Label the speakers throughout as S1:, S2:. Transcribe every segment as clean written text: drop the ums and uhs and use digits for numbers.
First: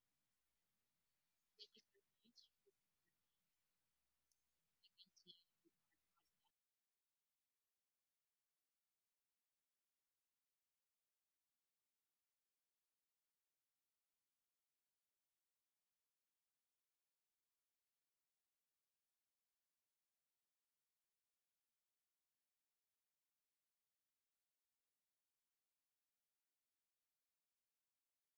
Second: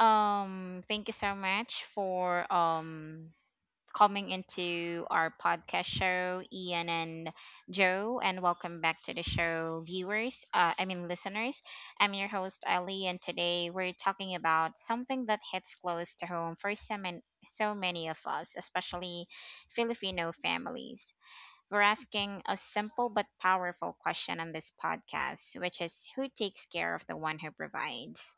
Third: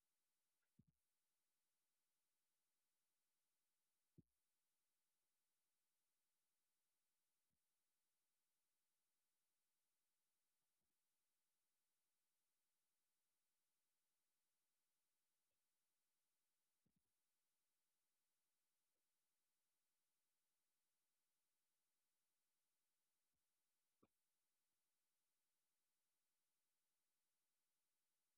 S1: Thank you so much for coming into our podcast show, Ian and Joe, and welcome back to the show, viewers. I mean listeners. I'm your host Ali, and today we're talking about something that hits close to home for so many, of us, especially Filipino families. We're asking a simple but powerful question on this podcast, which is who takes care of the one who provides?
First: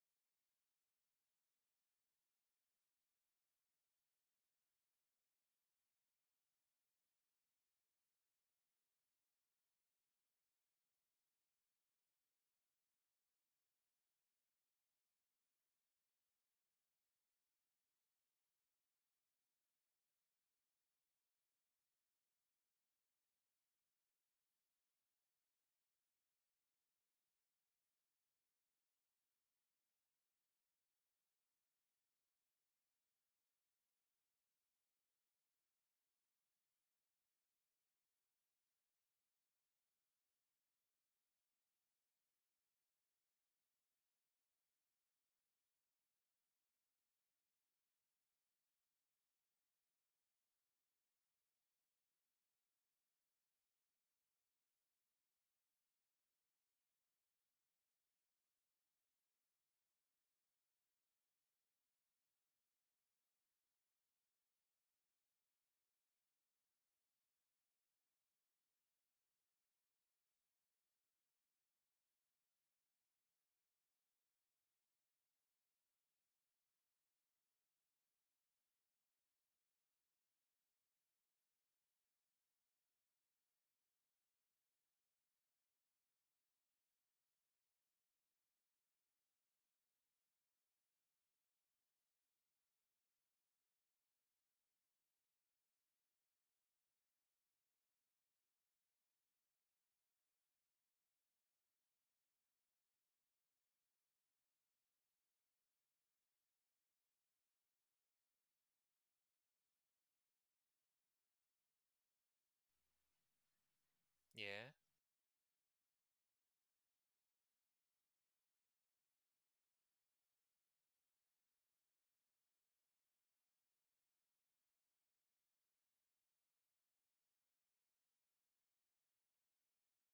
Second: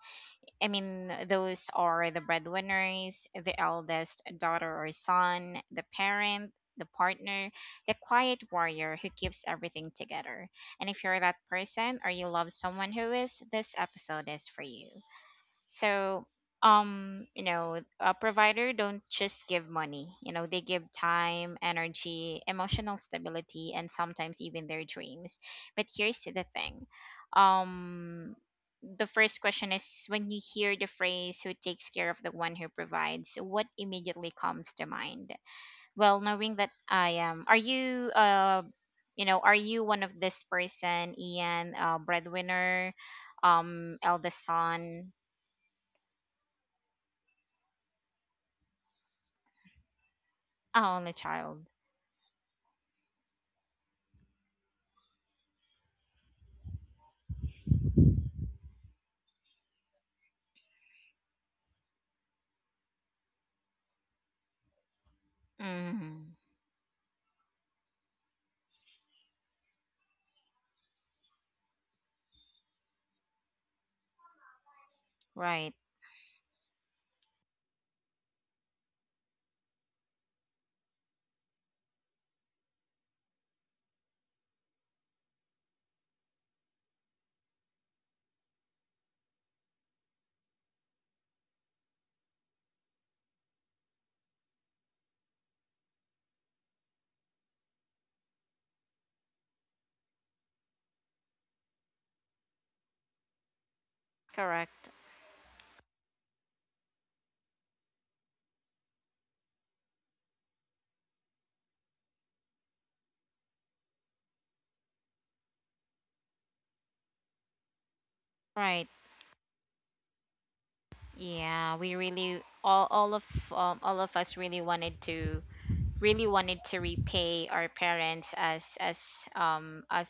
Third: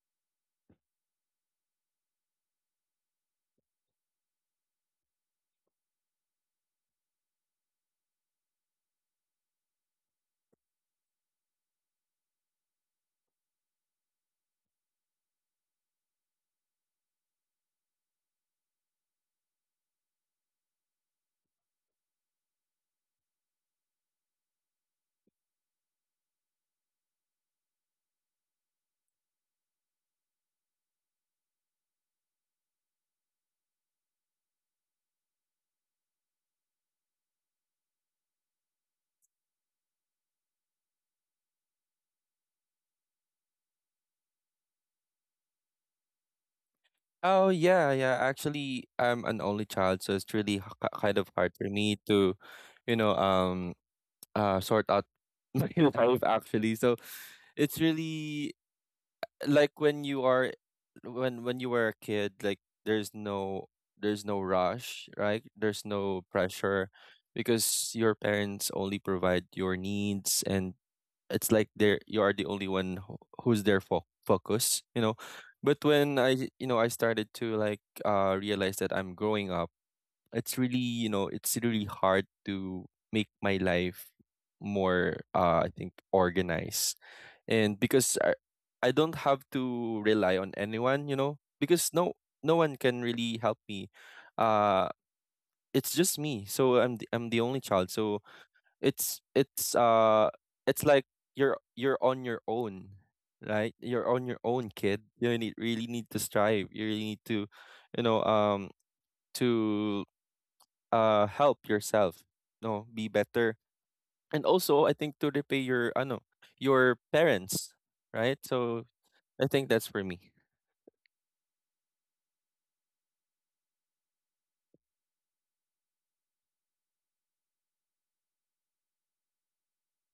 S1: I mean, those are the breadwinners, the eldest daughter or son, the parent, the partner, the quiet warrior who keeps everything together. And if you're that person or you love someone who is, this episode is for you. So, a provider don't just give money. You know, they give time, energy, emotional stability, and sometimes even their dreams. But here's the thing. Um, the first question is when you hear the phrase who takes care of the one who provides, what immediately comes to mind? Well, knowing that I am, are you are you one of this person, Ian, breadwinner, eldest son?
S2: Oh yeah, yeah. Actually, I'm an only child, so it's really
S1: Ah, only
S2: kind of hard for
S1: child.
S2: me to, you know, um, sort out my life actually. So it's really like when you are, when you were a kid, like there's no there's no rush, right? There's no
S1: Mm,
S2: pressure because your parents only provide your needs and it's like there you are the only one who's there for focus.
S1: right.
S2: But when I you know I started to like realize that I'm growing up, it's really, you know, it's really hard to make my life more, I think, organized. And because I don't have to rely on anyone, you know, because no one can really help me. uh it's just me, so I'm the only child, so it's it's like you're on your own, right? You're on your own,
S1: Correct.
S2: kid. You need, really need to strive. You really need to, you know, um, to help yourself, you know, be better, and
S3: Yeah.
S2: also I think to repay your, ano, your parents, right? So
S1: Right.
S2: I think that's for me.
S1: Yeah, we really all of us really wanted to repay our parents as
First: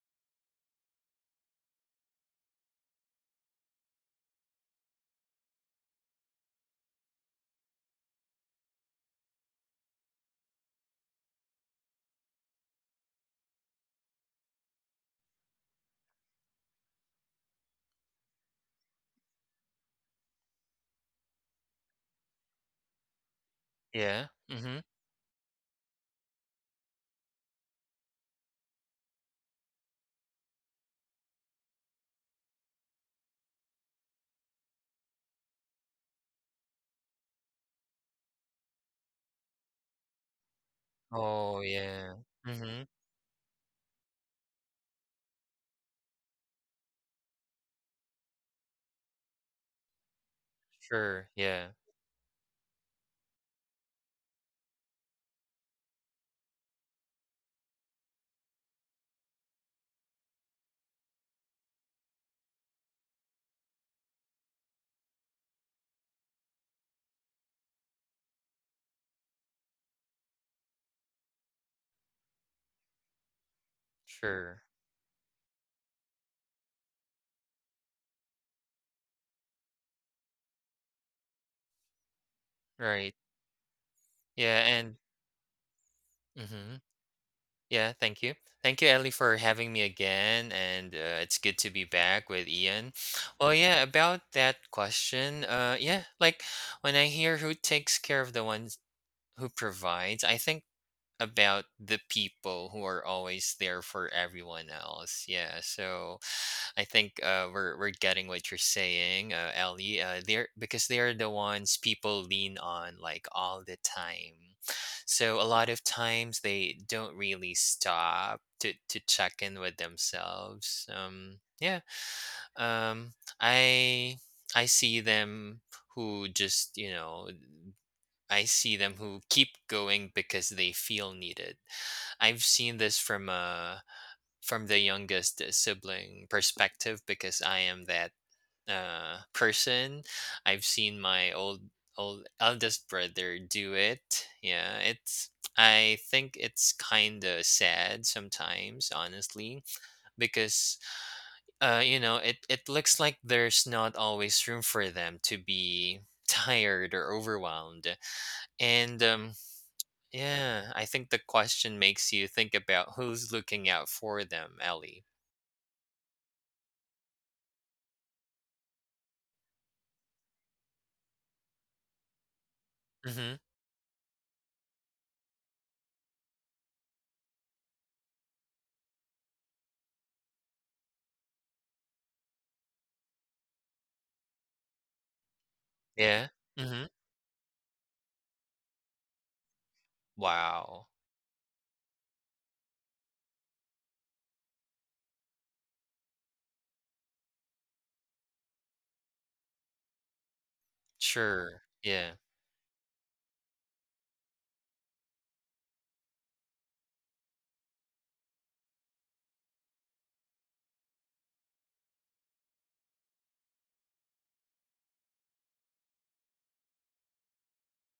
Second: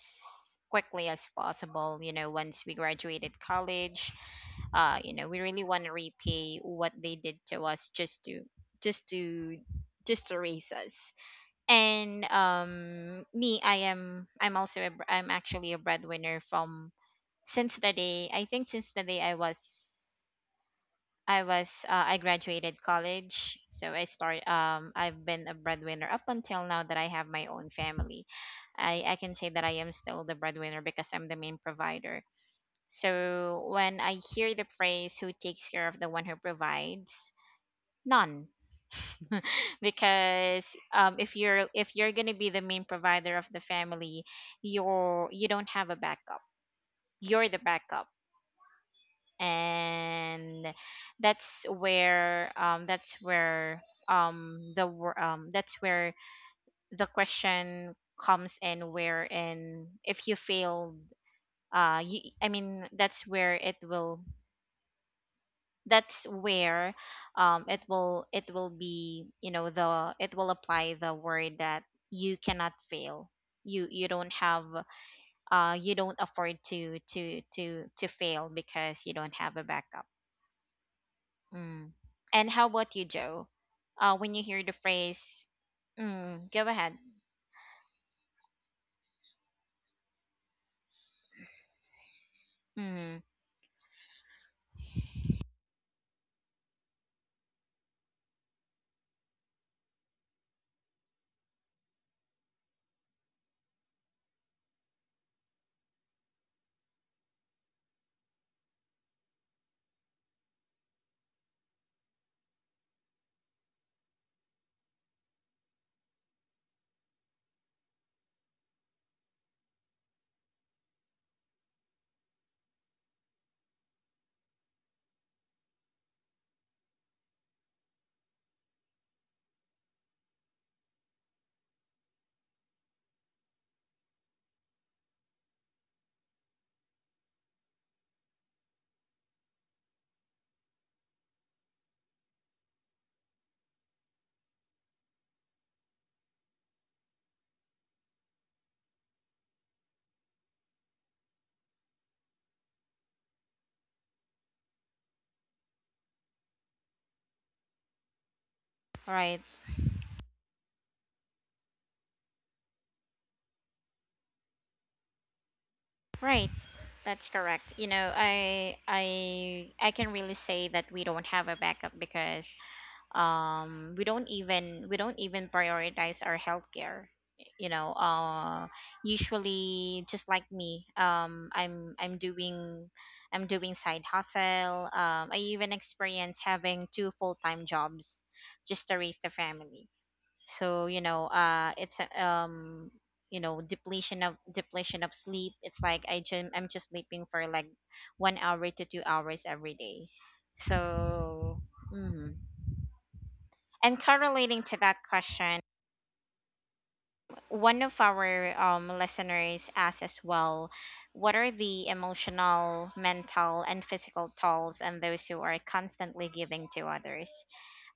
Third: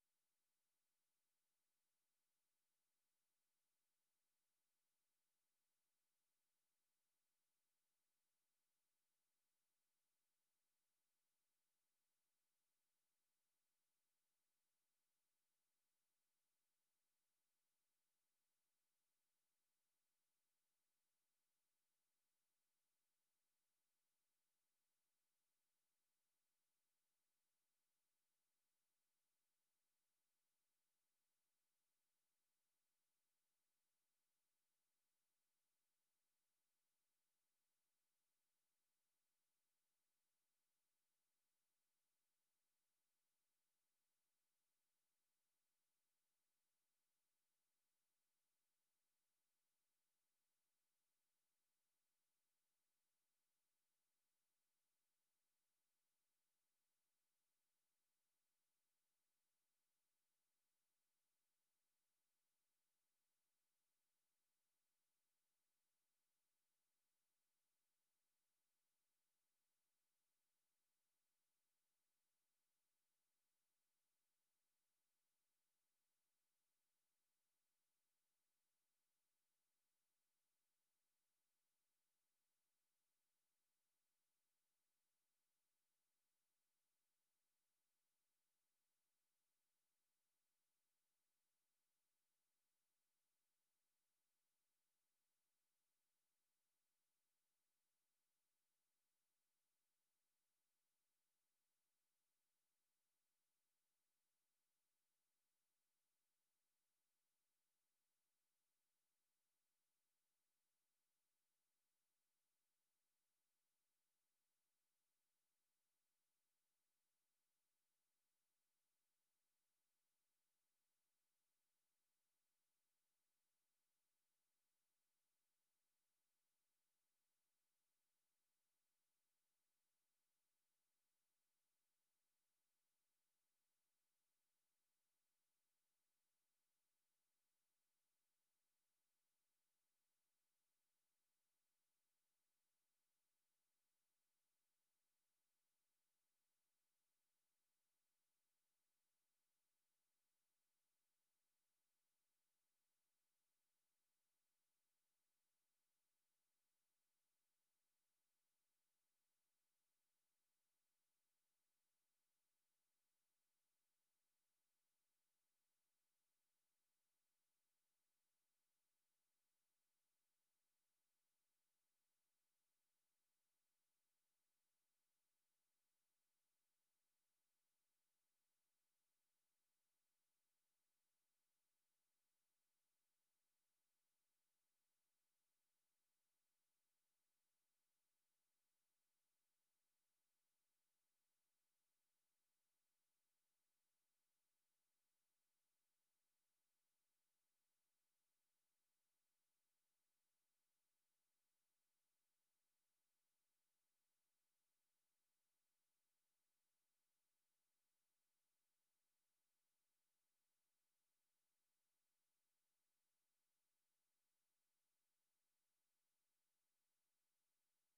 S1: quickly as possible, you know, once we graduated college. We really want to repay what they did to us just to just to raise us. And me, I'm also I'm actually a breadwinner from since the day I was I graduated college, so
S3: Yeah. Mm-hmm.
S1: I've been a breadwinner up until now that I have my own family. I can say that I am still the breadwinner because I'm the main provider. So when I hear the phrase who takes care of the one who provides, none. Because
S3: Oh,
S1: if
S3: yeah.
S1: you're going to be the
S3: Mm-hmm.
S1: main provider of the family, you don't have a backup. You're the backup, and
S3: Sure.
S1: that's
S3: Yeah.
S1: where that's where the question comes in, where and if you failed, you, I mean that's where it will, that's where it will, it will be, you know, the it will apply the word that you cannot fail. You don't
S3: Sure.
S1: have, you don't afford to fail because you don't have a backup. Mm. And how about you,
S3: Right.
S1: Joe? When you
S3: Yeah.
S1: hear the
S3: And
S1: phrase, mm, go
S3: mm-hmm.
S1: ahead.
S3: Yeah. Thank you. Thank you, Ellie, for having me again. And it's good to be back with Ian.
S1: Mm,
S3: Well, yeah. About that question. Yeah. Like when I hear who takes care of the ones who provides, I think about the people who are always there for everyone else. Yeah. So. I think we're getting what you're saying, Ellie. They're because they're the ones people lean on like all the time. So a lot of times they don't really stop to check in with themselves. Yeah. Um, I I see them who just I see them who keep going because they feel needed. I've seen this from a from the youngest sibling perspective because I am that person. I've seen my old eldest brother do it. Yeah, it's I think it's kind of sad sometimes, honestly, because you know it looks like there's not always room for them to be tired or overwhelmed and
S1: right,
S3: yeah, I think the question makes you think about who's looking out for them, Ellie.
S1: right. That's correct. You know, I can really say that we don't have a backup because
S3: Mm-hmm.
S1: we don't even prioritize our healthcare, you know. Usually just like me, I'm doing side hustle. I even
S3: Yeah.
S1: experience
S3: Mhm.
S1: having two full-time jobs just to raise the family.
S3: Wow.
S1: So, you know, you know, depletion of sleep. It's like I'm just sleeping for like 1 hour to 2 hours every day,
S3: Sure.
S1: so.
S3: Yeah.
S1: Mm-hmm. And correlating to that question, one of our listeners asked as well, what are the emotional, mental, and physical tolls on those who are constantly giving to others?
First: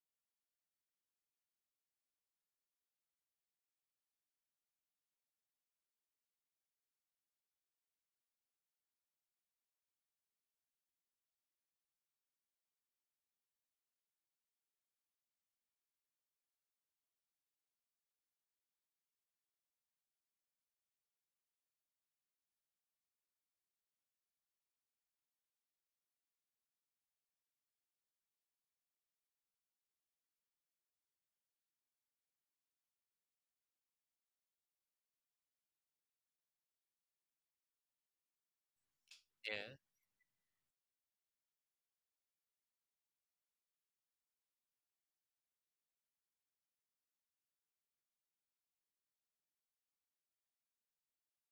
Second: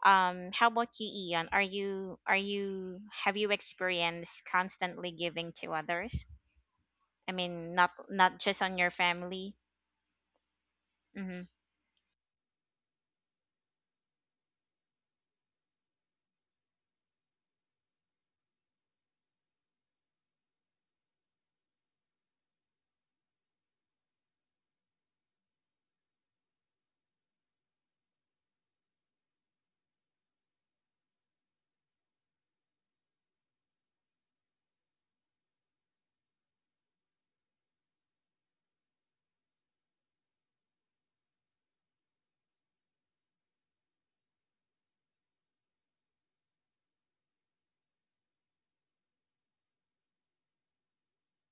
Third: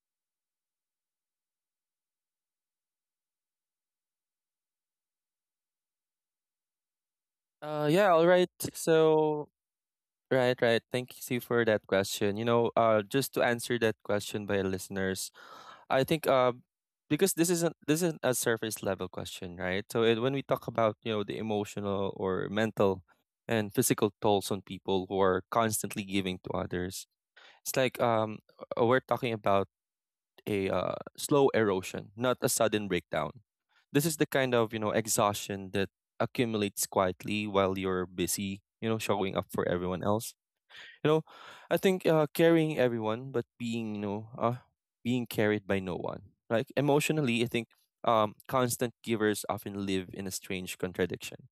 S1: How about you, Ian? Are you have you experienced constantly giving to others? I mean,
S2: Yeah, all
S1: not
S2: right.
S1: just on your
S2: So,
S1: family.
S2: right, right. Thank you
S1: Mm-hmm.
S2: for that question. You know, just to answer that question by our listeners, I think, because this isn't a surface level question, right? So it, when we talk about, you know, the emotional or mental and physical tolls on people who are constantly giving to others, it's like, we're talking about a, slow erosion, not a sudden breakdown. This is the kind of, you know, exhaustion that accumulates quietly while you're busy, you know, showing up for
S3: Yeah.
S2: everyone else. You know, I think, carrying everyone, but being, you know, being carried by no one. Like emotionally, I think, constant givers often live in a strange contradiction.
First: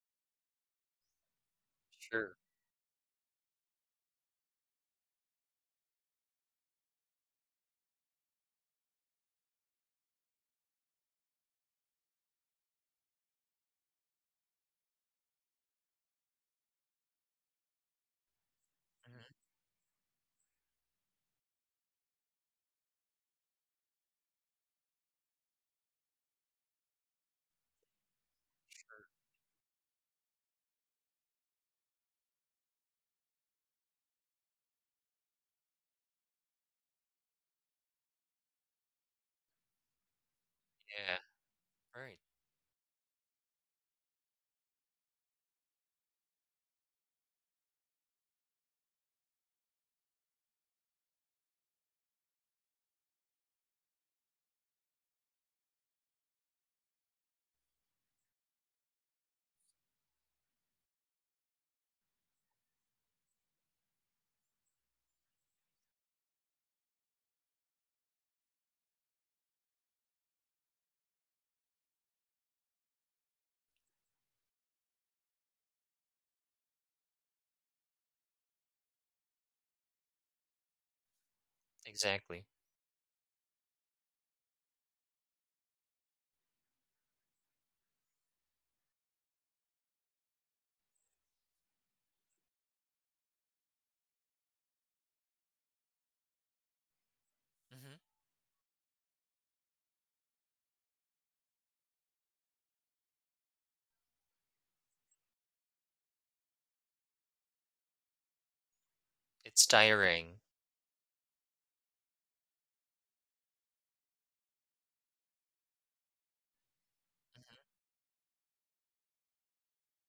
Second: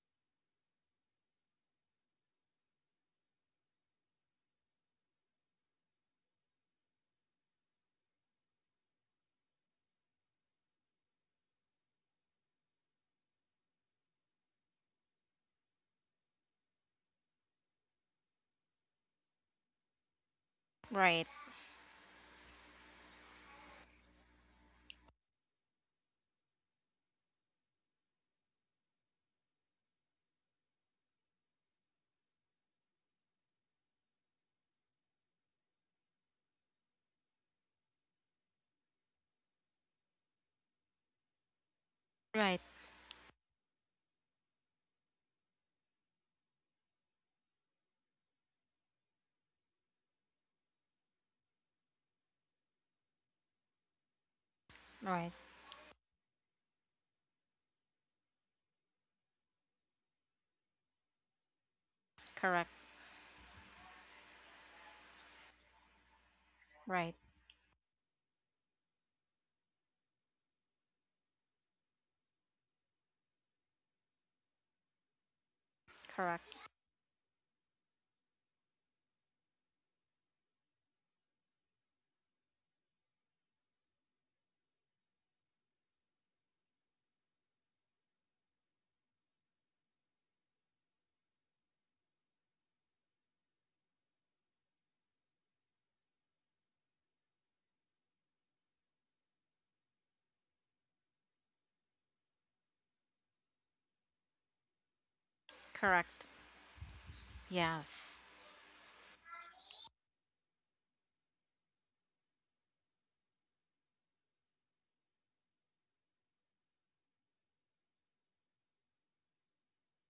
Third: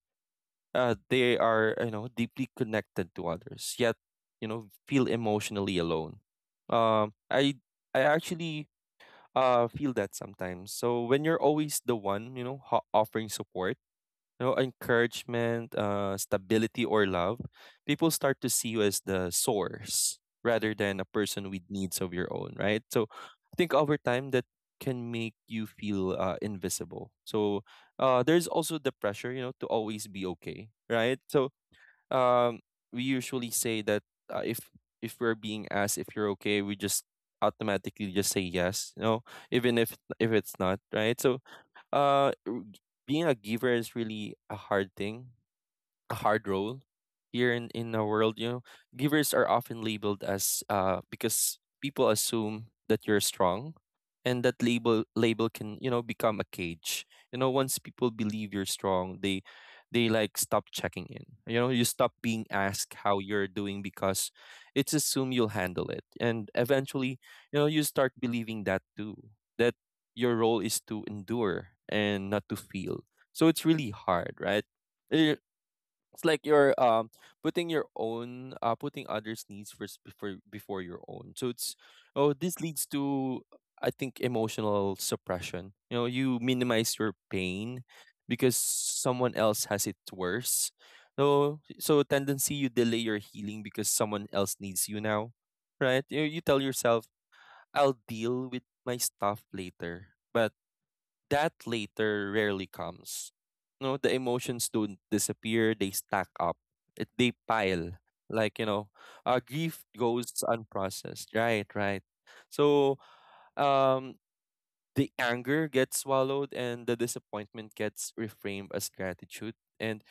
S2: They are, you know,
S3: Sure.
S2: deeply connected to others, yet you know feel emotionally alone. Um, I I actually feel that sometimes. So when you're always the one, you know, offering support, you know, encouragement, stability, or love, people start to see you as the
S3: Mhm.
S2: source rather than a
S1: Right,
S2: person with needs of your own, right? So I think over time that can make you feel, invisible. So there's also the pressure, you know, to always be okay, right? So um, we usually say that, if we're being asked if you're okay, we just automatically just say yes, you know, even if it's not, right?
S3: Yeah.
S2: So
S3: Right.
S2: uh,
S1: right,
S2: r- being a giver is really a hard thing, a hard role here in our world. You know, givers are often labeled as because people assume that you're strong, and that
S1: right.
S2: label can, you know, become a cage. You know, once people believe you're strong, they like stop checking in, you know. You stop being
S1: Correct,
S2: asked how you're doing because it's assumed you'll handle it, and
S1: right,
S2: eventually, you know, you start believing that too, that your role is to endure and not to feel. So it's really hard, right? Eh, it's like
S1: correct,
S2: you're putting your own putting others' needs first before your own. So it's oh
S3: Exactly.
S2: this leads to, I think, emotional suppression. You know, you minimize your pain because someone else has it worse. So tendency you delay your healing because someone else needs you now. Right? You tell yourself,
S3: Mhm.
S2: I'll deal with my stuff later. But that later rarely comes. No, the emotions don't disappear, they
S1: correct.
S2: stack up. It, they pile.
S1: Yes,
S2: Like, you know,
S3: It's
S2: grief goes
S3: tiring.
S2: unprocessed. Right, right. So, um, the anger gets swallowed and the
S3: Mhm.
S2: disappointment gets reframed as gratitude. And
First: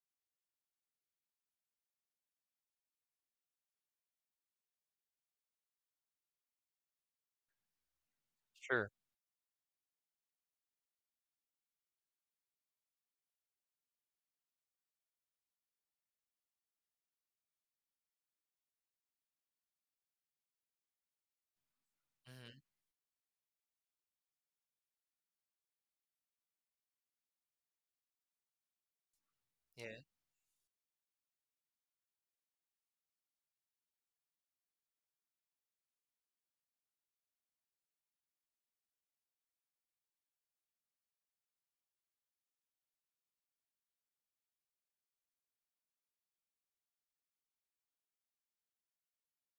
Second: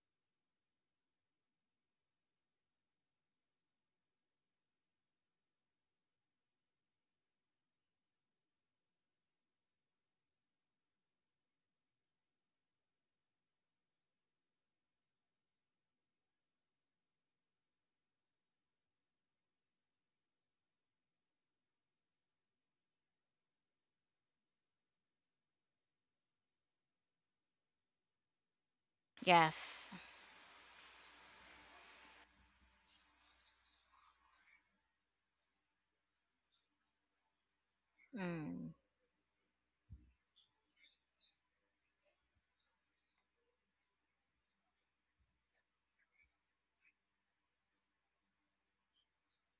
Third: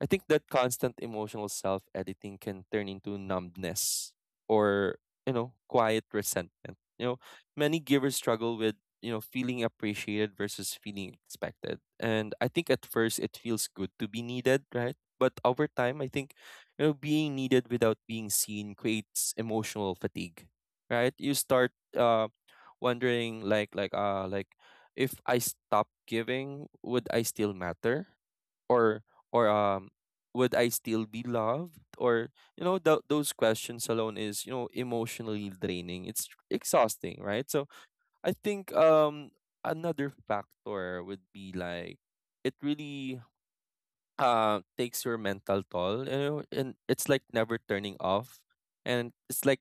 S2: I think that constant emotional self editing can turn into numbness or, you know, quiet resentment. You know, many givers struggle with,
S3: Sure.
S2: you know, feeling appreciated versus feeling expected. And I think at first it feels good to be needed, right? But over time, I think, you know, being needed without being seen creates emotional fatigue, right? You start, uh,
S3: Mhm.
S2: wondering, like, if I stop giving, would I still matter? or or
S1: yes.
S3: Yeah.
S2: would I still be loved? Or, you know, those questions alone is, you know, emotionally draining. It's exhausting, right? So I
S1: Mm.
S2: think, another factor would be like it really takes your mental toll, you know, and it's like never turning off, and it's like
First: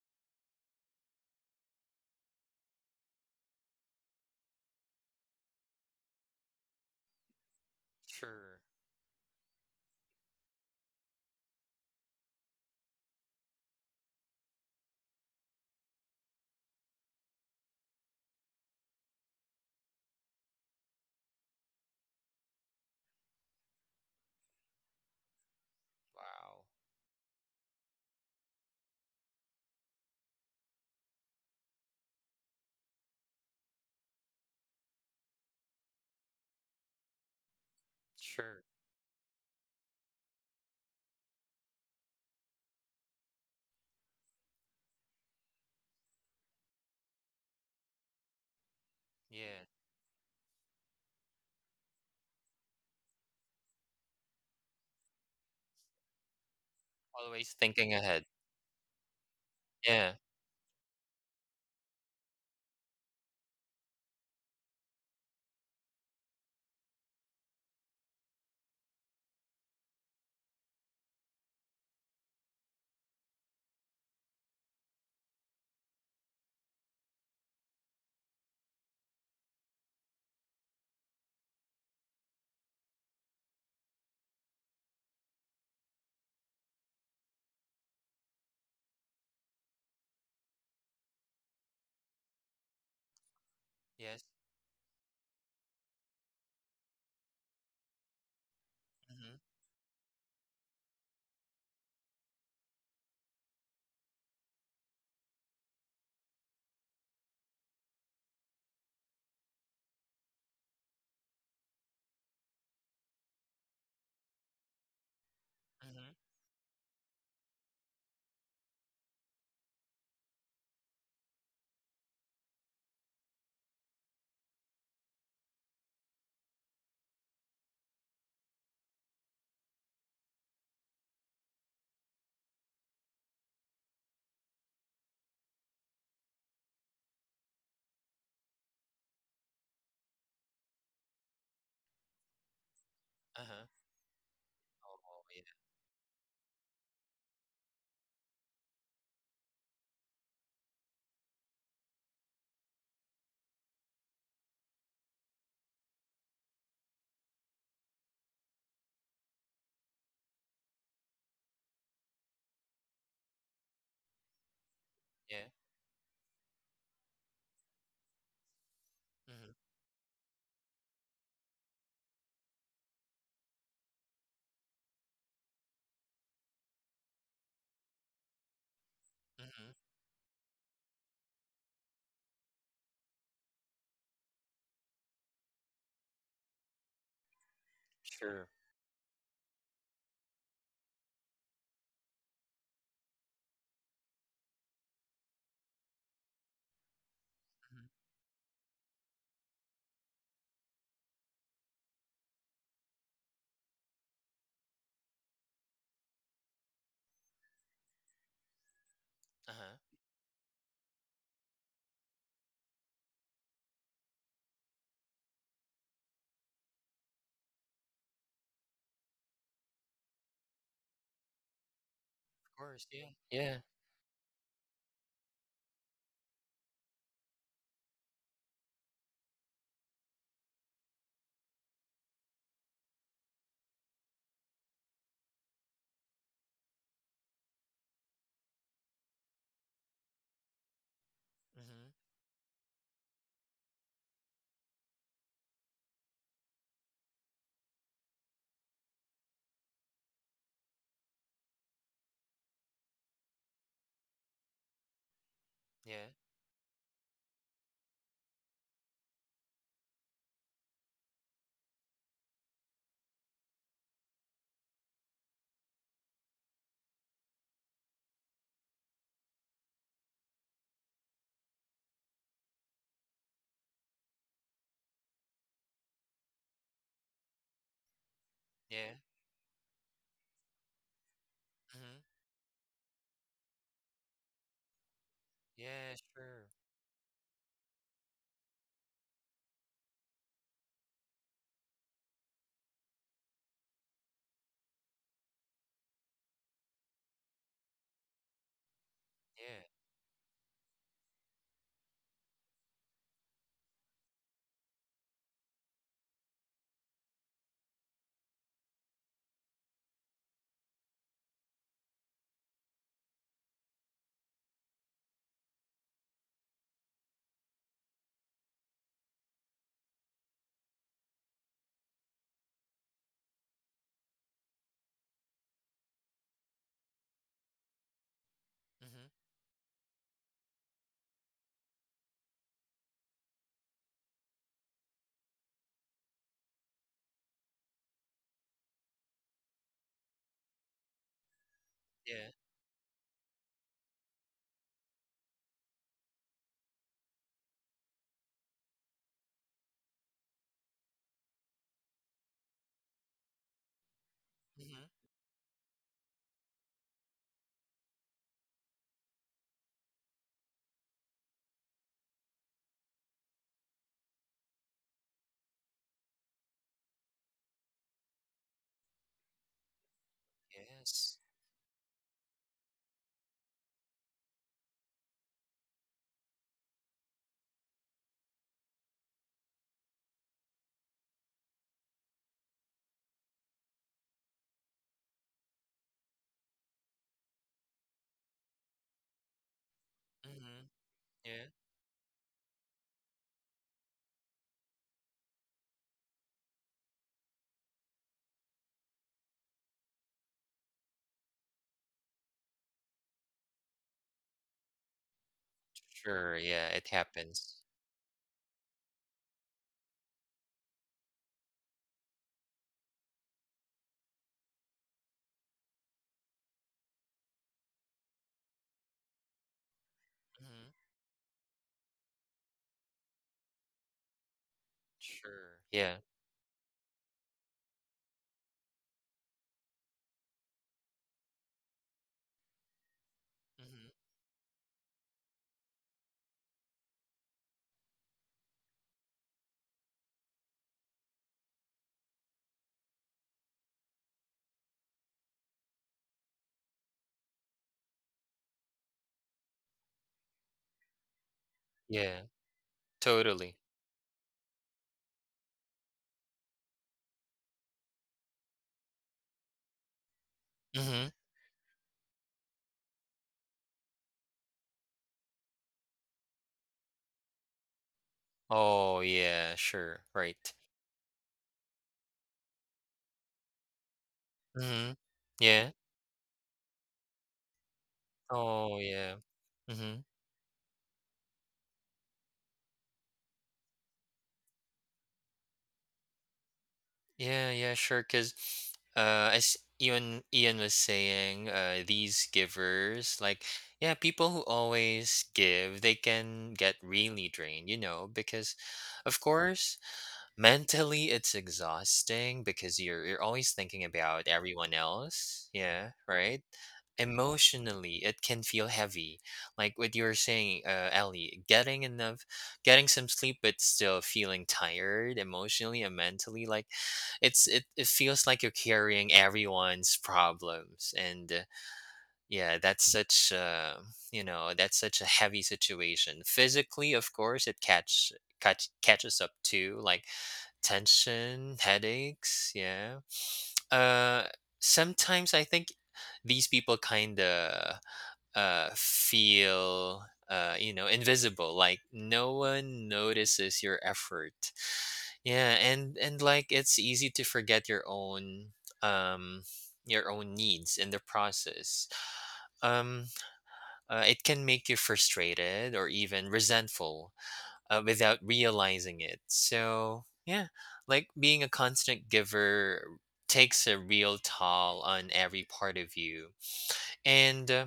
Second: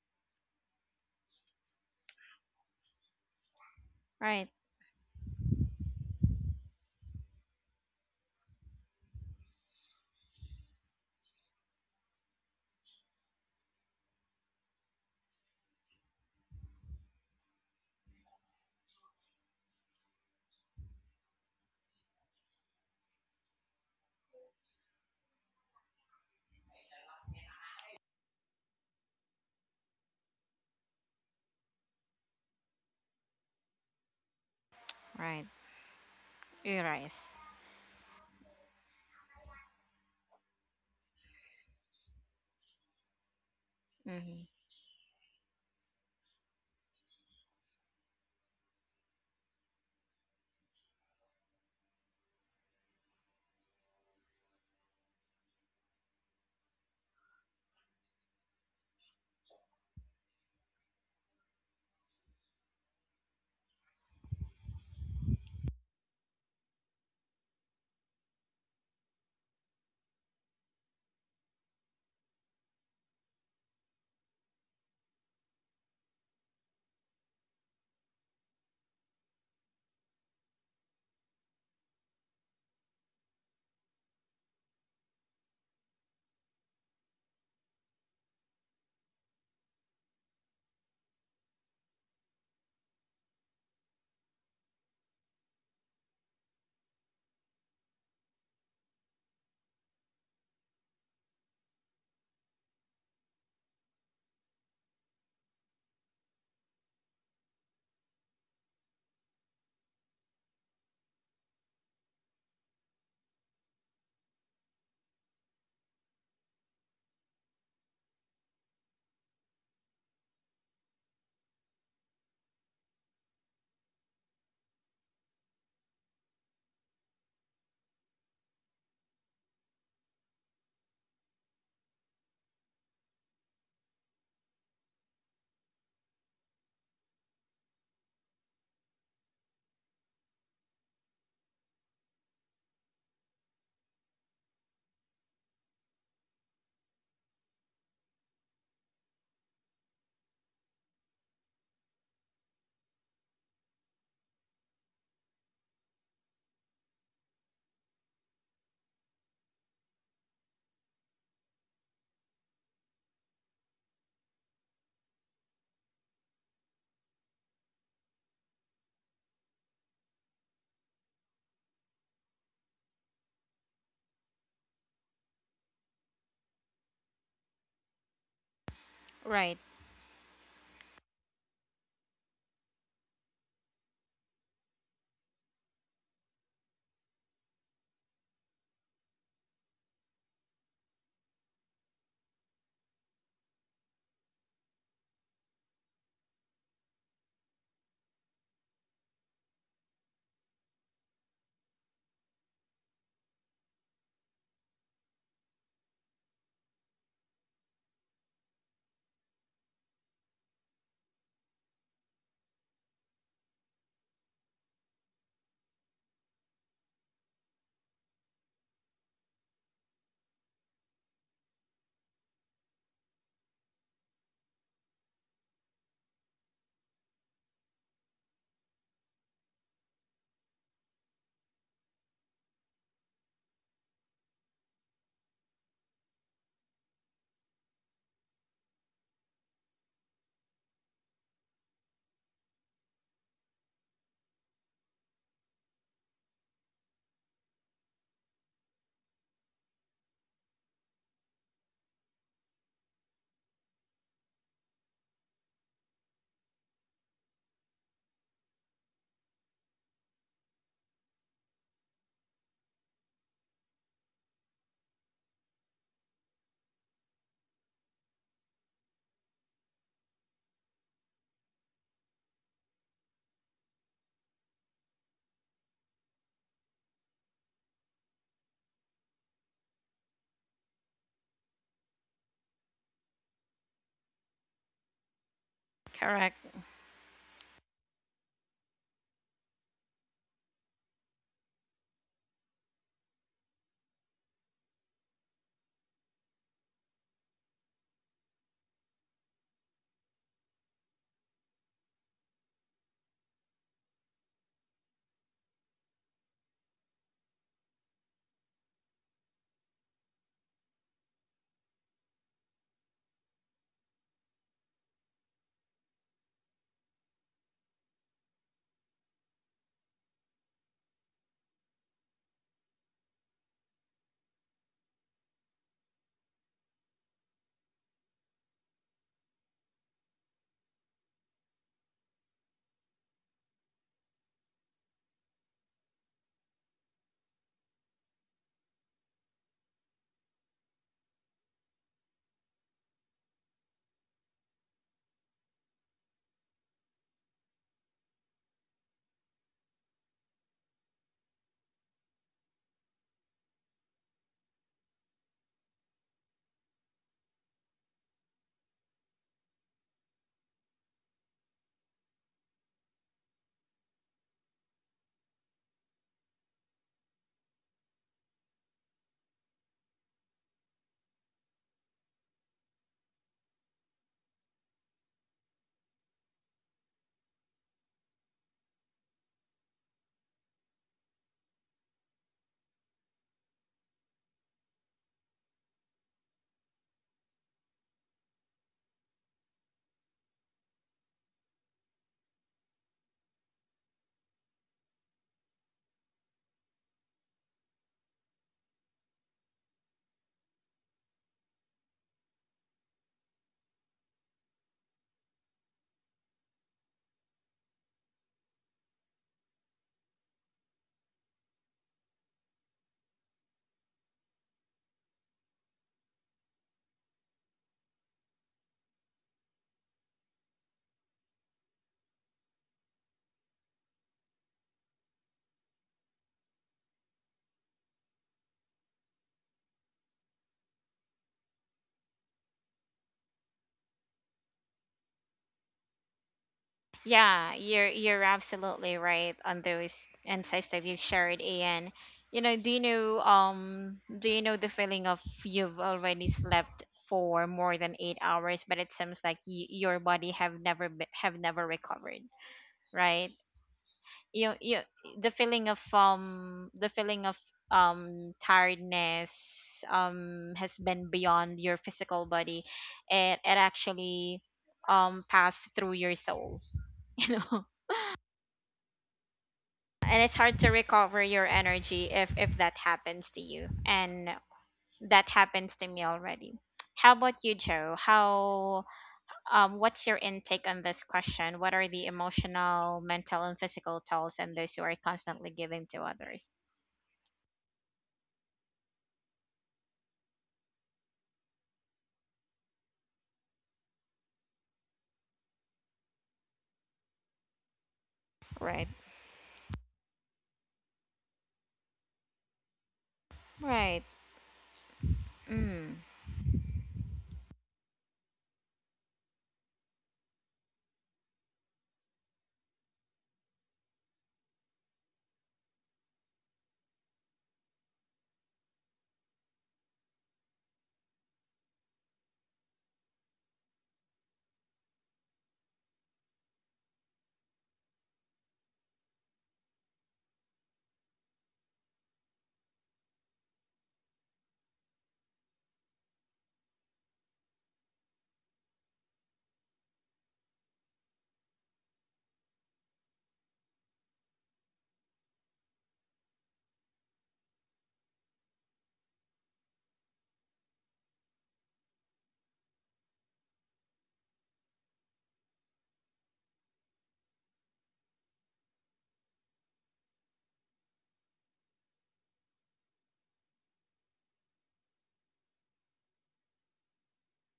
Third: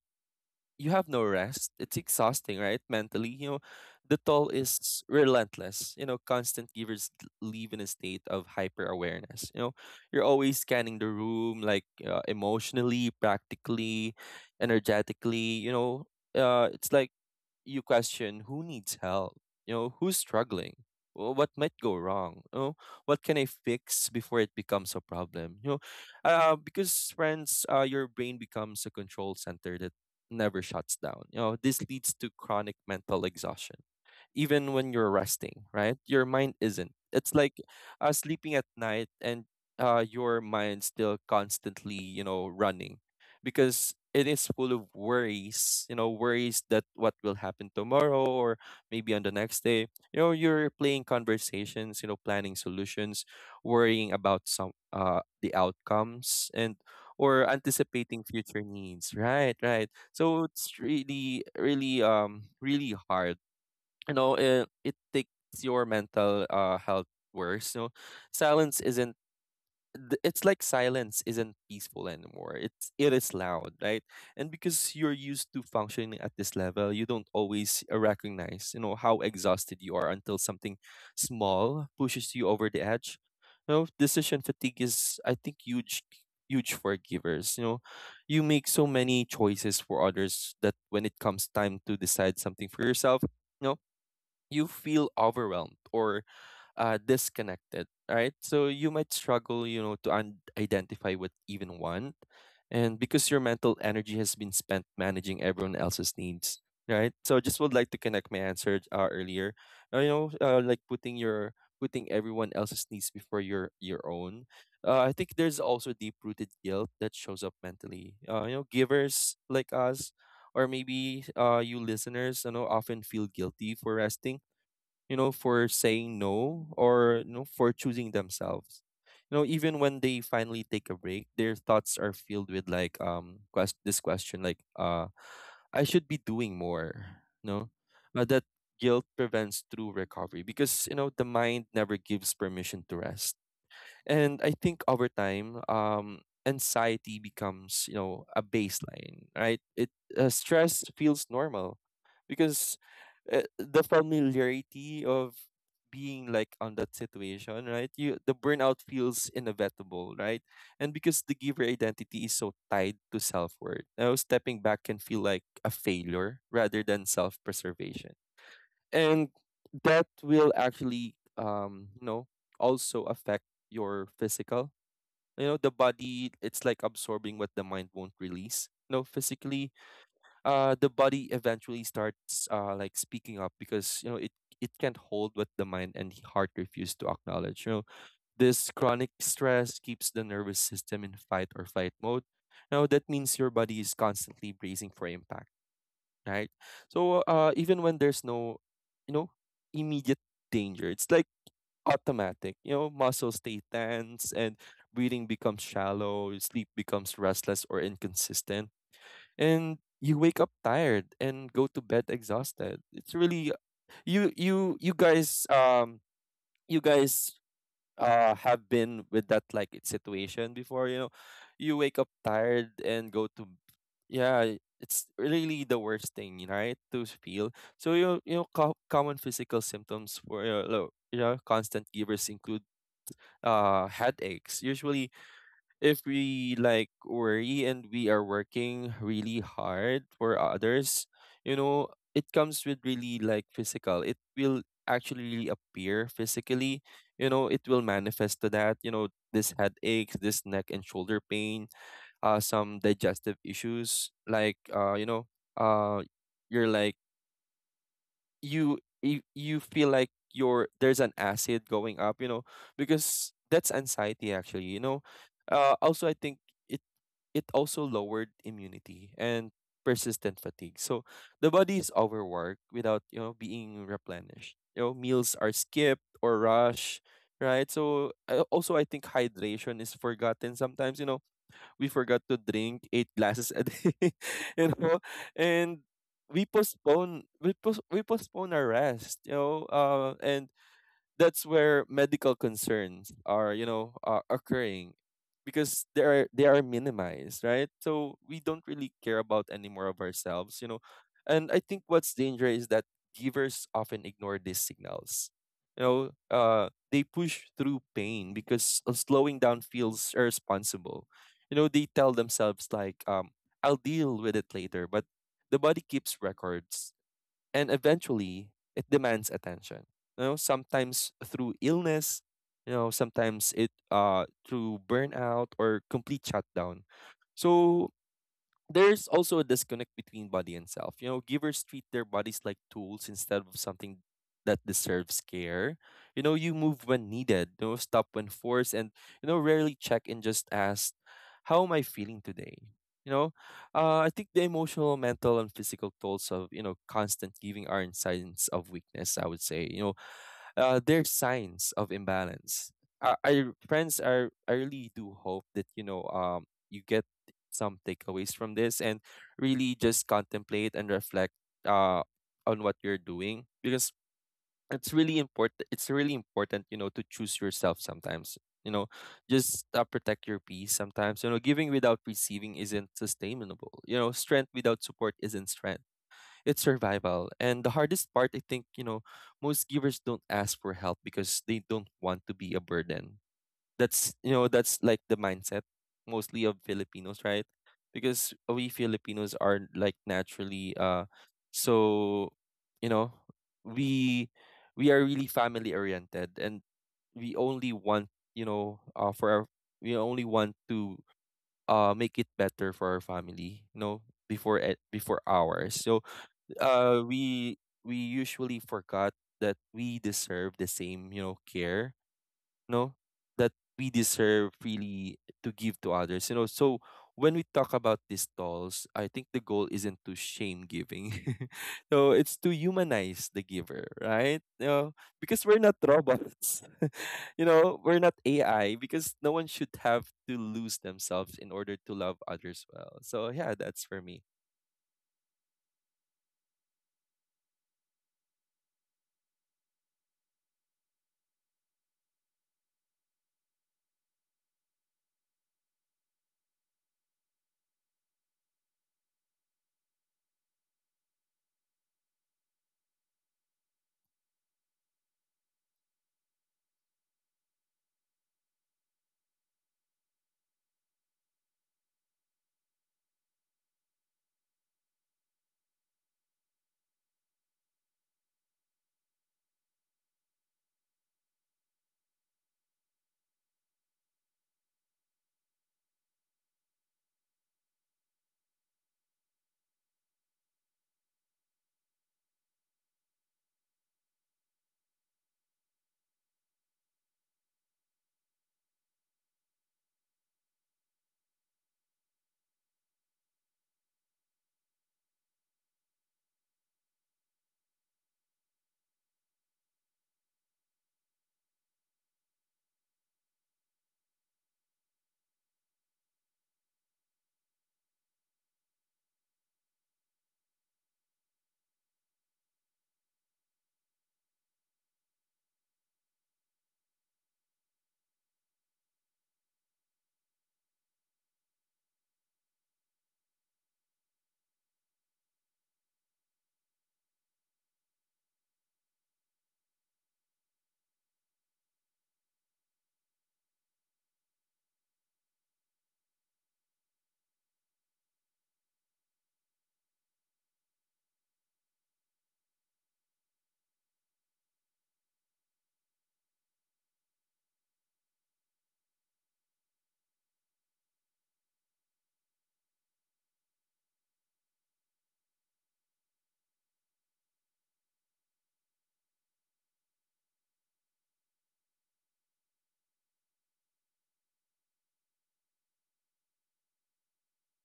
S2: you have no rest. It's exhausting, right? Mentally, you know, the
S1: Right.
S2: toll is relentless. You know, constant givers live in a state of
S3: Sure.
S2: hyper awareness. You know, you're always scanning the room, like, emotionally, practically, energetically. You know, it's like you question who needs help, you know, who's struggling, what might go wrong, you know, what can I fix before it becomes a problem, you know,
S3: Wow.
S2: because friends, your brain becomes a control center that never shuts down. You know, this leads to chronic mental exhaustion even when you're
S1: Right.
S2: resting, right? Your mind
S1: You
S2: isn't.
S1: rice.
S2: It's like, sleeping at
S3: Sure.
S2: night and your mind still constantly, you know, running because it is
S1: hmm
S2: full of worries, you know, worries that what will happen tomorrow or maybe on the next
S3: Yeah.
S2: day. You know, you're playing conversations, you know, planning solutions, worrying about some the outcomes and or
S3: Always thinking
S2: anticipating
S3: ahead.
S2: future needs. Right, right.
S3: Yeah.
S2: So it's really, really, really hard, you know. It takes your mental, health worse, you know. Silence isn't, it's like silence isn't peaceful anymore, it's it is loud, right? And because you're used to functioning at this level, you don't always, recognize, you know, how exhausted you are until something small pushes you over the edge. You know, decision fatigue is, I think, huge, huge for givers, you know. You make so many choices for others that when it comes time to decide something for yourself, no,
S3: Yes.
S2: you feel overwhelmed or, disconnected, right? So you might
S3: Mhm.
S2: struggle, you know, to identify what even want, and because your mental energy has been spent managing everyone else's needs, right? So I just would like to connect my answer, earlier, you know, like putting your putting everyone else's needs before your own. I think there's also deep
S3: Mhm.
S2: rooted guilt that shows up mentally. You know, givers like us. Or maybe, you listeners, you know, often feel guilty for resting, you know, for saying no, or, you know, for choosing themselves. You know, even when they finally take a break, their thoughts are filled with like quest this question like I should be doing more. No, that guilt prevents true recovery because, you know, the mind never gives permission to rest.
S3: Uh-huh.
S2: And I think over
S3: Oh, yeah.
S2: time, anxiety becomes, you know, a baseline, right? It, stress feels normal because, the familiarity of being like on that situation, right? You the burnout feels inevitable, right? And because the giver identity is so tied to self worth, now stepping back can feel like
S3: Yeah.
S2: a failure rather than self preservation. And
S3: Mhm.
S2: that will actually, um, you know, also affect your physical, you know, the body. It's like absorbing what the mind won't release, you know.
S1: Right.
S2: Physically,
S3: Mhm.
S2: uh, the body eventually starts like speaking up, because, you know, it can't hold what the mind and heart refuse to acknowledge, you know.
S3: Sure.
S2: This chronic stress keeps the nervous system in fight or flight mode. Now that means your body is constantly bracing for impact, right? So, even
S3: Mhm.
S2: when there's no, you know, immediate danger, it's like automatic. You know, muscles stay tense and breathing becomes shallow, your sleep becomes restless or inconsistent, and
S3: Uh-huh.
S2: you wake up tired and go to bed exhausted. It's really you guys, um, you guys, have been with that like situation before, you know. You wake up
S3: Of
S2: tired
S3: course.
S2: and
S3: Yeah.
S2: go to,
S3: Yeah.
S2: yeah, it's really the worst thing, right, to feel. So, you know, you know, common physical symptoms for, you know, constant givers include headaches, usually if we like worry and we are working really hard for others, you know,
S3: Mhm.
S2: it comes with really like physical. It will actually really appear physically. You know, it will manifest to that. You know, this headaches, this neck and shoulder pain, some digestive issues. Like, you know, uh,
S3: Yeah.
S2: you're like you feel like your there's an acid going up. You know, because that's anxiety actually. You know, also I think it it also lowered immunity and persistent fatigue. So the body is overworked without, you know, being replenished. You know, meals are skipped or rushed, right? Also I
S3: Yeah.
S2: think hydration is forgotten sometimes, you know, we
S3: Mhm.
S2: forgot to drink eight glasses a day, you know, and
S3: Yeah.
S1: Correct.
S2: we
S3: Sure.
S2: postpone we, post, we postpone our rest, you know, and that's where medical concerns are, you know, are occurring because they are minimized, right? So we don't really care about any
S3: Yeah.
S2: more of ourselves, you know. And I think what's dangerous is that givers often ignore these signals, you know. They push through pain because of slowing down feels irresponsible, you know. They tell themselves like, I'll deal with it later, but the body keeps records and eventually it demands attention, you know, sometimes through illness, you know, sometimes it through burnout or complete shutdown. So there's
S3: Mhm.
S2: also a disconnect between body and self. You know, givers treat their bodies like tools instead of something that deserves care. You know, you move when needed, you know, stop when forced, and you know, rarely check and just ask, "How am I feeling
S3: Yeah.
S2: today?" You know, I think the emotional, mental, and physical tolls of, you know, constant giving are in signs of weakness. I would say, you know, they're signs of imbalance. I friends, I
S3: Mhm.
S2: really do hope that, you know, you get some takeaways from this and really just contemplate and reflect uh on what you're doing because it's really important. It's really important, you know, to choose yourself sometimes. You know, just protect your peace
S3: Yes.
S2: sometimes. You know, giving without receiving isn't sustainable. You know, strength without support isn't strength, it's survival. And the hardest part, I think, you know, most givers don't ask for help because they don't want to be a burden. That's, you know, that's like the mindset mostly of Filipinos, right? Because we Filipinos are like
S3: Mhm.
S2: naturally
S3: Yeah.
S2: so, you know, we we are really family oriented and we only want, you know, uh for our we only want to make it better for our family, you know, before ours. So
S3: Sure. Yeah. It
S2: uh we
S3: happens.
S2: we usually forgot that we deserve the same, you know, care, no, that we deserve really to give to others, you know. So when we talk about these dolls, I think the goal isn't to shame
S3: Mhm.
S2: giving. So it's to humanize the giver, right, you know, because we're
S3: Sure.
S2: not
S3: Yeah.
S2: robots. You know, we're not AI because no one should have to lose themselves in order to love others well. So yeah, that's
S3: Mhm.
S2: for me.
S1: Yeah, you're absolutely right on those insights that you've shared, Ian. You know, do you know do you know the feeling of you've already slept for more than 8 hours, but it seems like your body have never be- have never recovered,
S3: Yeah.
S1: right?
S3: Totally.
S1: you the feeling of tiredness has been
S3: Mhm.
S1: beyond your physical body. It actually passed through your soul, you know.
S3: Oh yeah. Sure.
S1: And it's hard
S3: Right.
S1: to recover your energy if that happens to you, and
S3: Mhm.
S1: that happens
S3: Yeah.
S1: to me already. How about you, Joe?
S3: Oh
S1: How
S3: yeah.
S1: what's
S3: Mhm.
S1: your intake on this question, what are the emotional, mental, and physical tolls and those you are constantly giving to others?
S3: Yeah. Yeah. Sure. Cause, as Ian was saying, these givers, like, yeah, people who always give, they can get really drained, you know, because,
S1: Right.
S3: of course, mentally, it's exhausting because you're always thinking
S1: Right.
S3: about everyone else. Yeah,
S1: Mm.
S3: right? Emotionally, it can feel heavy. Like what you were saying, Ellie, getting getting some sleep, but still feeling tired emotionally and mentally. Like it feels like you're carrying everyone's problems, and yeah, that's such you know that's such a heavy situation. Physically, of course, it catches up too. Like tension, headaches. Yeah. Uh, sometimes I think these people kind of feel, you know, invisible. Like no one notices your effort. Yeah, and like it's easy to forget your own. Um, your own needs in the process um it can make you frustrated or even resentful without realizing it. So, yeah, like being a constant giver takes a real toll on every part of you. And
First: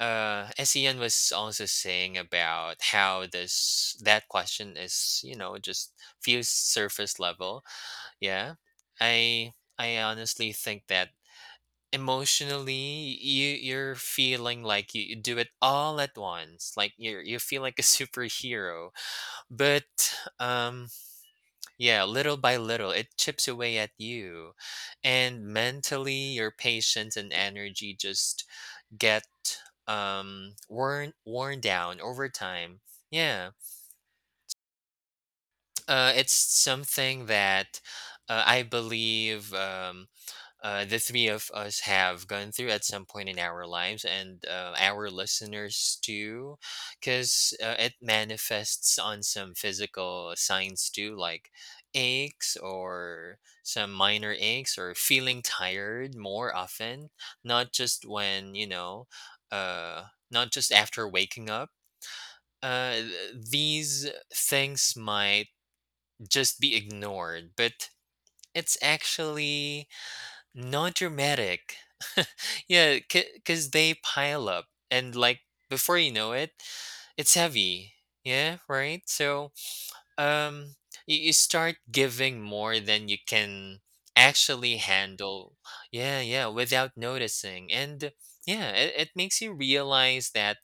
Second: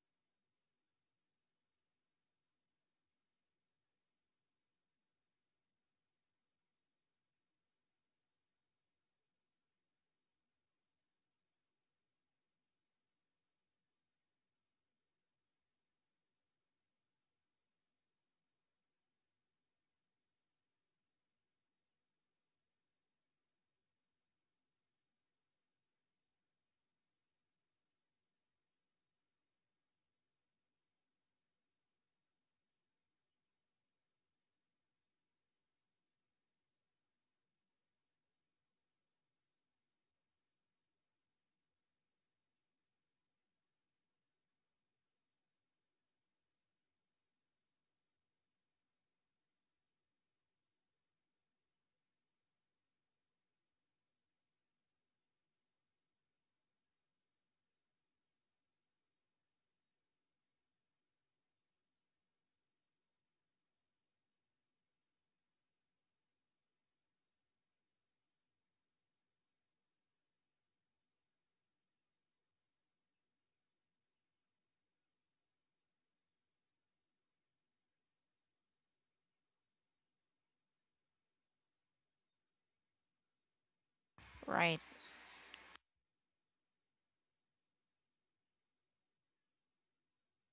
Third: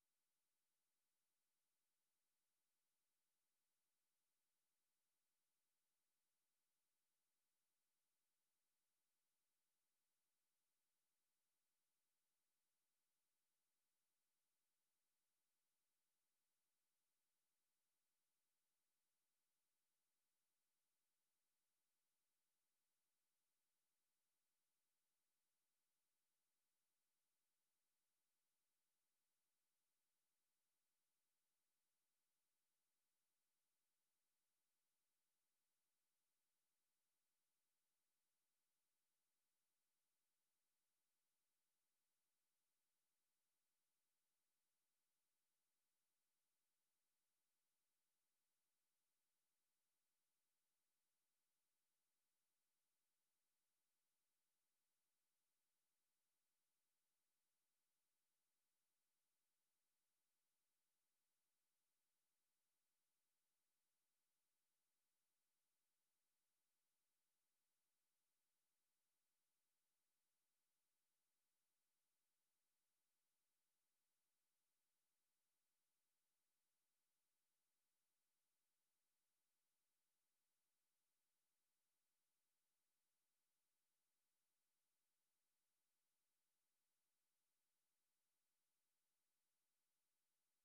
S3: as was also saying about how this that question is, you know, just feels surface level. Yeah, I I honestly think that emotionally you're feeling like you do it all at once like you feel like a superhero but um yeah, little by little, it chips away at you. And mentally, your patience and energy just get worn down over time. Yeah. It's something that I believe the three of us have gone through at some point in our lives, and our listeners too because it manifests on some physical signs too, like aches or some minor aches or feeling tired more often, not just when you know uh, not just after waking up. uh, th- these things might just be ignored, but it's actually not dramatic. Yeah, because they pile up, and like before you know it, it's heavy. Yeah, right. So, um, you start giving more than you can actually
S1: Right.
S3: handle. Yeah, yeah, without noticing, and yeah, it makes you realize that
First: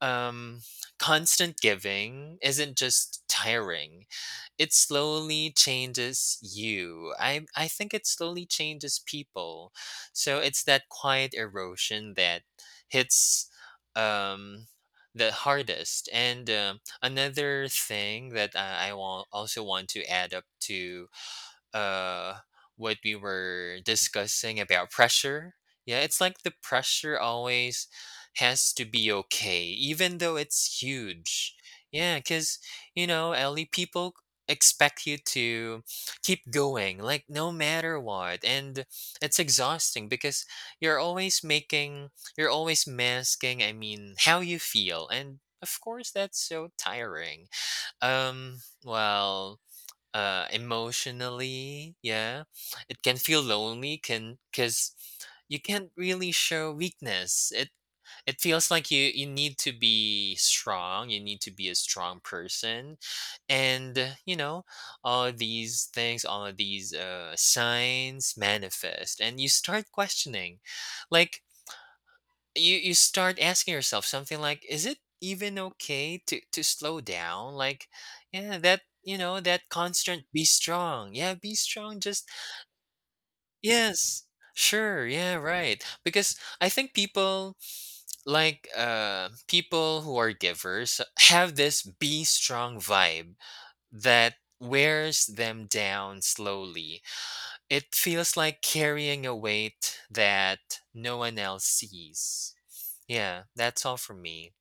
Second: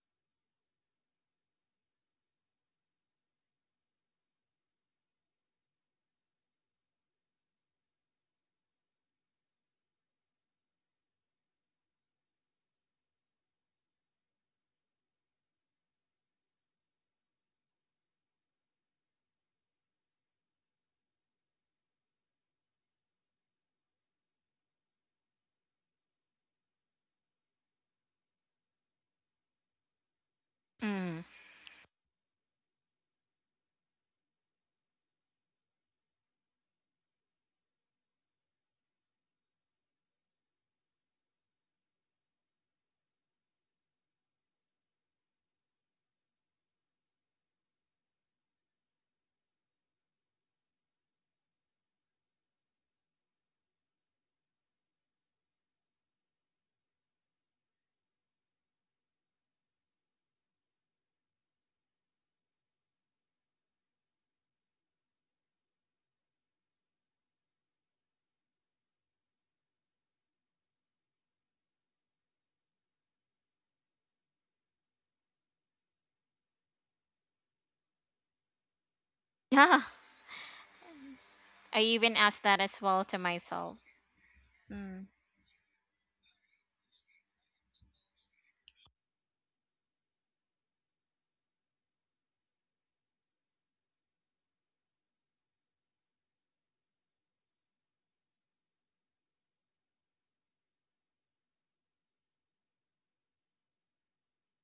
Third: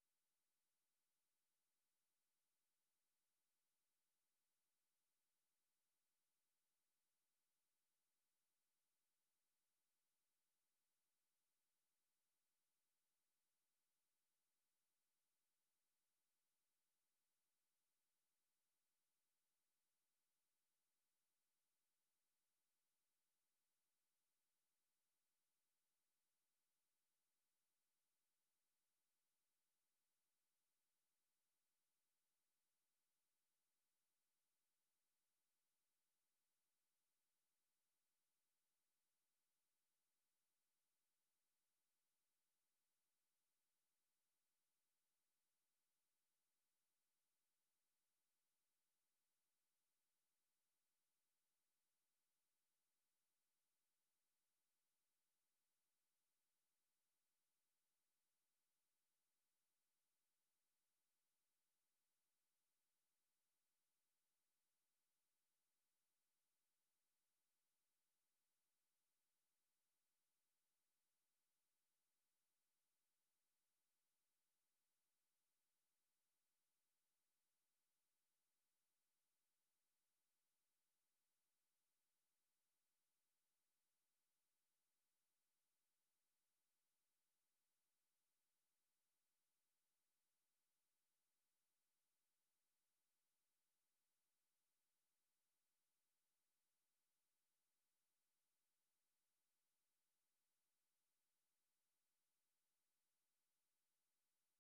S3: um, constant giving isn't just tiring. It slowly changes you. I think it slowly changes people. So it's that quiet erosion that hits um the hardest. And another thing that I want also want to add up to uh what we were discussing about pressure. Yeah, it's like the pressure always has to be okay even though it's
S1: Mm.
S3: huge. Yeah, because, you know, Ellie, people expect you to keep going, like, no matter what, and it's exhausting because you're always making you're always masking, I mean, how you feel, and of course that's so tiring. Well, emotionally, yeah, it can feel lonely can because you can't really show weakness. It feels like you need to be strong, you need to be a strong person. And you know, all of these things, all of these signs manifest, and you start questioning, like, you start asking yourself something like, is it even okay to slow down? Like yeah, that you know, that
S1: Yeah.
S3: constant be strong, yeah, be
S1: I
S3: strong,
S1: even
S3: just
S1: asked that as well to myself.
S3: yes, sure,
S1: Mm.
S3: yeah, right, because I think people, people who are givers have this be strong vibe that wears them down slowly. It feels like carrying a weight that no one else sees. Yeah, that's all for me.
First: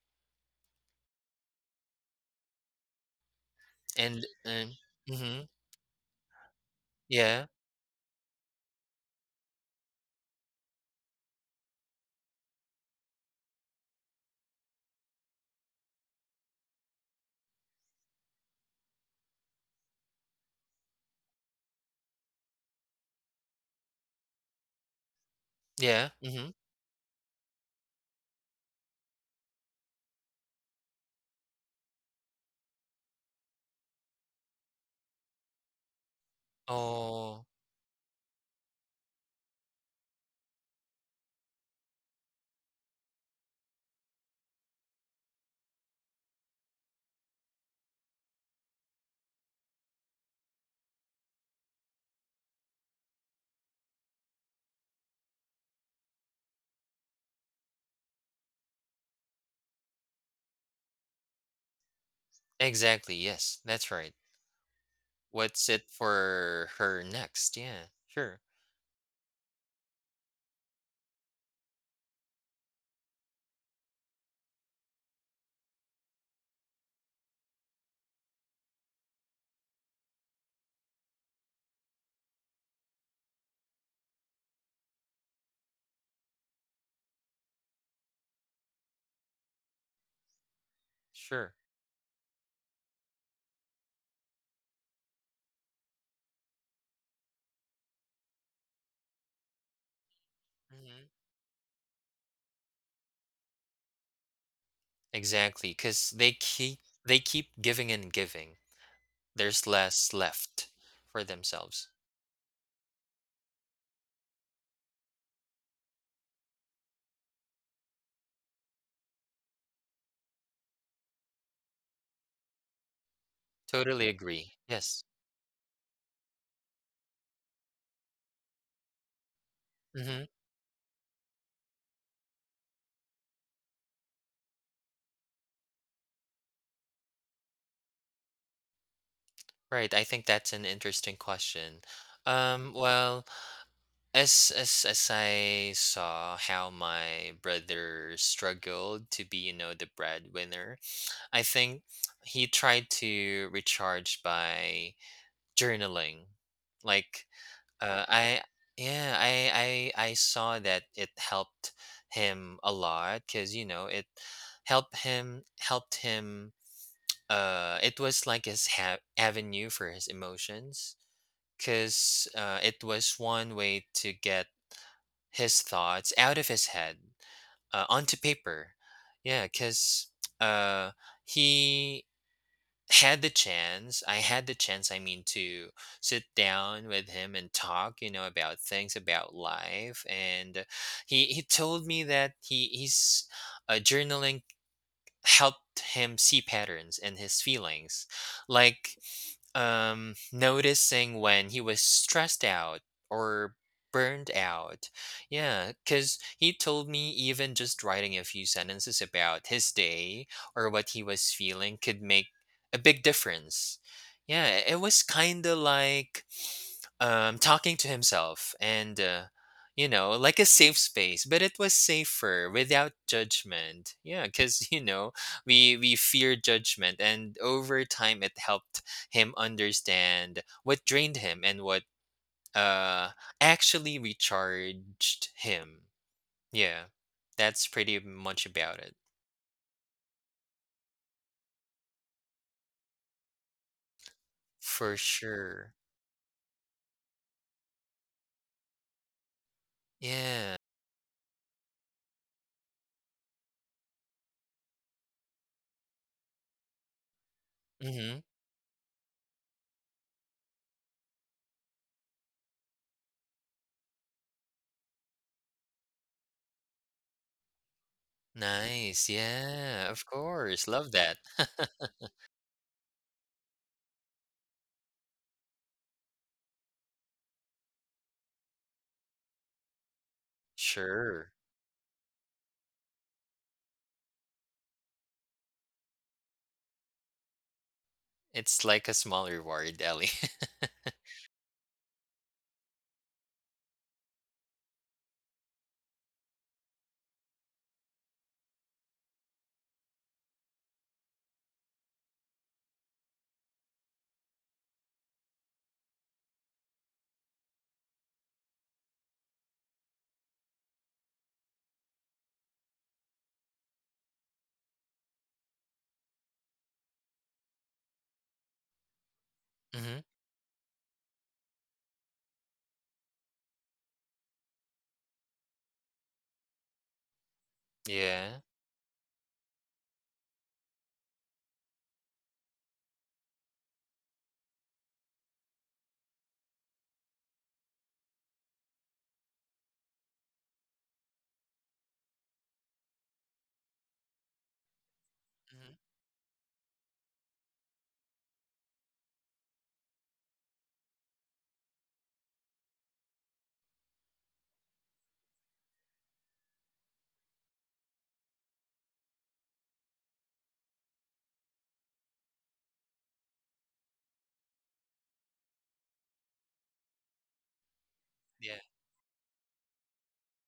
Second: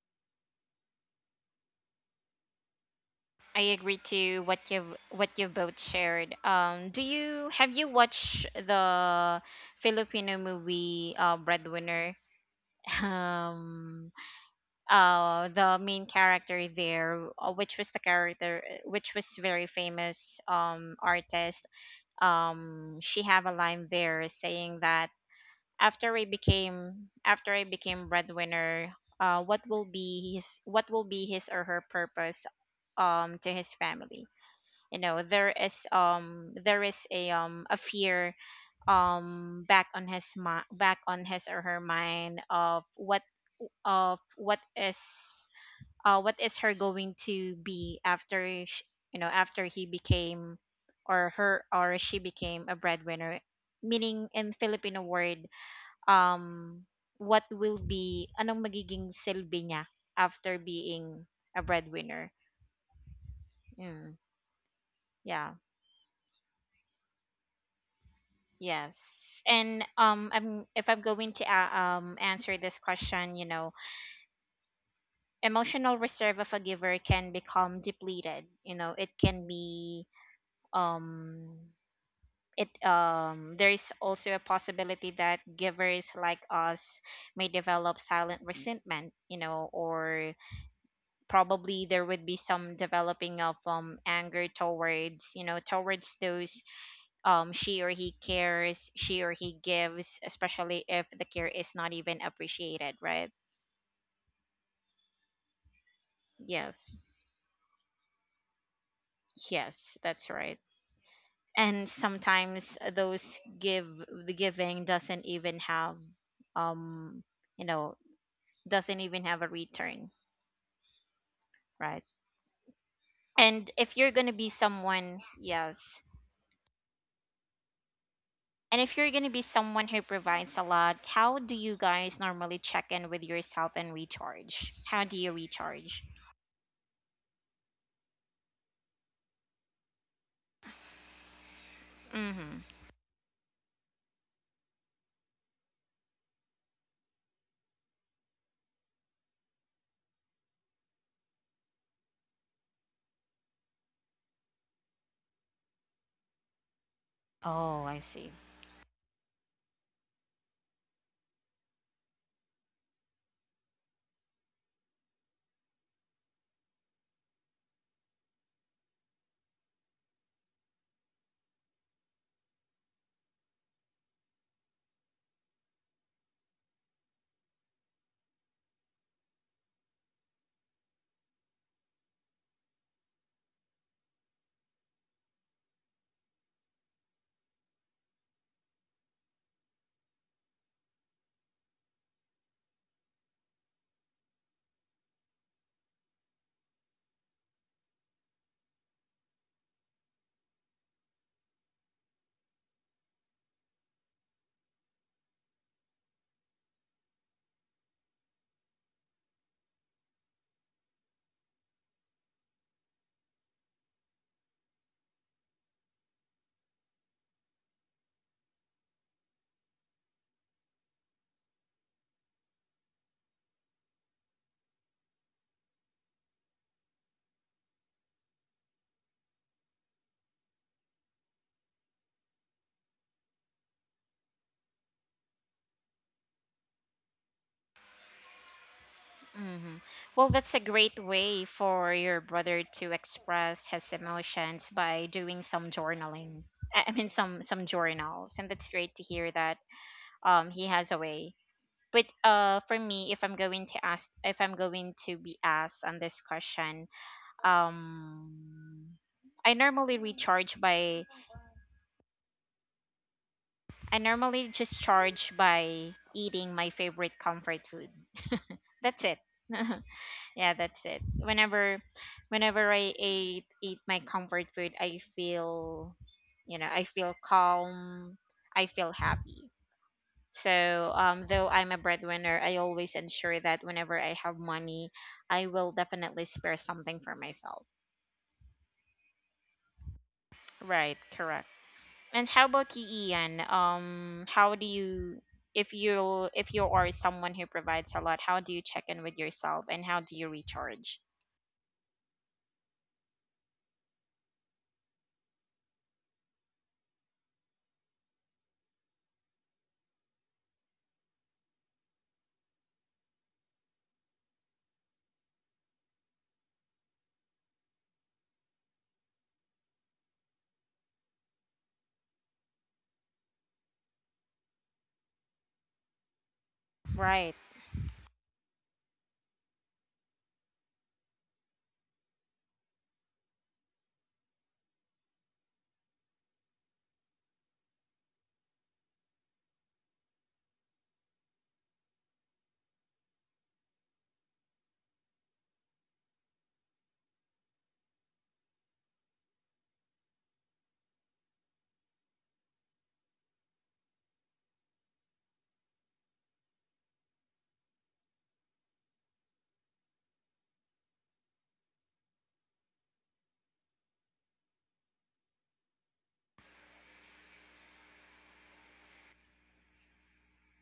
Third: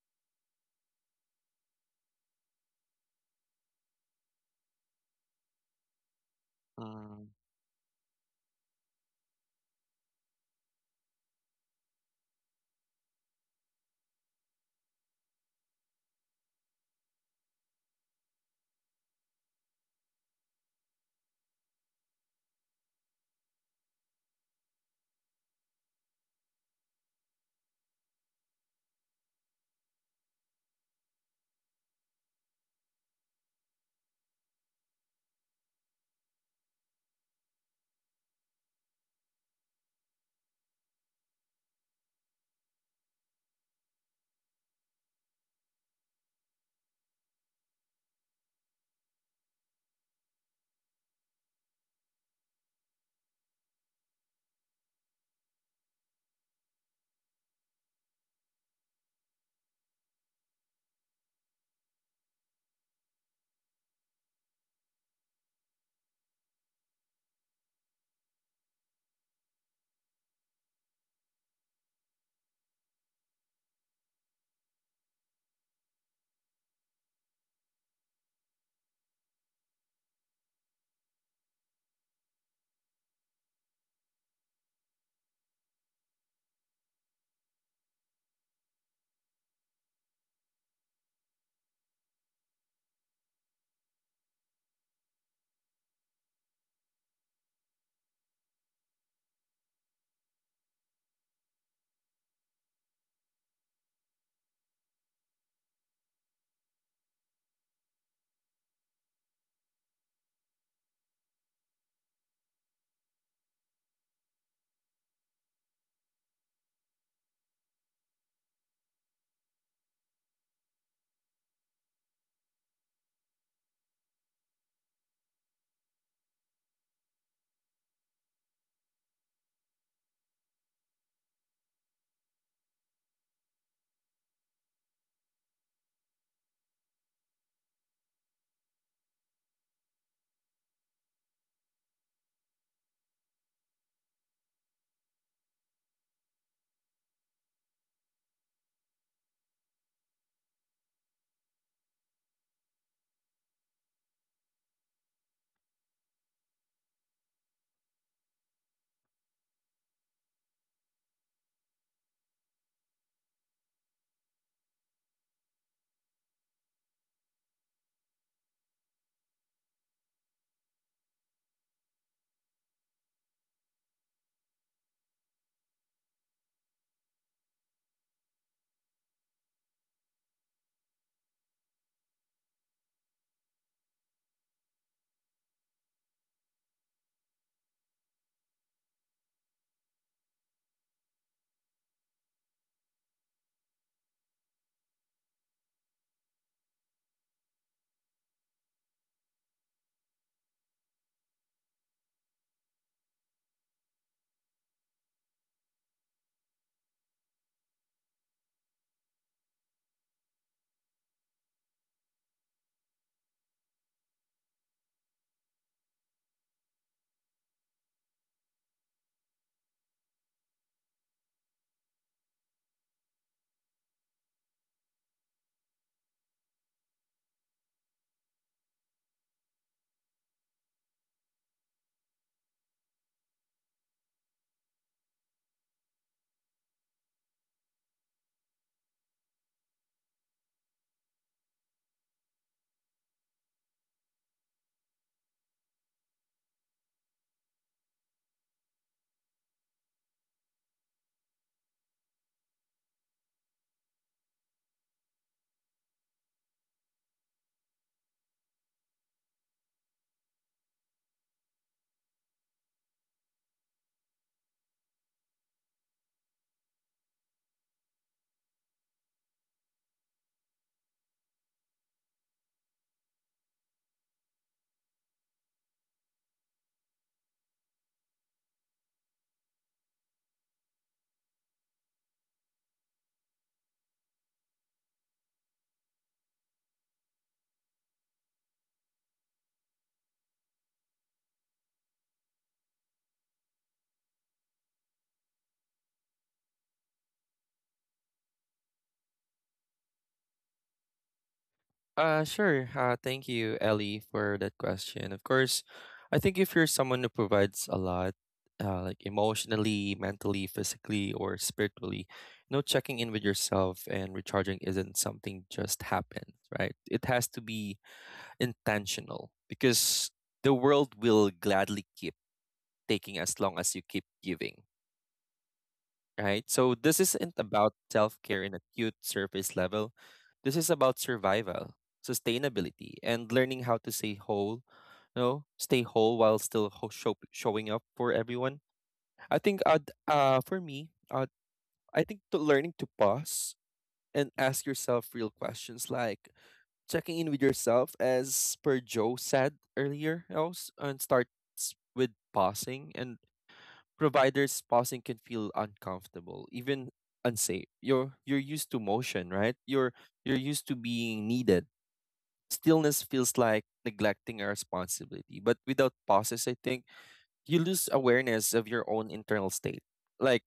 S1: I agree to what
S3: And
S1: you
S3: mhm.
S1: both shared. Do you,
S3: Yeah.
S1: have you watched the Filipino movie, Breadwinner? Um, the main character there, which was the character which was very famous artist. She have a line there saying that
S3: Yeah. Mhm.
S1: after I became breadwinner, what will be his, what will be his or her purpose to his family? You know, there is
S3: Oh,
S1: a fear back on his back on his or her mind of what, of what is her going to be after, you know, after he became, or her, or she became a breadwinner, meaning in Filipino word, um what will be anong magiging silbi niya after being a breadwinner.
S3: exactly. Yes, that's
S1: Mm,
S3: right.
S1: yeah.
S3: What's it for her next? Yeah. Sure.
S1: Yes. And I'm if I'm going to a answer this question, you know, emotional reserve of a giver can become depleted, you know. It can be, um it there is also a possibility that givers like us may develop silent resentment, you know. Or
S3: Sure.
S1: probably there would be some developing of anger towards, you know, towards those she or he cares, she or he gives, especially if the
S3: Mhm.
S1: care is not even appreciated, right?
S3: Because
S1: Yes,
S3: they keep giving and giving. There's
S1: yes, that's
S3: less
S1: right.
S3: left for
S1: And
S3: themselves.
S1: sometimes those give the giving doesn't even have um you know doesn't even have a return, right? And if you're going
S3: Totally
S1: to be
S3: agree.
S1: someone,
S3: Yes.
S1: yes. And if you're going to be someone who
S3: Mhm.
S1: provides a lot, how do you guys normally check in with yourself and recharge? How do you recharge?
S3: Right. I think that's an interesting question.
S1: Mhm.
S3: Well, as I saw how my brother struggled to be, you know, the breadwinner, I think he tried to recharge by journaling. Like,
S1: Oh, I see.
S3: I yeah, I saw that it helped him a lot because you know it helped him. It was like his avenue for his emotions because it was one way to get his thoughts out of his head onto paper. Yeah, because uh, he had the chance. I had the chance, I mean, to sit down with him and talk, you know, about things, about life. And he told me that he, he's journaling helped him see patterns in his feelings, like noticing when he was stressed out or burned out. Yeah, because he told me even just writing a few sentences about his day or what he was feeling could make a big difference. Yeah, it was kind of like talking to himself and you know, like a safe space, but it was safer without judgment, yeah, because you know we fear judgment, and over time it helped him understand what drained him and what uh actually recharged him. Yeah, that's pretty much about it.
S1: Mhm. Well, that's a great way for your brother to express his emotions by
S3: For
S1: doing some
S3: sure.
S1: journaling. I mean some journals, and that's great to hear that he
S3: Yeah.
S1: has a way. But for me, if I'm going to ask, if I'm going to be asked on this question,
S3: Mm-hmm.
S1: um I normally recharge by I normally just charge by eating my favorite comfort food. That's it.
S3: Nice. Yeah, of
S1: Yeah,
S3: course,
S1: that's it.
S3: love that.
S1: Whenever I eat my comfort food, I feel, you know, I feel calm, I feel happy. So,
S3: Sure.
S1: though I'm a breadwinner, I always ensure that whenever I have money, I will definitely spare something for myself.
S3: It's like a small reward, Ellie.
S1: Right, correct. And how about you, Ian? How do you, if you are someone who provides a lot, how do you check in with yourself and how do you recharge?
S2: Sure. Thank you, Ellie, for that question. Of course, I think if you're someone who provides a lot, like emotionally, mentally, physically, or spiritually, you know, checking in with yourself and recharging isn't something just happens, right? It has to be intentional
S3: Hmm.
S2: because the world will gladly keep taking as long as you keep giving, right? So this
S1: Right,
S2: isn't about self
S3: Yeah.
S2: care in a cute surface level. This is about survival, sustainability, and learning how to stay whole, you know, stay whole while still showing up for everyone. I think for me, I think to learning to pause and ask yourself real
S3: Hmm.
S2: questions like checking in with yourself as per Joe said earlier, you know, and starts with pausing and providers pausing can feel uncomfortable, even unsafe. You're used to motion, right? You're used to being needed. Stillness feels like neglecting a responsibility. But without pauses, I think you lose awareness
S3: Yeah.
S2: of your own internal state. Like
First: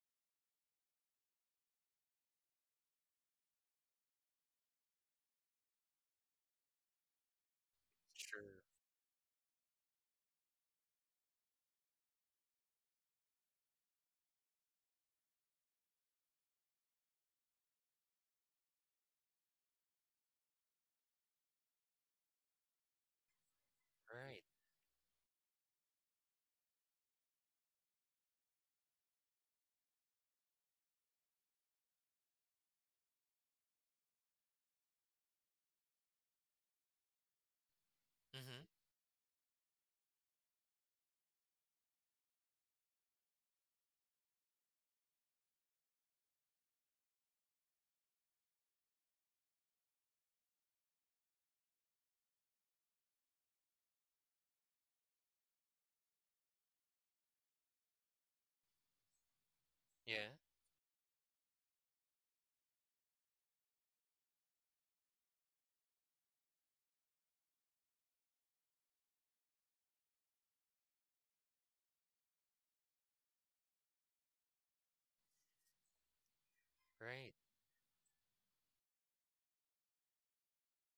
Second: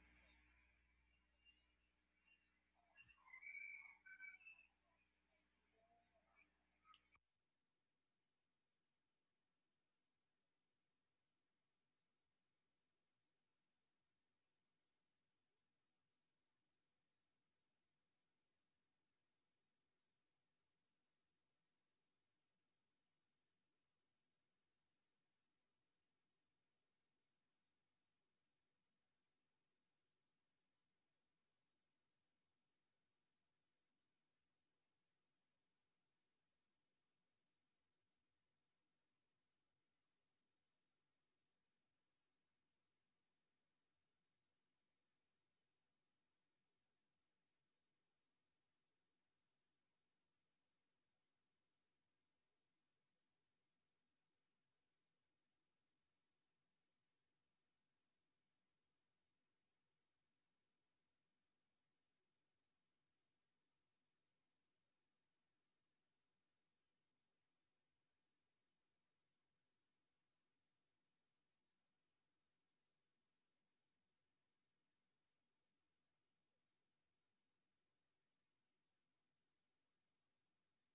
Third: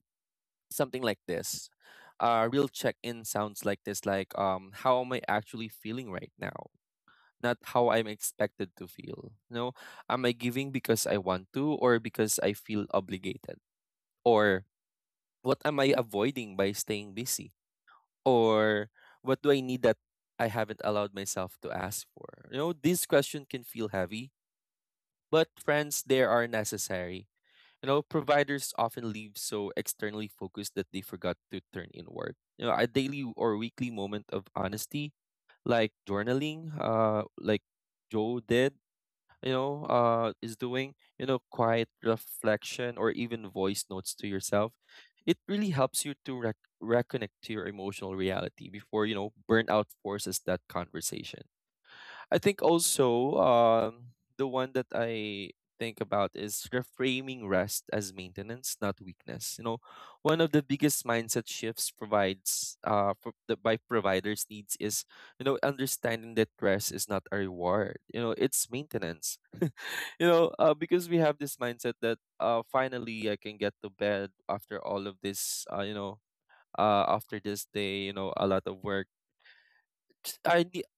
S2: something like this. A real check-in sounds like this, like, how am I actually feeling right now? Not how I'm
S3: Sure.
S2: expected to feel. You know, am I giving because I want to or because I feel obligated? Or what am I avoiding by staying busy? Or what do I need that I haven't allowed myself to ask for? You know, this question can feel heavy,
S3: Right.
S2: but friends they are necessary. You know, providers often leave so externally focused that they forgot to turn inward. You know, a daily or weekly moment of honesty, like journaling, like Joe
S3: Hmm.
S2: did, you know, is doing, you know, quiet reflection or even voice notes to yourself, it really helps you to reconnect to your emotional reality before, you know, burnout forces that conversation. I think also, the one that I think about is reframing rest as maintenance, not weakness. You know,
S3: Yeah.
S2: one of the biggest mindset shifts provides pro- that by providers needs is, you know, understanding that rest is not a reward. You know, it's maintenance, you know, because we have this mindset that, finally I can get to bed after all of this, you know,
S3: Right.
S2: after this day, you know, a lot of work. Just- I ne-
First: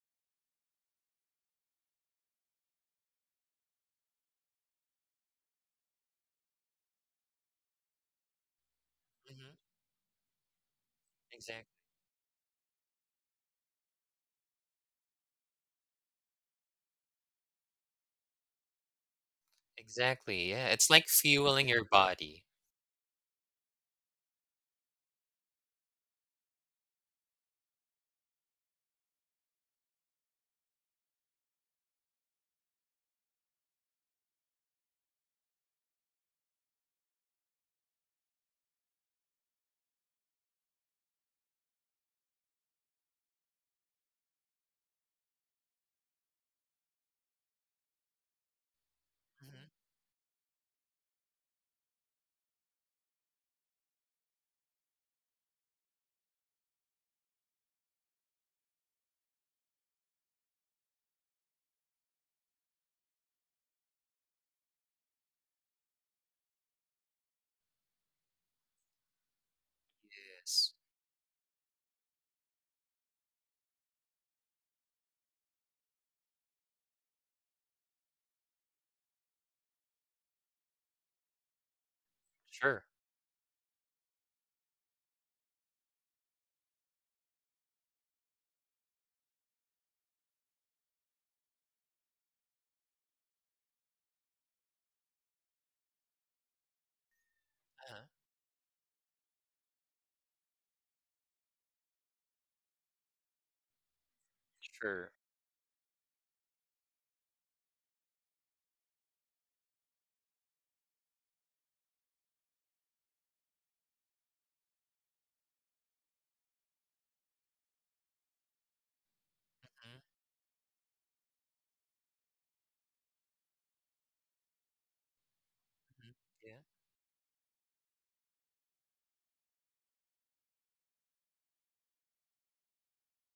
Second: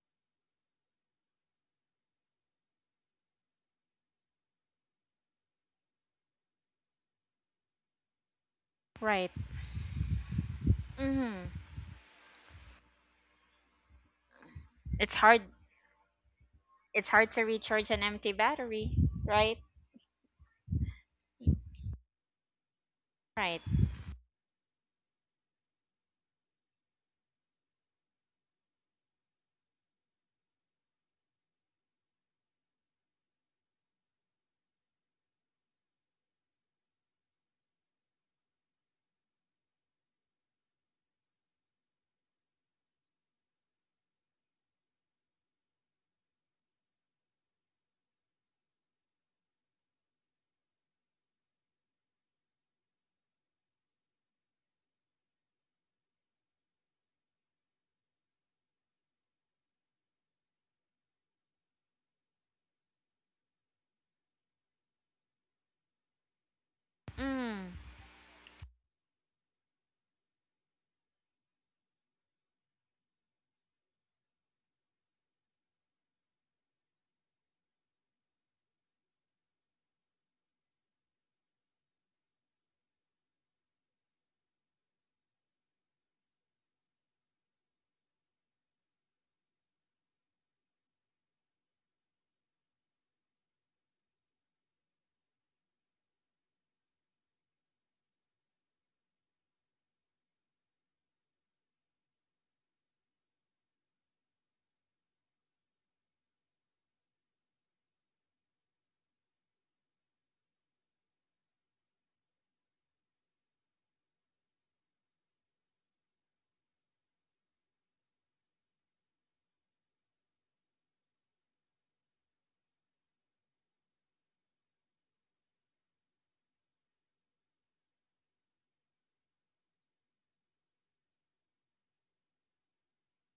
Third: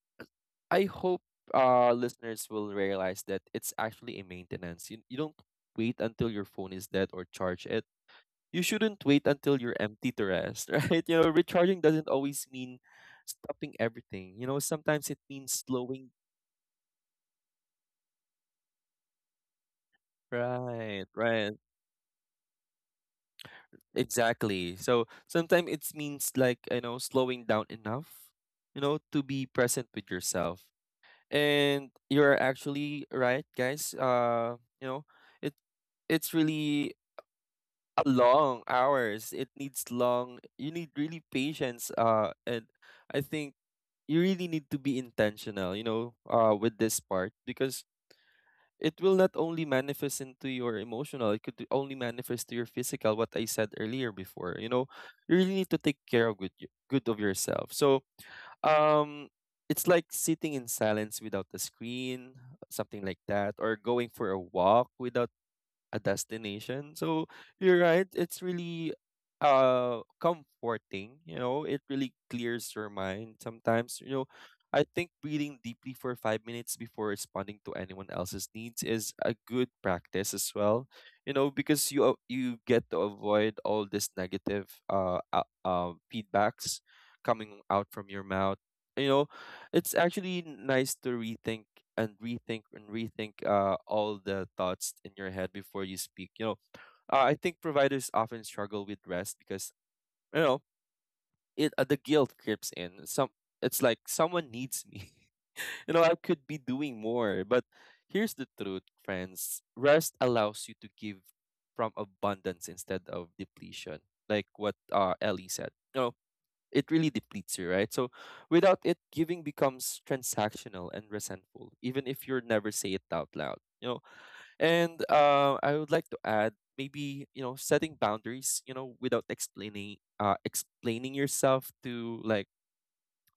S2: I hope listeners will realize that it's actually a maintenance. You don't wait until your phone is dead or charge it. You shouldn't wait
S1: right.
S3: Hmm.
S2: until you're empty to rest, right? You know,
S1: Mm-hmm.
S3: Exactly.
S2: recharging doesn't always mean stopping everything. You know, sometimes
S1: It's
S2: it
S1: hard.
S2: means slowing.
S1: It's hard to recharge an empty battery, right?
S3: Exactly. Yeah. It's
S2: Right,
S3: like
S2: right.
S3: fueling your body.
S1: Right.
S2: Exactly. So sometimes it means like, you know, slowing down enough, you know, to be present with yourself. And you're actually right, guys. You know, it it's really a long hours. It needs long, you need really patience. And I think you really need to be intentional, you know, with this part because it will not only
S3: Hmm.
S2: manifest into your emotional, it could only manifest to your physical, what I said earlier before, you know, you really need to take care of good of yourself. So um it's like sitting in silence without the screen, something like that, or going for a walk without a destination. So
S1: Mm,
S2: you're right. It's really
S3: Yes.
S2: comforting. You know, it really clears your mind sometimes. You know, I think breathing deeply for 5 minutes before responding to anyone else's needs is a good practice as well. You know, because you
S3: Sure.
S2: get to avoid all this negative feedbacks coming out from your mouth. You know, it's actually nice to rethink and rethink and rethink all the thoughts in your head before you speak. You know, I think
S3: Uh-huh.
S2: providers often struggle with rest because, you know, it the guilt creeps in. Some it's like someone needs me.
S3: Sure.
S2: You know, I could be doing more, but here's the truth, friends. Rest allows you to give from abundance instead of depletion, like what Ellie said. You know, it really depletes you, right? So without it, giving
S3: Hmm.
S2: becomes transactional and resentful, even if you never say it out loud. You know, and I would like
S3: Hmm.
S2: to add
S3: Yeah.
S2: maybe, you know, setting boundaries. You know, without explaining yourself to like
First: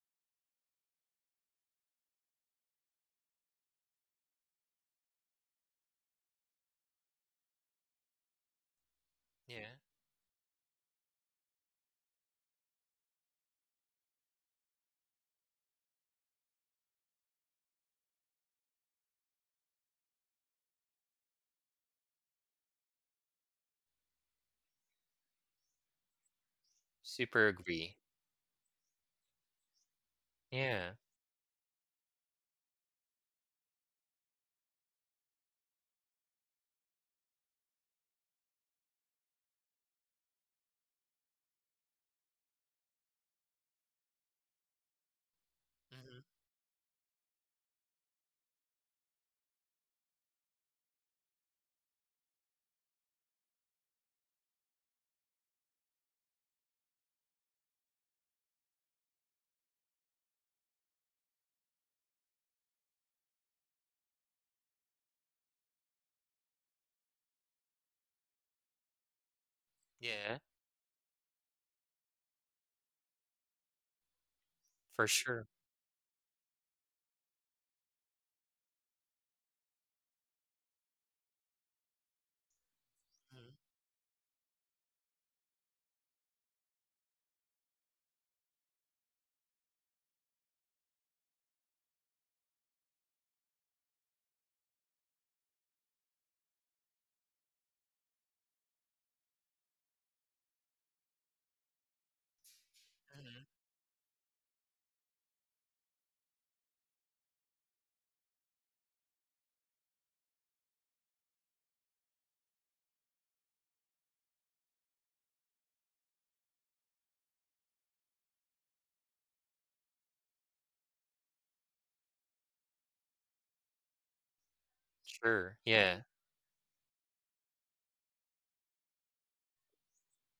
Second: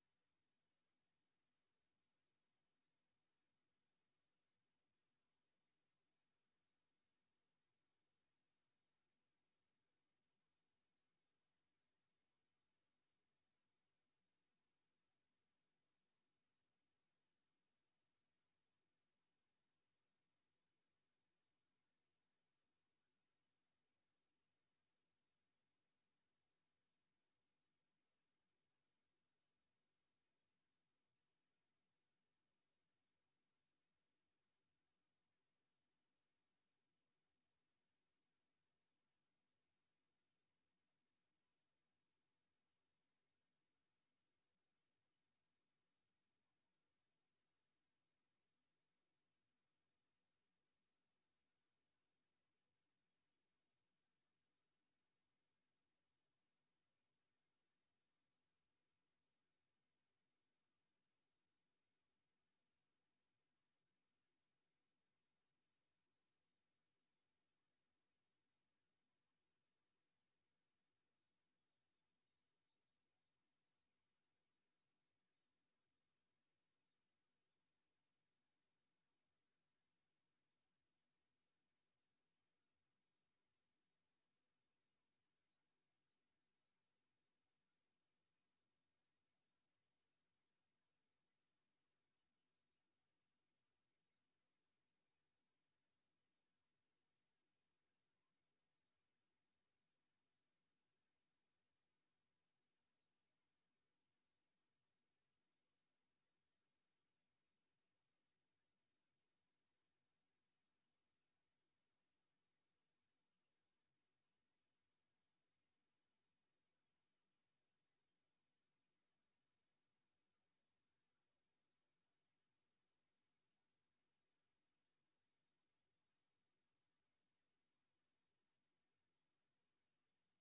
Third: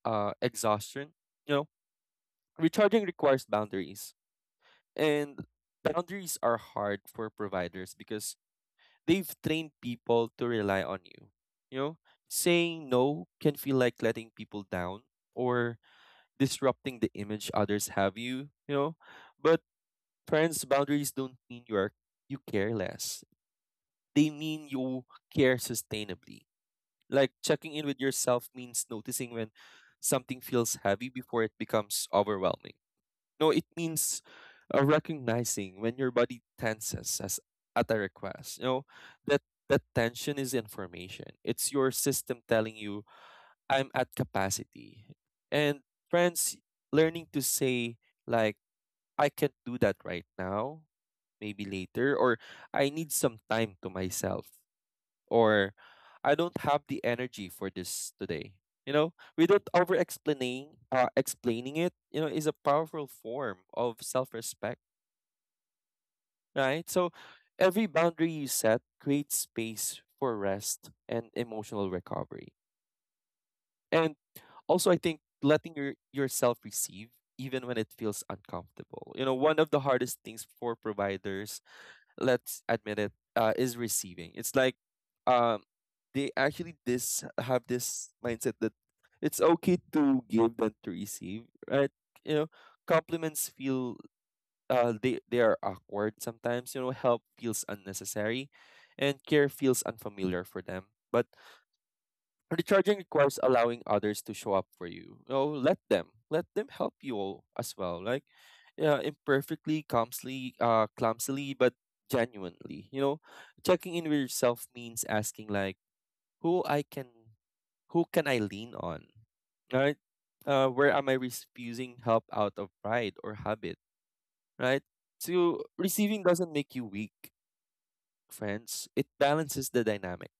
S2: exhaustion. You know, recharging requires boundaries, and boundaries are hard for providers because they've trained
S3: Yeah.
S2: people to rely on you. You know, saying no can feel like letting people down or disrupting the image others have you, you know. But friends, boundaries don't mean you are you care less. They mean you care sustainably. Like
S3: Super
S2: checking in
S3: agree.
S2: with yourself means noticing when something feels
S3: Yeah.
S2: heavy before it becomes overwhelming. No, it means recognizing when your body tenses as at a request. You know, that that tension is information. It's your system telling you I'm at capacity. And
S3: Hmm.
S2: friends, learning to say, like, I can't do that right now, maybe later, or I need some time to myself, or I don't have the energy for this today. You know, without explaining it, you know, is a powerful form of self respect, right? So every boundary you set creates space for
S3: Yeah.
S2: rest and emotional recovery. And also, I
S3: For
S2: think
S3: sure.
S2: letting your, yourself receive, even when it feels uncomfortable. You know, one of the hardest things for providers, let's admit it,
S3: Hmm.
S2: is receiving. It's like, um, they actually this have this mindset that it's okay to give than to receive, right? You know, compliments feel they are awkward sometimes. You know, help feels unnecessary, and care feels unfamiliar for them. But recharging requires
S3: Hmm.
S2: allowing others to show up for you. You know, let them help you all as well. Like, yeah, imperfectly, clumsily, clumsily, but genuinely. You know, checking in with yourself means asking like, who I can, who can I lean on, right? Where am I refusing help out of pride or habit, right?
S3: Sure.
S2: So
S3: Yeah.
S2: receiving doesn't make you weak, friends. It balances the dynamic,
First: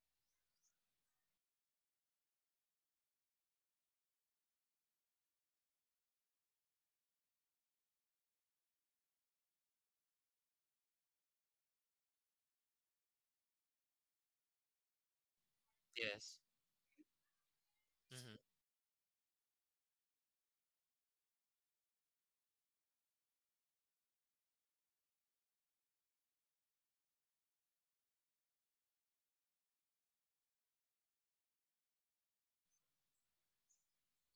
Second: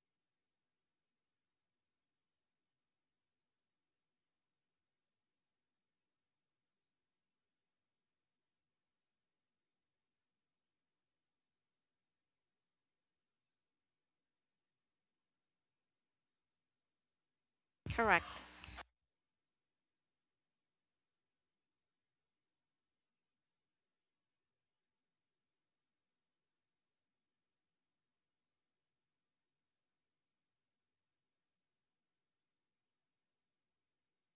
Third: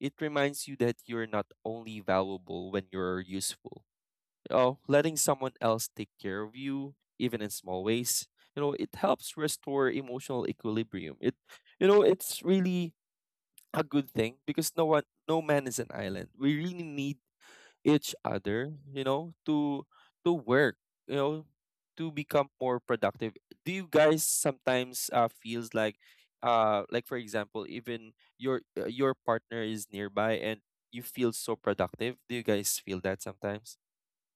S2: it reminds you that you're not only valuable when you're useful. Oh, letting someone else take care of you, even in small ways, you know, it helps restore emotional equilibrium. It, you know, it's really a good thing because no one, no man is an island.
S3: Yes.
S2: We really need each
S3: Hmm.
S1: correct.
S2: other, you know, to work, you know, to become more productive. Do you guys sometimes feels like for example, even your partner is nearby and you feel so productive? Do you guys feel that sometimes?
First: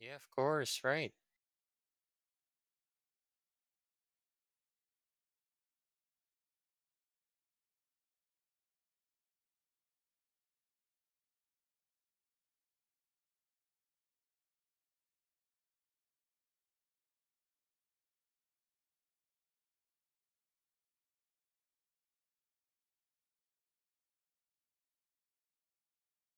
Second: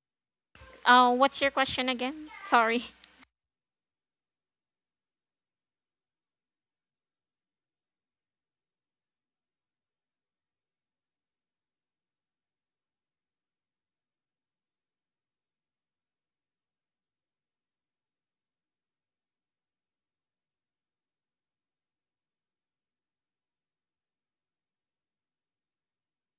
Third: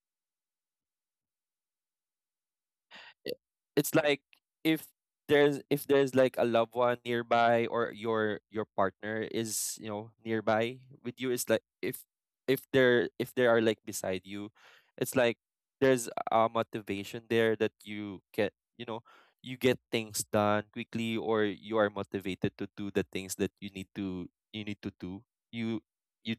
S3: Yeah. Of course. Right.
S1: What's your question again? Sorry.
S2: i- it's like if there's like a loved one nearby or your partner is, you know, nearby with you. It's like if they're if they are like beside you, it's like there's a motivation there that you get, you know, you get things done quickly, or you are motivated to do the things that you need to, do you you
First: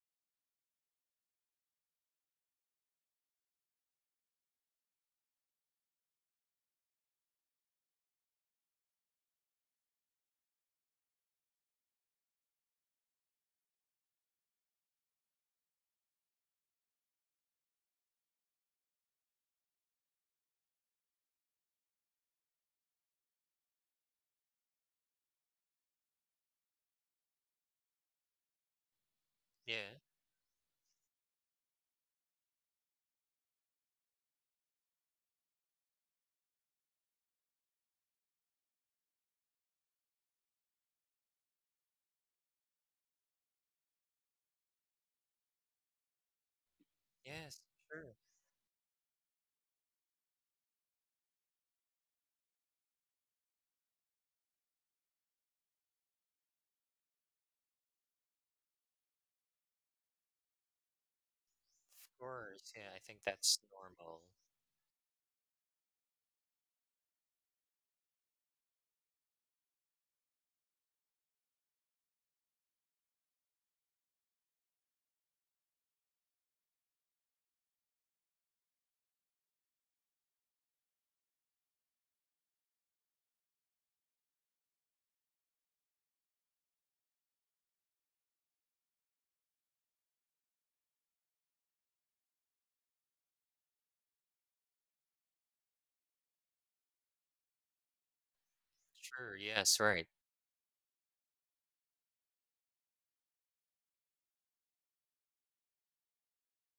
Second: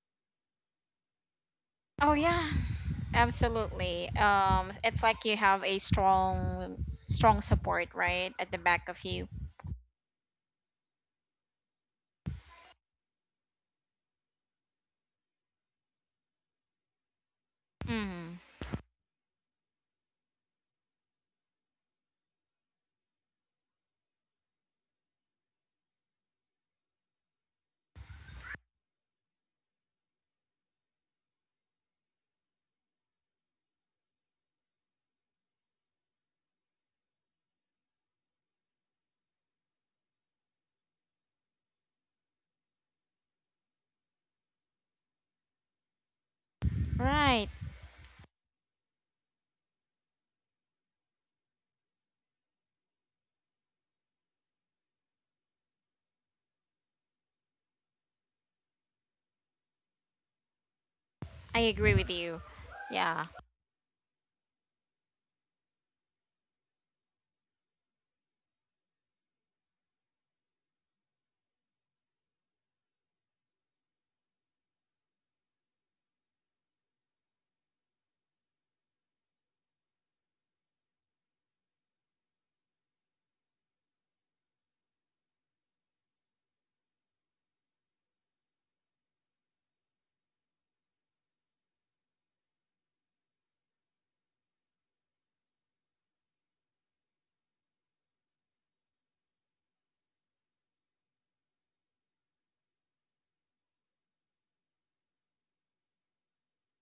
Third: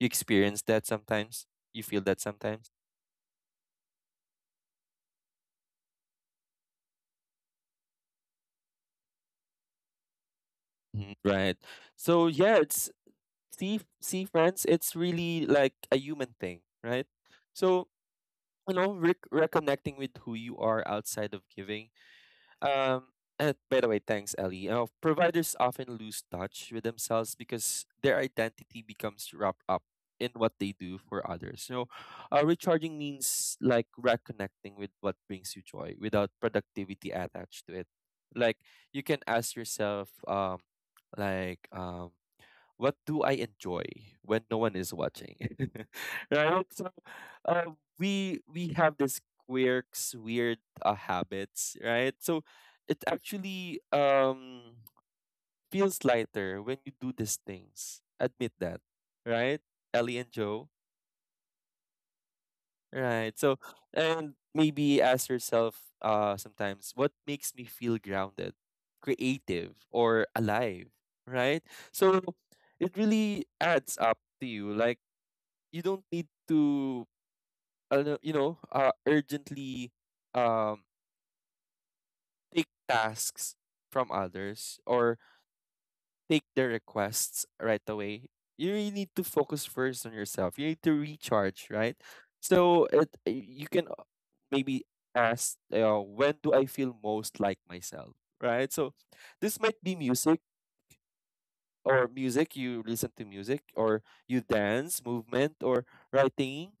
S2: you experience that sometimes, you feel
S1: Oh
S2: that
S1: yeah,
S2: sometimes.
S1: absolutely. It's like you have a strong, strong support right at the back of you.
S2: Mhm, right. So yeah, it's, see friends, it's really like a human thing, right? So
S1: Mm,
S2: you know, reconnecting with who you are outside of giving, um and by the way, thanks Ellie. Providers often lose touch with themselves because their identity becomes wrapped up
S3: Yeah.
S2: in what they do for others. So recharging means like reconnecting with what brings you joy without productivity attached to it. Like, you can ask yourself, like, what do I enjoy when no one is watching? Right? So
S1: right.
S3: Yes. Sure.
S2: we have this quirks, weird habits, right? So it actually feels lighter when you do these things. Admit that, right? Ellie and Joe.
S1: I agree with you.
S3: Course, yeah, I think
S1: Yeah.
S2: Right. So,
S3: that's normal.
S2: and maybe ask yourself sometimes, what makes me feel grounded, creative, or alive, right? So it really adds up to you. Like, you don't need to you know, urgently, um take tasks from others, or take their requests right away. You really need to focus first on yourself. You need to recharge, right? So it, you can maybe ask, when do I feel most like myself, right? So,
S3: Sure,
S2: this might
S3: yes,
S2: be
S3: right.
S2: music, or music, you listen to music, or you dance, movement, or writing,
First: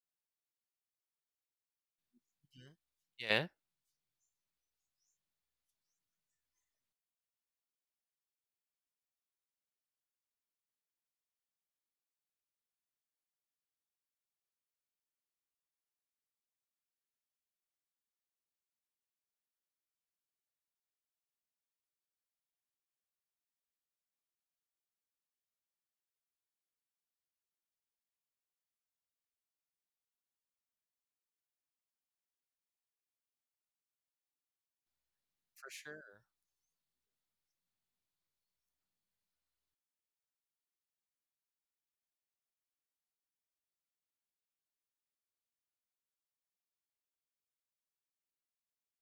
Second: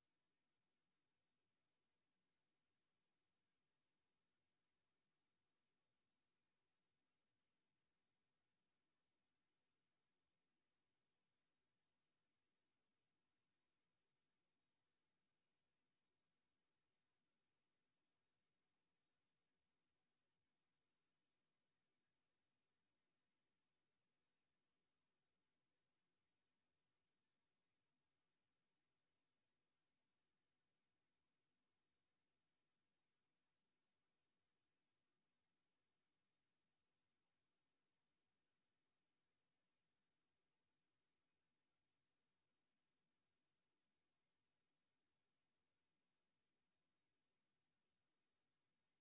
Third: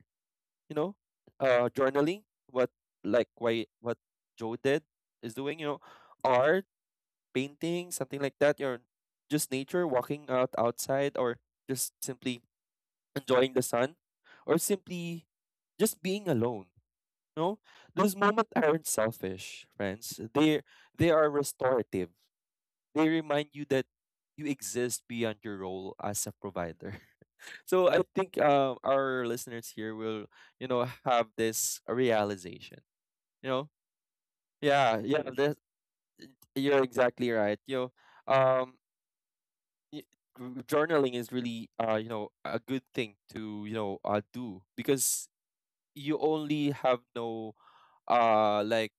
S2: you know, journaling. What,
S3: Mhm.
S2: like,
S3: Yeah,
S2: why, what Joe did, is doing, you know, art, painting, something like that, or just nature, walking out outside, or just simply enjoying the sun, or simply just being alone, you know. Those moments aren't selfish, friends. They are restorative. They remind you that you exist beyond your role as a provider. So I think our listeners here will, you know, have this realization. You know, yeah, yeah, that
S3: for sure.
S2: you're exactly right. You know, um, y- journaling is really, you know, a good thing to, you know, do, because you only have no, like,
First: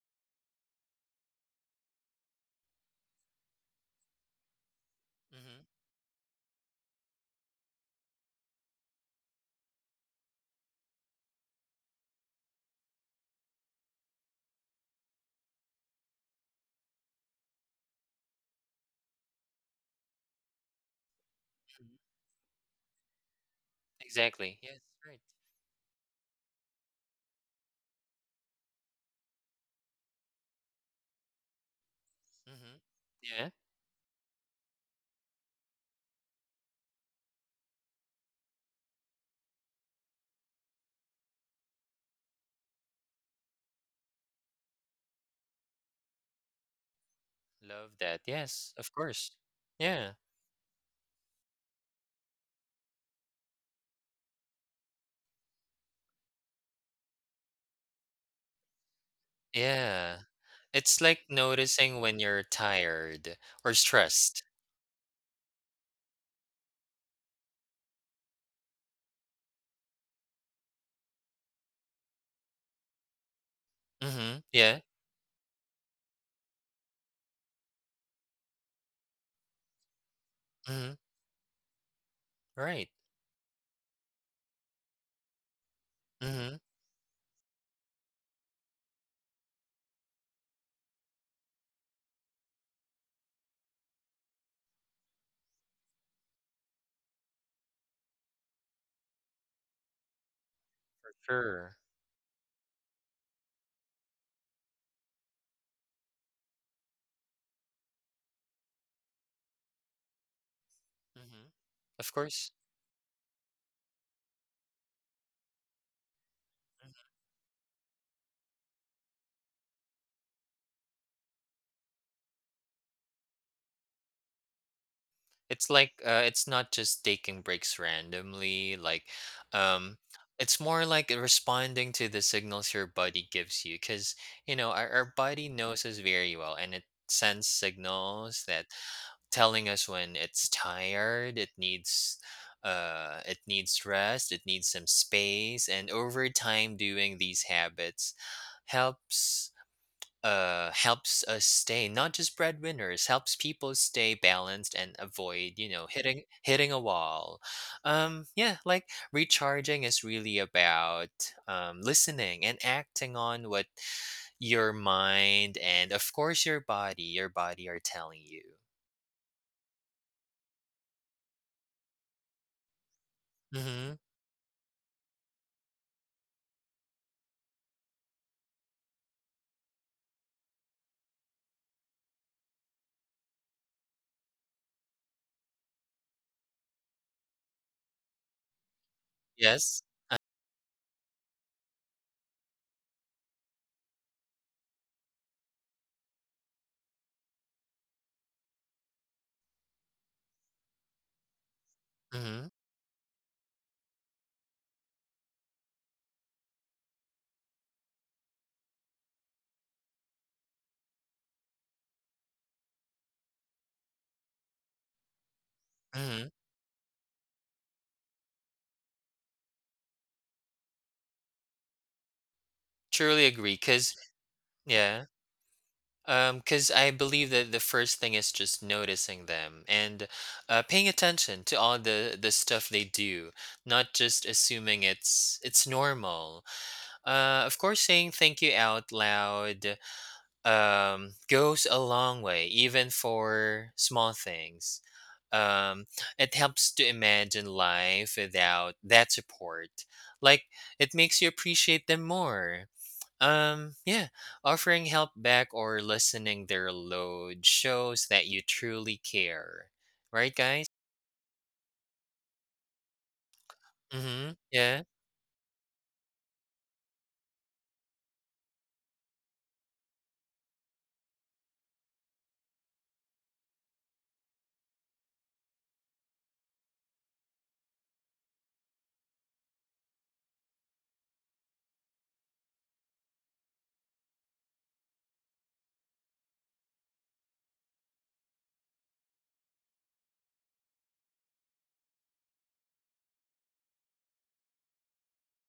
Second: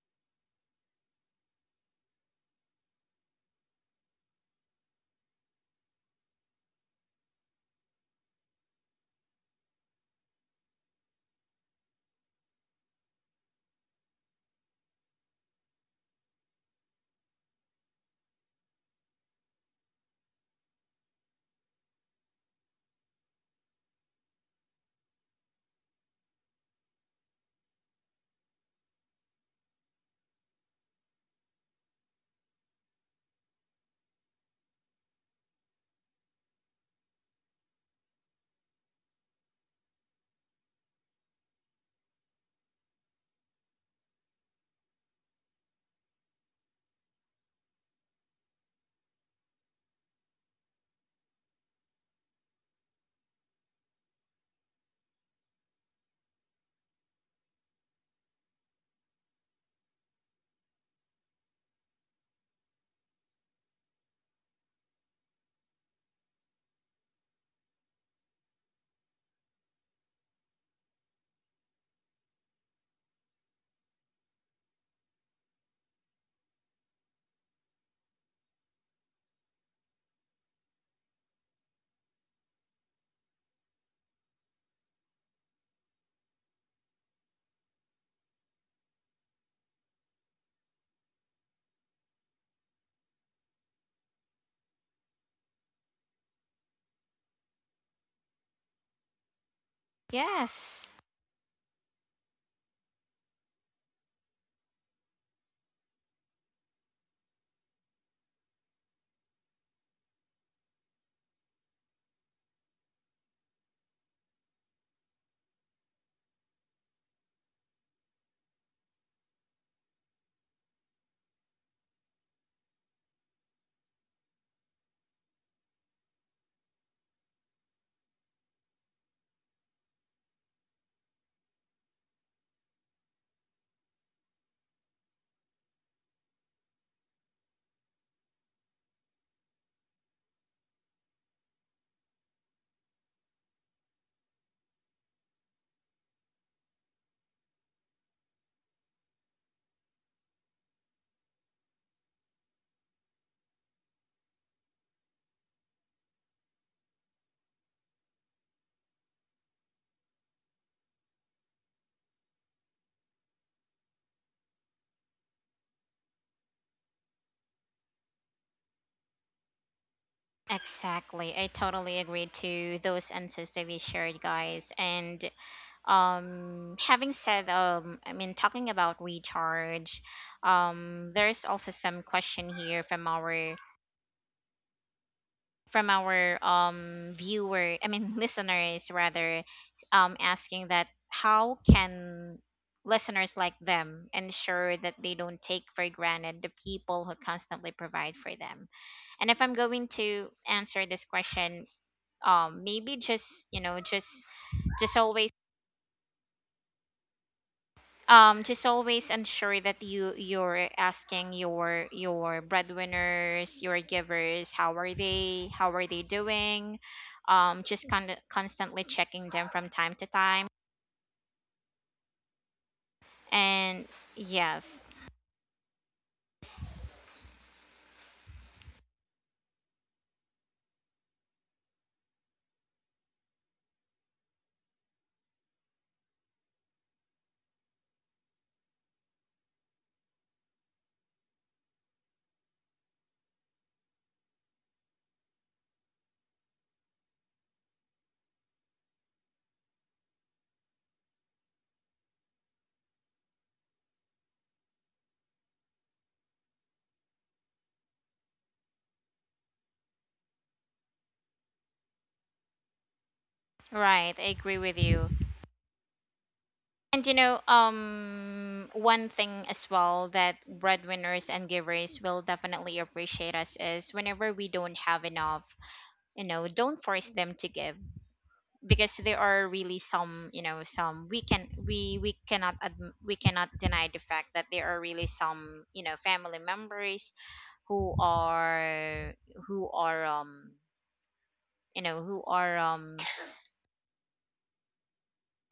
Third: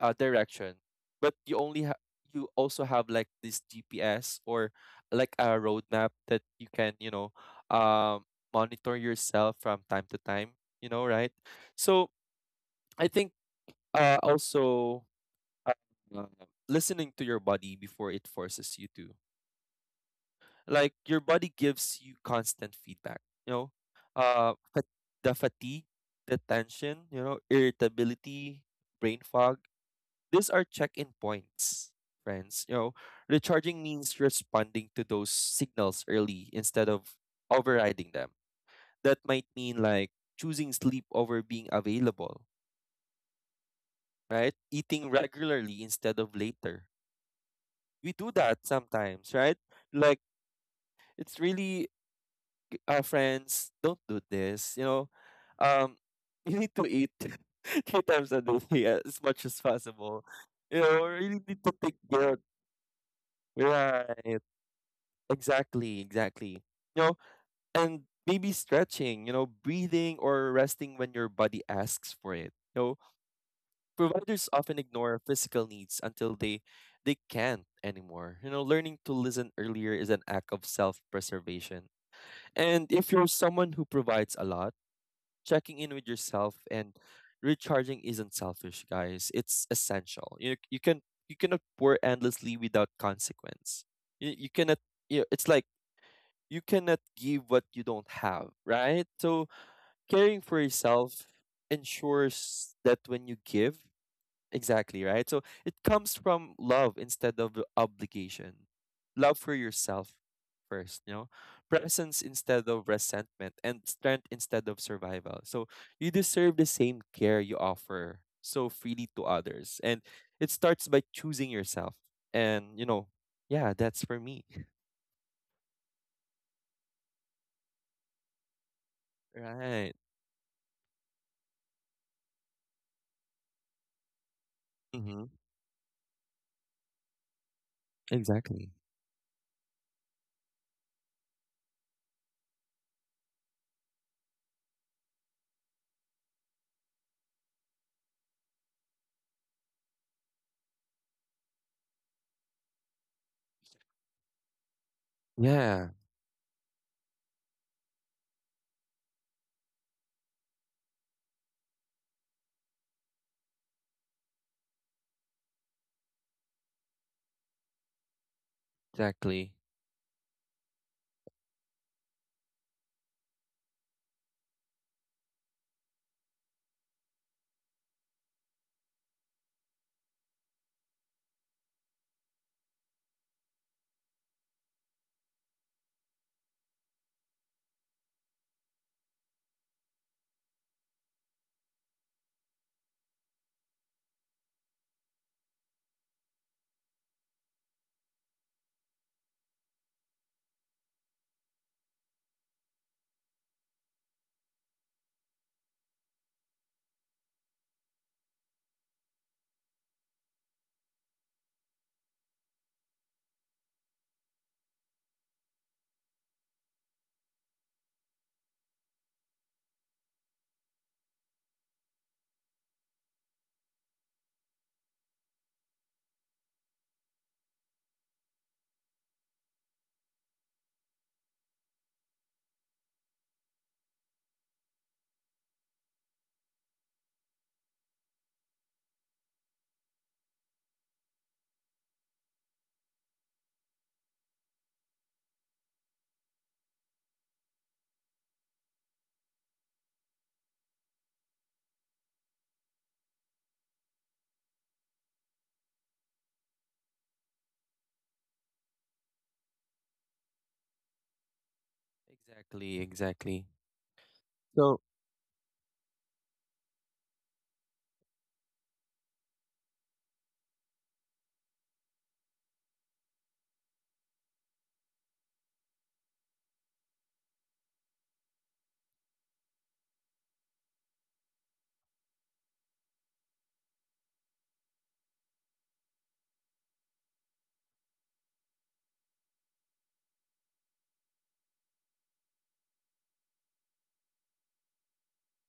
S2: direction, but you only have, you also have like this GPS, or like a
S3: Mhm,
S2: roadmap that you can, you know, um, monitor yourself from time to time. You know, right? So I think also uh, listening to your body before it forces you to. Like, your body
S3: mhm.
S2: gives you constant feedback. You know, uh,
S3: Exactly, yes,
S2: fa-
S3: right.
S2: the fatigue, the tension. You know, irritability, brain fog. These are check-in points, friends. You
S3: Mhm.
S2: know,
S3: Yeah,
S2: recharging means responding to those signals early instead of overriding them. That might mean like choosing sleep over being available, right? Eating regularly instead of later.
S3: love
S2: We
S3: that.
S2: do that
S3: Yes, of course.
S2: sometimes, right?
S3: Yeah.
S2: Like, it's really, friends, don't do this. You know, um, you need to eat three times a day as much as
S3: Yeah.
S2: possible. You
S3: It's
S2: know,
S3: like
S2: really need to take
S3: noticing when
S2: care.
S3: you're tired or
S2: Right.
S3: stressed.
S2: Exactly, exactly. You know, and maybe stretching, you know, breathing or resting when your body asks for it. You know,
S3: Mhm,
S2: providers often
S3: yeah,
S2: ignore physical needs until they can't anymore. You know, learning to listen earlier is an act of
S3: mhm,
S2: self-preservation. And
S3: right.
S2: if you're someone who provides a lot, checking in with yourself
S3: Mhm,
S2: and recharging isn't selfish, guys. It's essential. You cannot pour endlessly without consequence. You cannot you know, it's like, you cannot give what you don't have, right? So caring for
S1: Yes.
S3: for
S2: yourself
S3: sure.
S2: ensures that when you give, exactly, right? So it comes from love instead of obligation. Love for yourself first, you know?
S3: Mhm. Of
S2: Presence
S3: course.
S2: instead of resentment, and strength instead of survival. So you deserve the same care you offer so freely to others. And it starts by choosing yourself. And, you know, yeah, that's for me.
S3: It's like it's not just taking breaks randomly, like
S2: Right.
S3: um it's more like responding to the signals your body gives you, because you know our
S2: Mm-hmm.
S3: body knows us very well and it sends signals
S2: Exactly.
S3: that telling us when it's tired. It needs it needs rest, it needs some space, and over time doing these habits helps helps us stay, not just breadwinners, helps people stay balanced and avoid, you know,
S2: Yeah,
S3: hitting a wall. Um, yeah, like recharging is really about um, listening and acting on what your mind and, of course, your body are telling you.
S2: exactly.
S1: Exactly. I totally agree to those answers that we
S3: Mhm.
S1: shared, guys. And having said, I mean, talking about recharge, there's also some question here from our viewer, listeners rather,
S3: Yes.
S1: asking that how can listeners like them ensure that they don't take for granted the people who constantly provide for them. And if I'm going to answer this question,
S3: Mhm.
S1: maybe just, you know, just always, just always ensure that you, you're asking your breadwinners, your givers, how are they, how are they
S3: Mhm.
S1: doing, just kind of constantly checking them from time to time.
S3: Truly agree,
S1: And
S3: cuz
S1: yes.
S3: yeah, um, because I believe that the first thing is just noticing them and paying attention to all the stuff they do, not just assuming it's normal. Of course, saying thank you out loud goes a long way, even for small things. Um, it helps to imagine life without that support. Like it makes you appreciate them more. Yeah, offering help back or listening their load shows that you truly care. Right, guys?
S2: Exactly, exactly.
S1: Right, I
S3: Mm-hmm.
S1: agree with
S2: So,
S3: Yeah,
S1: you. And you know, one thing as well that breadwinners and givers will definitely appreciate us is whenever we don't have enough, you know, don't force them to give. Because there are really some, you know, some we can, we cannot we cannot deny the fact that there are really some, you know, family members who are, who are um you know who are um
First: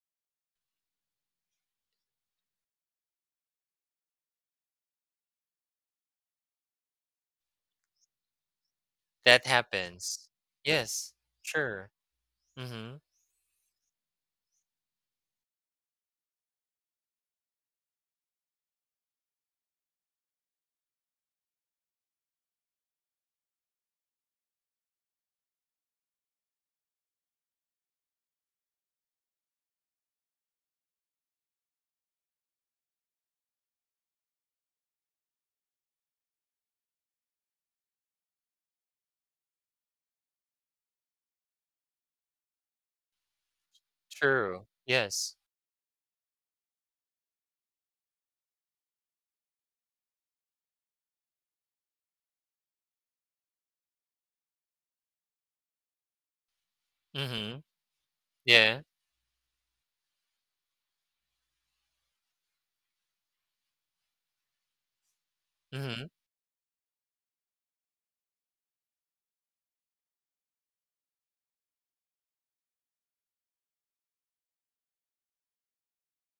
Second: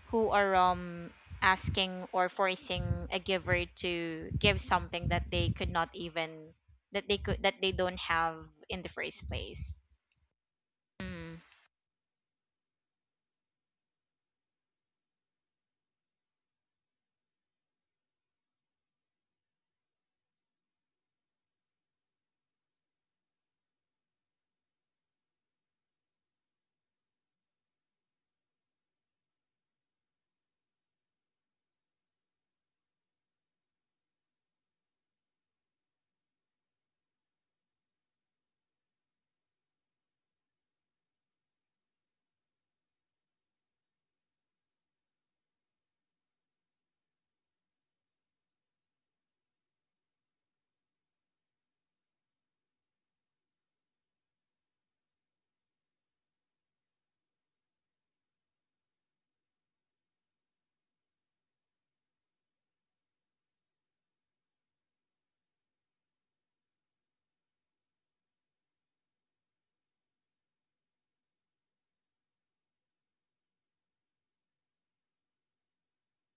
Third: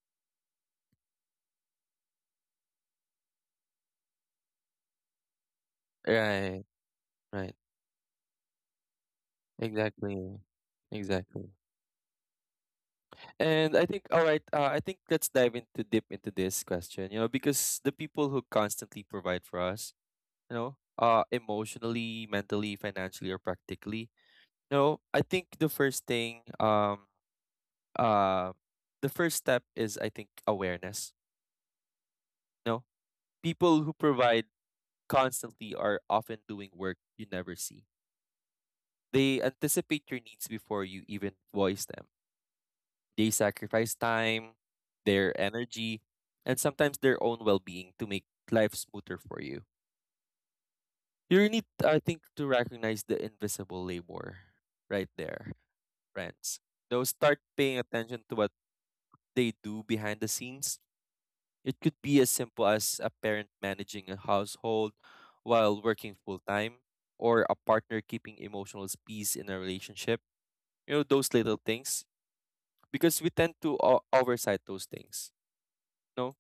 S1: who are asking or forcing a giver to give something that they could not even,
S2: right,
S1: that
S2: right.
S1: they don't have in the first
S3: that
S1: place.
S3: happens.
S2: Exactly.
S3: Yes,
S1: Mm,
S2: Exactly.
S3: sure. Mm-hmm.
S2: And I think, all right, I think let's dive into deep into this question, you know, because the people who constantly provide for us, you know, emotionally, mentally, financially or practically, you know, I think the first thing, uh the first step is, I think, awareness. You know, people who provide constantly are often doing work you never see. They anticipate your needs before you even voice them. They sacrifice time,
S3: True. Yes.
S2: their energy, and sometimes their own well being to make life smoother for you. You need, I think, to recognize the invisible labor right there, friends. Now, start
S3: Mm-hmm.
S2: paying attention to what
S3: Yeah.
S2: they do behind the scenes. It could be as simple as a parent managing a household while
S3: Mm-hmm.
S2: working full time, or a partner keeping emotional peace in a relationship. You know, those little things, because we tend to oversight those things. No,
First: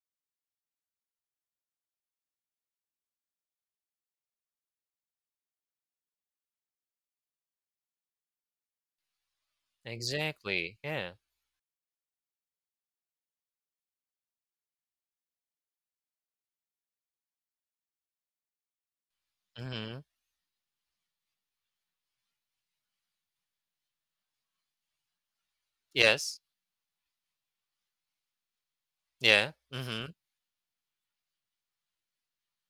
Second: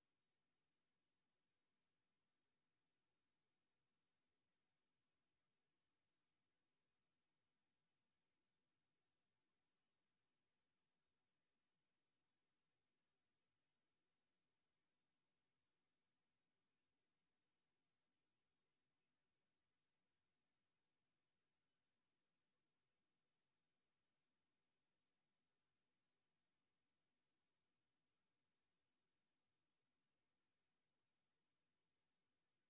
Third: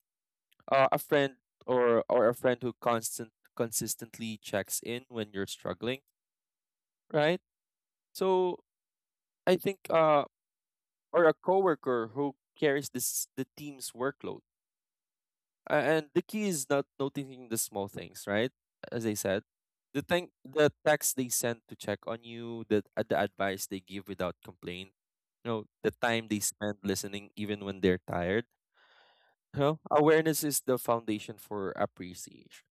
S2: a friend, or a friend who constant consistently checks in when you're struggling, right? So I think,
S3: Exactly. Yeah.
S2: or a coworker who carries this the team's workload. And the key is not noticing the small things, right? As I said,
S3: Mm-hmm.
S2: the thing, the text they send to check on you, the advice they give without complaint, you know, the time they
S3: Yes.
S2: spend listening even when they're tired.
S3: Yeah.
S2: Well,
S3: Mm-hmm.
S2: awareness is the foundation for appreciation.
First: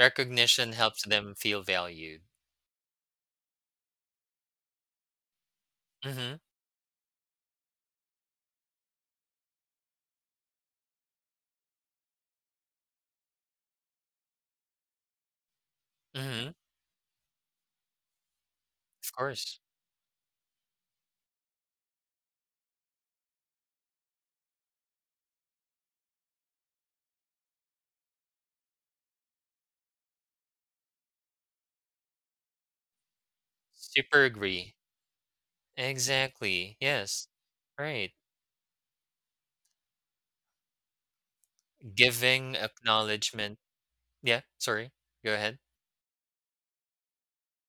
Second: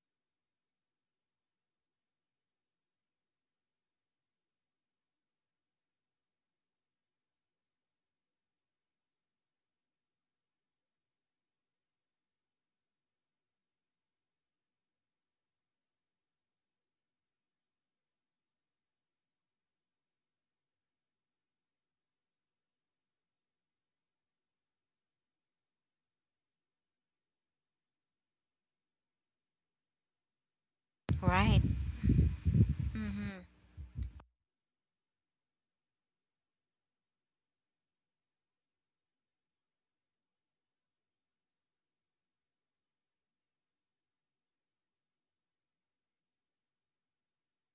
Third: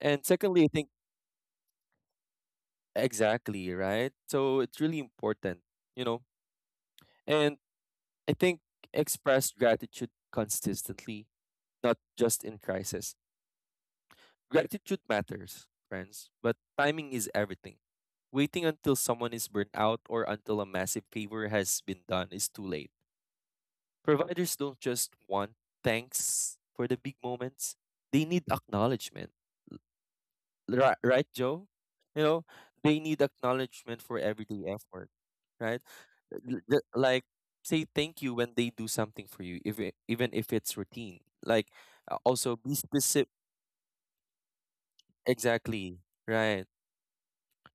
S2: And secondly, I think,
S3: helps them feel valued.
S2: exactly, right? So it's really important, you know.
S3: Mm-hmm.
S2: And I think, express gratitude consistently, not just in crisis. Gratitude matters, friends,
S3: Mm-hmm.
S2: but timing is everything. Waiting until
S3: Of
S2: someone is
S3: course.
S2: burnt out or until a massive favor has been done is too late. Providers don't just want thanks for the big moments, they need acknowledgement. Right, right,
S1: right.
S2: Joe? You know, they need
S1: Mm-hmm.
S2: acknowledgement for
S3: Super
S2: everyday
S3: agree.
S2: effort, right?
S3: Exactly.
S2: Like,
S3: Yes.
S2: say
S3: Right.
S2: thank you when they do something for you, if it, even if it's routine. Like, also
S3: Giving
S2: be specific.
S3: acknowledgement, yeah, sorry, go ahead.
S2: Exactly. Right,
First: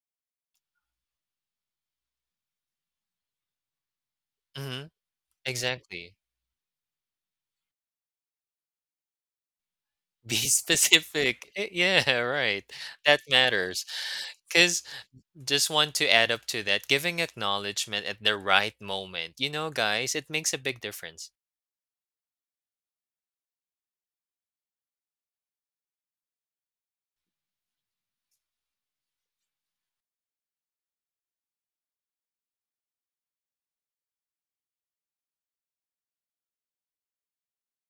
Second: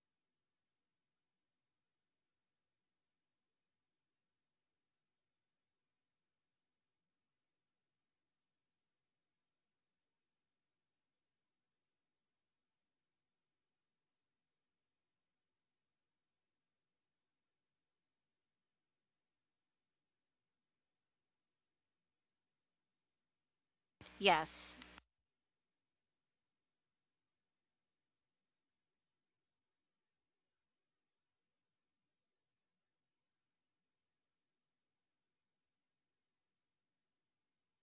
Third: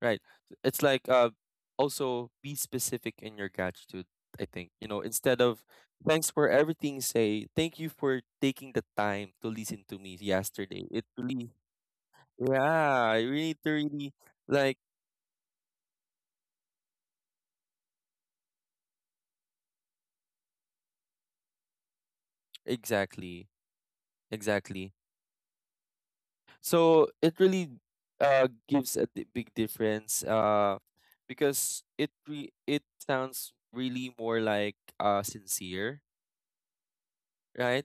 S2: right. It's like, also be specific in your gratitude, I think.
S3: Mhm,
S2: You know, instead of
S3: exactly.
S2: thanks for everything, say thank you for taking the time to listen to me
S3: Be
S2: yesterday. It
S3: specific.
S2: really,
S3: Eh, yeah, right.
S2: yeah,
S3: That
S2: I really, to
S3: matters.
S2: really,
S3: Cause
S2: like,
S3: just want to add up to that, giving acknowledgement at the right moment. You know, guys, it makes a big difference.
S2: exactly.
S1: Yes.
S2: Exactly. So it really gives a big difference, because it it sounds really more like sincere, right?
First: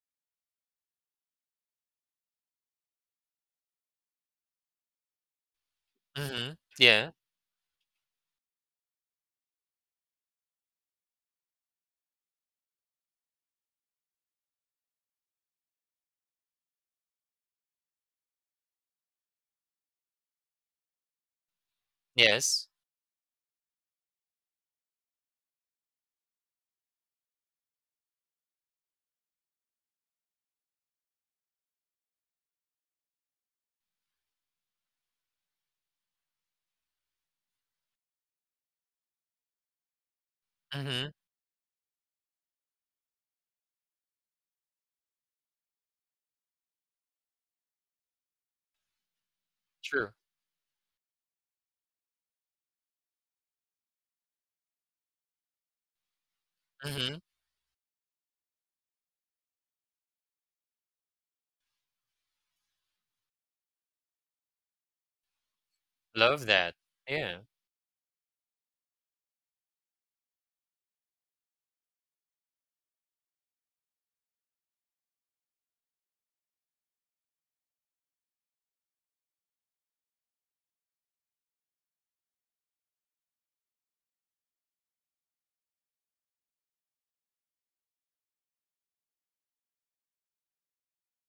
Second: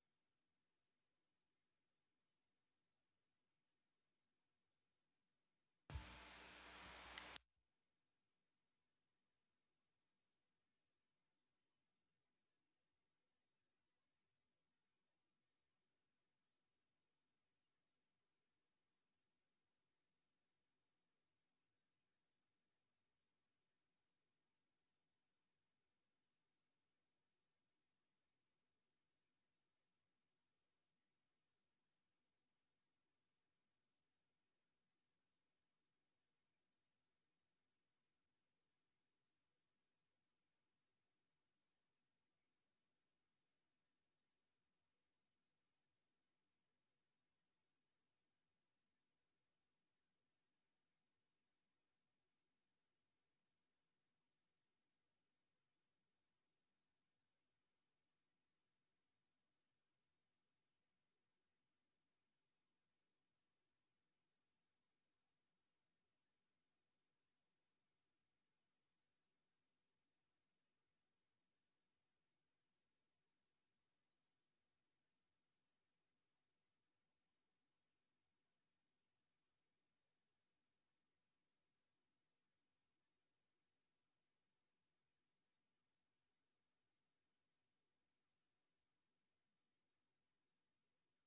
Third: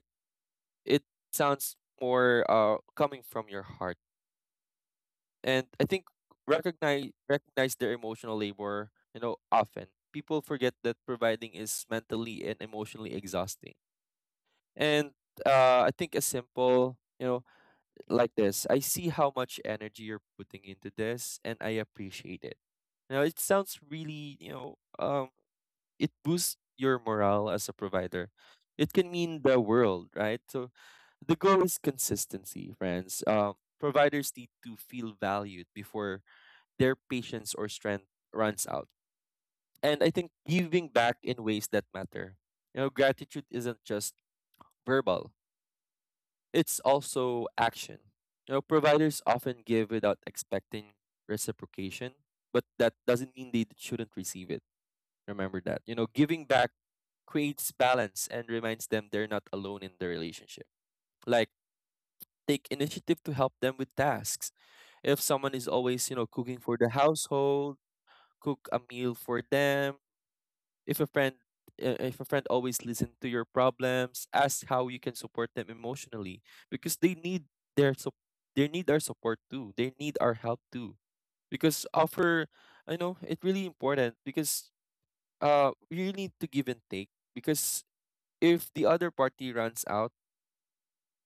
S2: It sounds more coming from your heart. And I think,
S3: Mhm. Yeah.
S2: recognize their emotional labor, you know, often. People forget that providing is mentally and emotionally exhausting. And I think a simple, you know, like this, I see how much energy you're putting into this and I appreciate it.
S3: Yes.
S2: Now it sounds really, you know, it boosts your morale as a provider. It can mean the world, right? So the goal is consistency, friends. Providers need to feel valued before their patience or strength runs out. And I think giving
S3: Mhm.
S2: back in ways that matter. You know, gratitude isn't just verbal. It's also action. You know, providers often give
S3: True.
S2: without expecting reciprocation, but that doesn't mean they shouldn't receive it. Remember that. You know, giving back
S3: Mhm.
S2: creates balance and reminds them they're not alone in the relationship. Like, take initiative to help them with tasks. If someone is always, you know,
S3: Love
S2: cooking
S3: that.
S2: for the
S3: Yeah.
S2: household, cook a meal for them. If a friend, if a friend always listens to your problems, ask how you can support them emotionally, because they need their sup- they need our support too. They need our help too. Because offer, I know it's really important, because you need to give and take, because if the other party runs out,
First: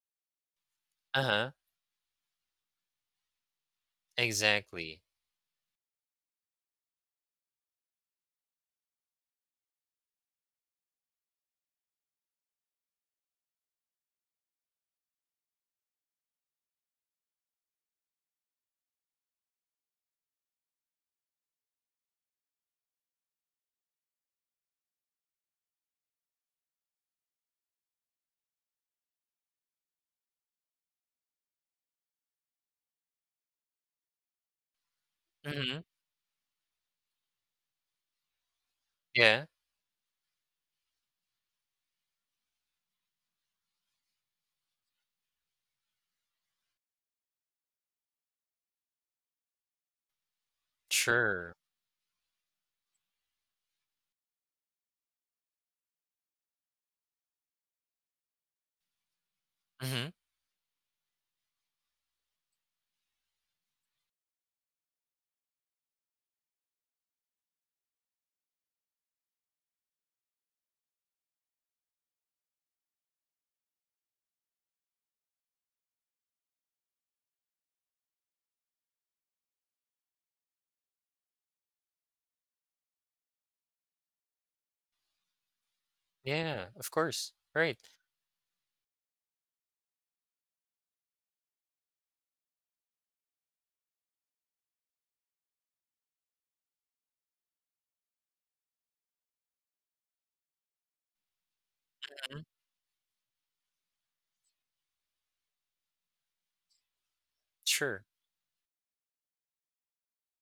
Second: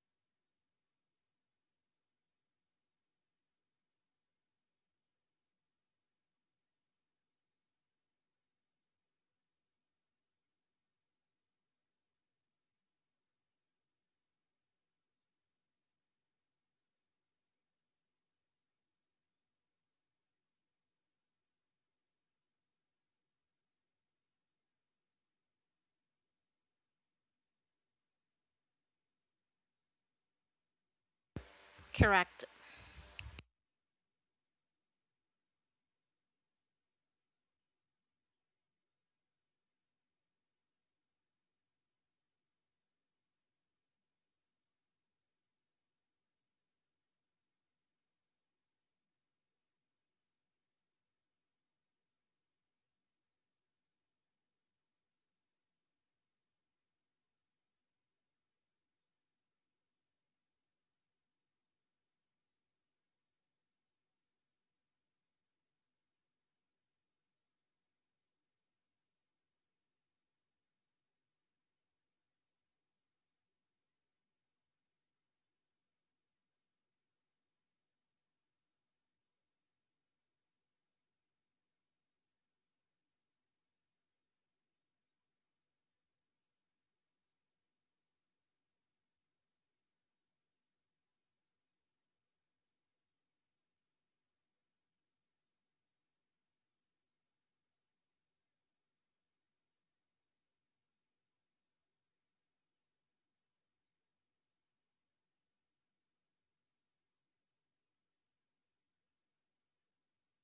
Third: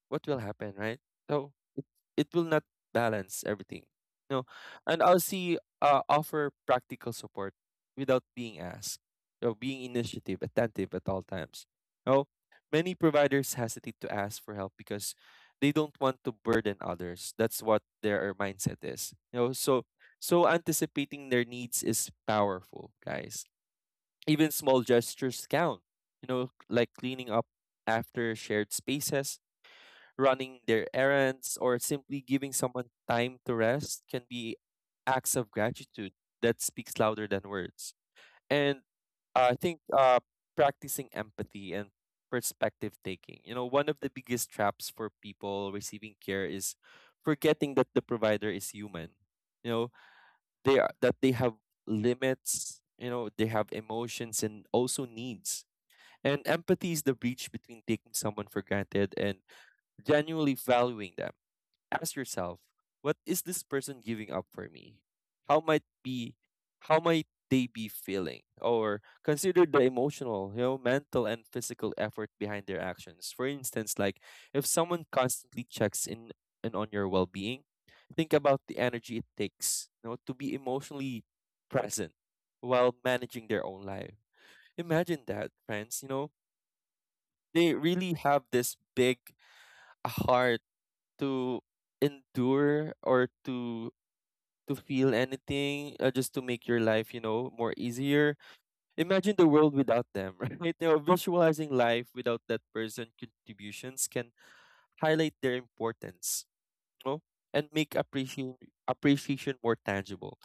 S2: what will happen, right?
S3: Uh-huh.
S2: So it will not balance everything. No.
S3: Exactly.
S2: And I'll see. Offer practical support without being asked, you being initiative, attentive at all times. No, many providers hesitate to ask for help because they don't want to burden others. That's what their mindset is. You know, so, so anticipating their needs is powerful, guys. Even small gestures count. You know, like cleaning up after shared spaces, running their errands, or simply
S1: Correct.
S2: giving someone time to rest can be acts of
S3: Mhm.
S2: gratitude that speaks louder than words. And
S3: Yeah.
S2: I think practicing empathy and perspective taking. You know, one of the biggest traps for people receiving care is forgetting that the provider is human. You know, they are that they have
S3: Sure.
S2: limits. You know, they have emotions and also needs. And empathy is the bridge between taking someone for granted and
S3: Mhm.
S2: genuinely valuing them. Ask yourself, what is this person giving up for me? How might be how might they be feeling? Or consider the emotional, you know, mental and physical effort behind their actions. For instance, like if someone constantly checks in and on your well being, think about the energy it takes, you know, to be emotionally present while managing their own life. Imagine that, friends,
S3: Yeah, of course.
S2: they
S3: Right.
S2: really have this big heart to endure or to feel anything just to make your life, you know, more easier. Imagine the world without them right? You know, visualizing life without
S3: Mhm.
S2: that person contributions can highlight their importance, you know, and make
S3: Sure.
S2: appreciation more tangible.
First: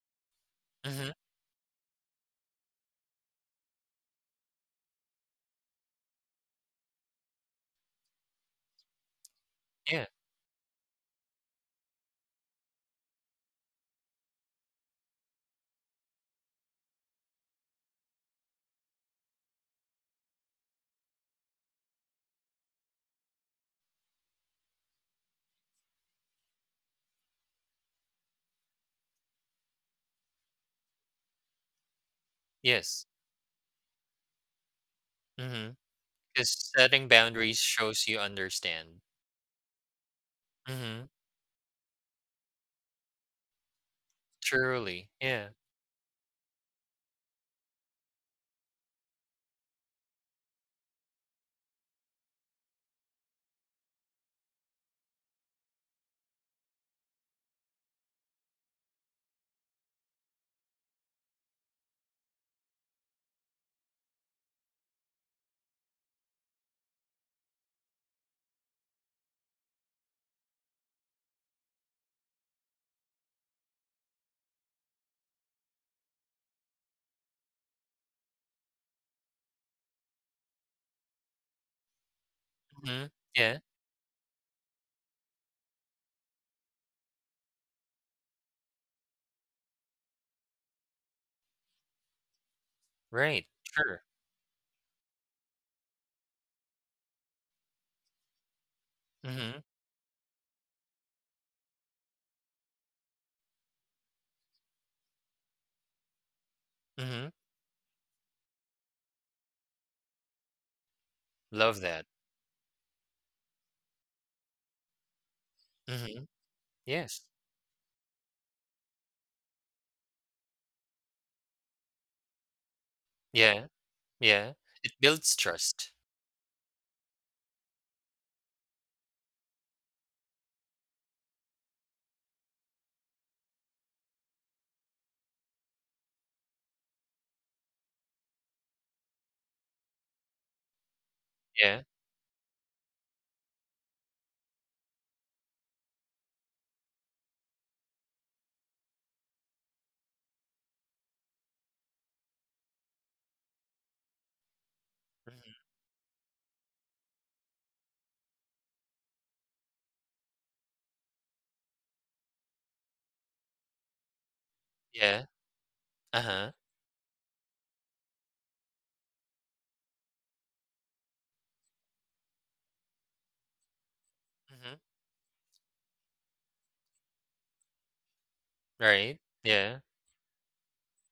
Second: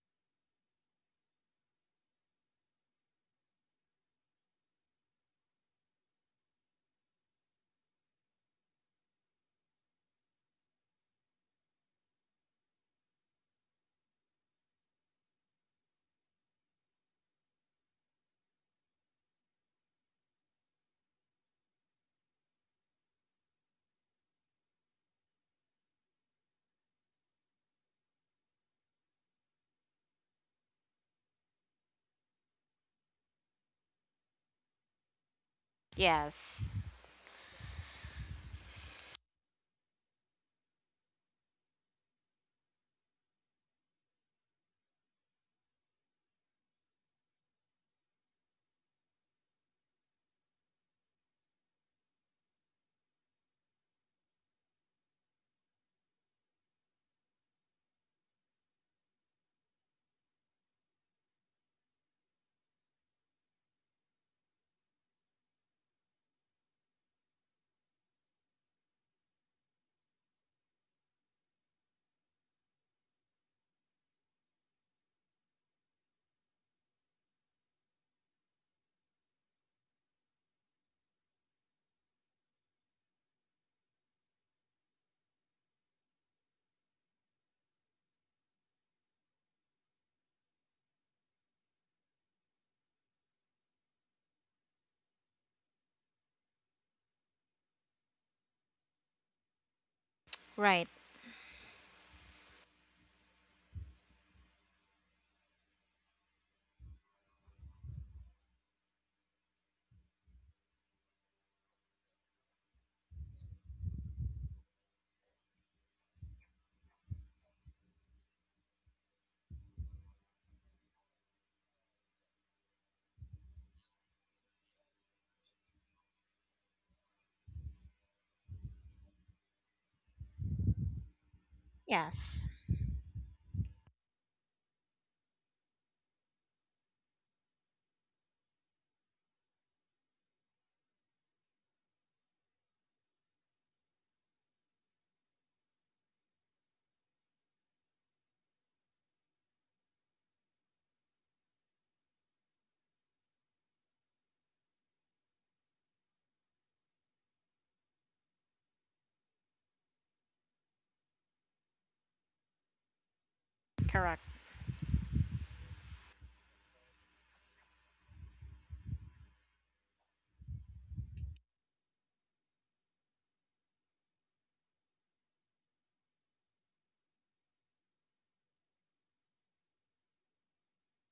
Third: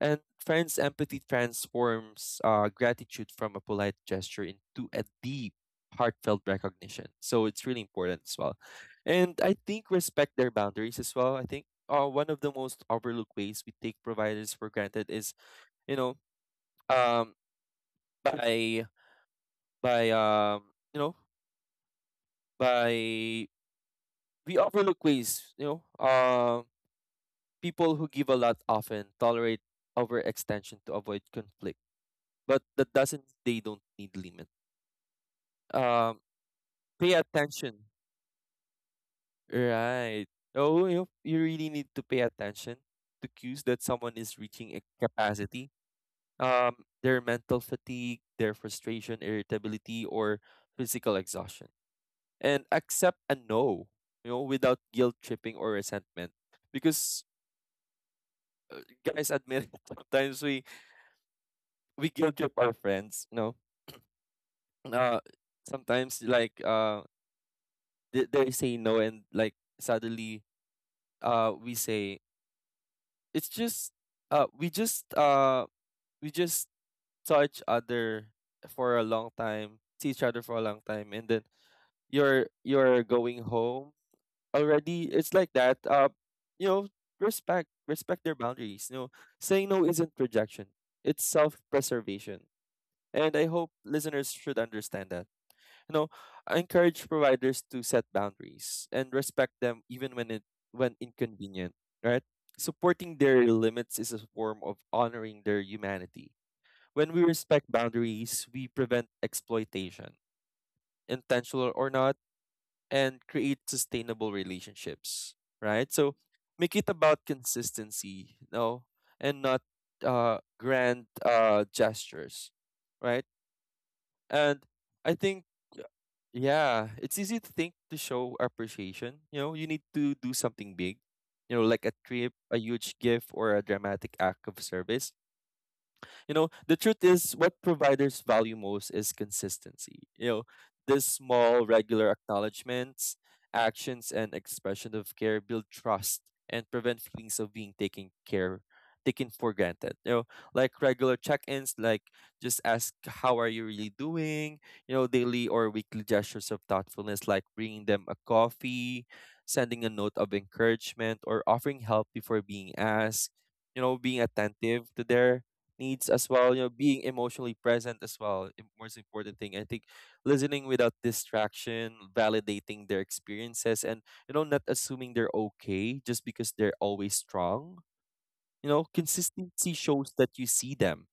S2: And friends'
S3: Mhm.
S2: empathy transforms gratitude from a polite gesture into a deep, heartfelt recognition. So it's really important as well. And I think
S3: Yeah.
S2: respect their boundaries as well. I think one of the most overlooked ways we take providers for granted is, you know, um, by by you know, by we overlook ways. People who give a lot often tolerate overextension to avoid conflict, but that
S3: Yes.
S2: doesn't mean they don't need limits.
S3: Cause
S2: um
S1: Yes.
S3: setting
S2: Pay
S3: boundaries
S2: attention,
S3: shows you understand.
S2: right? Oh,
S3: Mhm,
S2: you really need to pay attention to cues that someone is reaching a
S3: truly, yeah.
S2: capacity. um their mental fatigue, their frustration, irritability, or physical exhaustion, and accept a no, you know, without guilt tripping or resentment. Because guys, admit it, sometimes we guilt trip our friends, you know. Uh sometimes like uh they say no, and like suddenly, we say it's just, we just we just saw each other for a long time, see each other for a long time, and then you're
S3: Mhm,
S2: going
S3: yeah,
S2: home already. It's like that. You know, respect their boundaries. You know, saying no isn't rejection; it's self preservation. And I
S3: right,
S2: hope
S3: sure.
S2: listeners should understand that. You know, I encourage providers to set boundaries and respect
S3: Mhm,
S2: them even
S1: Right.
S2: when inconvenient, right? Supporting their limits is a form of honoring their humanity. When we
S3: mhm,
S2: respect boundaries, we prevent exploitation, intentional
S3: love
S2: or
S3: that.
S2: not, and create sustainable relationships, right? So
S3: Mhm,
S2: make it about
S3: yes.
S2: consistency, no, and not grand gestures, right?
S3: Yeah, yeah,
S2: And
S3: it
S2: I
S3: builds
S2: think,
S3: trust.
S2: yeah, it's easy to think to show appreciation. You know, you need to do something big, you know, like a trip,
S1: Yes,
S2: a huge gift, or a dramatic act of service. You know, the truth is what providers value most is consistency. You know, these small
S3: Yeah,
S2: regular acknowledgments, actions and expression of care build trust and prevent feelings of being taken care taken for granted. You know, like regular check-ins, like just ask, how are you really doing? You know,
S3: mhm,
S2: daily or weekly gestures of thoughtfulness like bringing them a coffee, sending a note of encouragement, or offering help before being asked. You know, being
S1: correct,
S2: attentive to
S3: yeah,
S2: their needs as
S3: uh-huh,
S2: well. You know, being emotionally present as well. Most important thing, I think, listening without distraction, validating their experiences, and, you know, not
S3: mhm,
S2: assuming they're okay just because they're always strong. You know,
S3: right,
S2: consistency
S3: yeah,
S2: shows that you see them,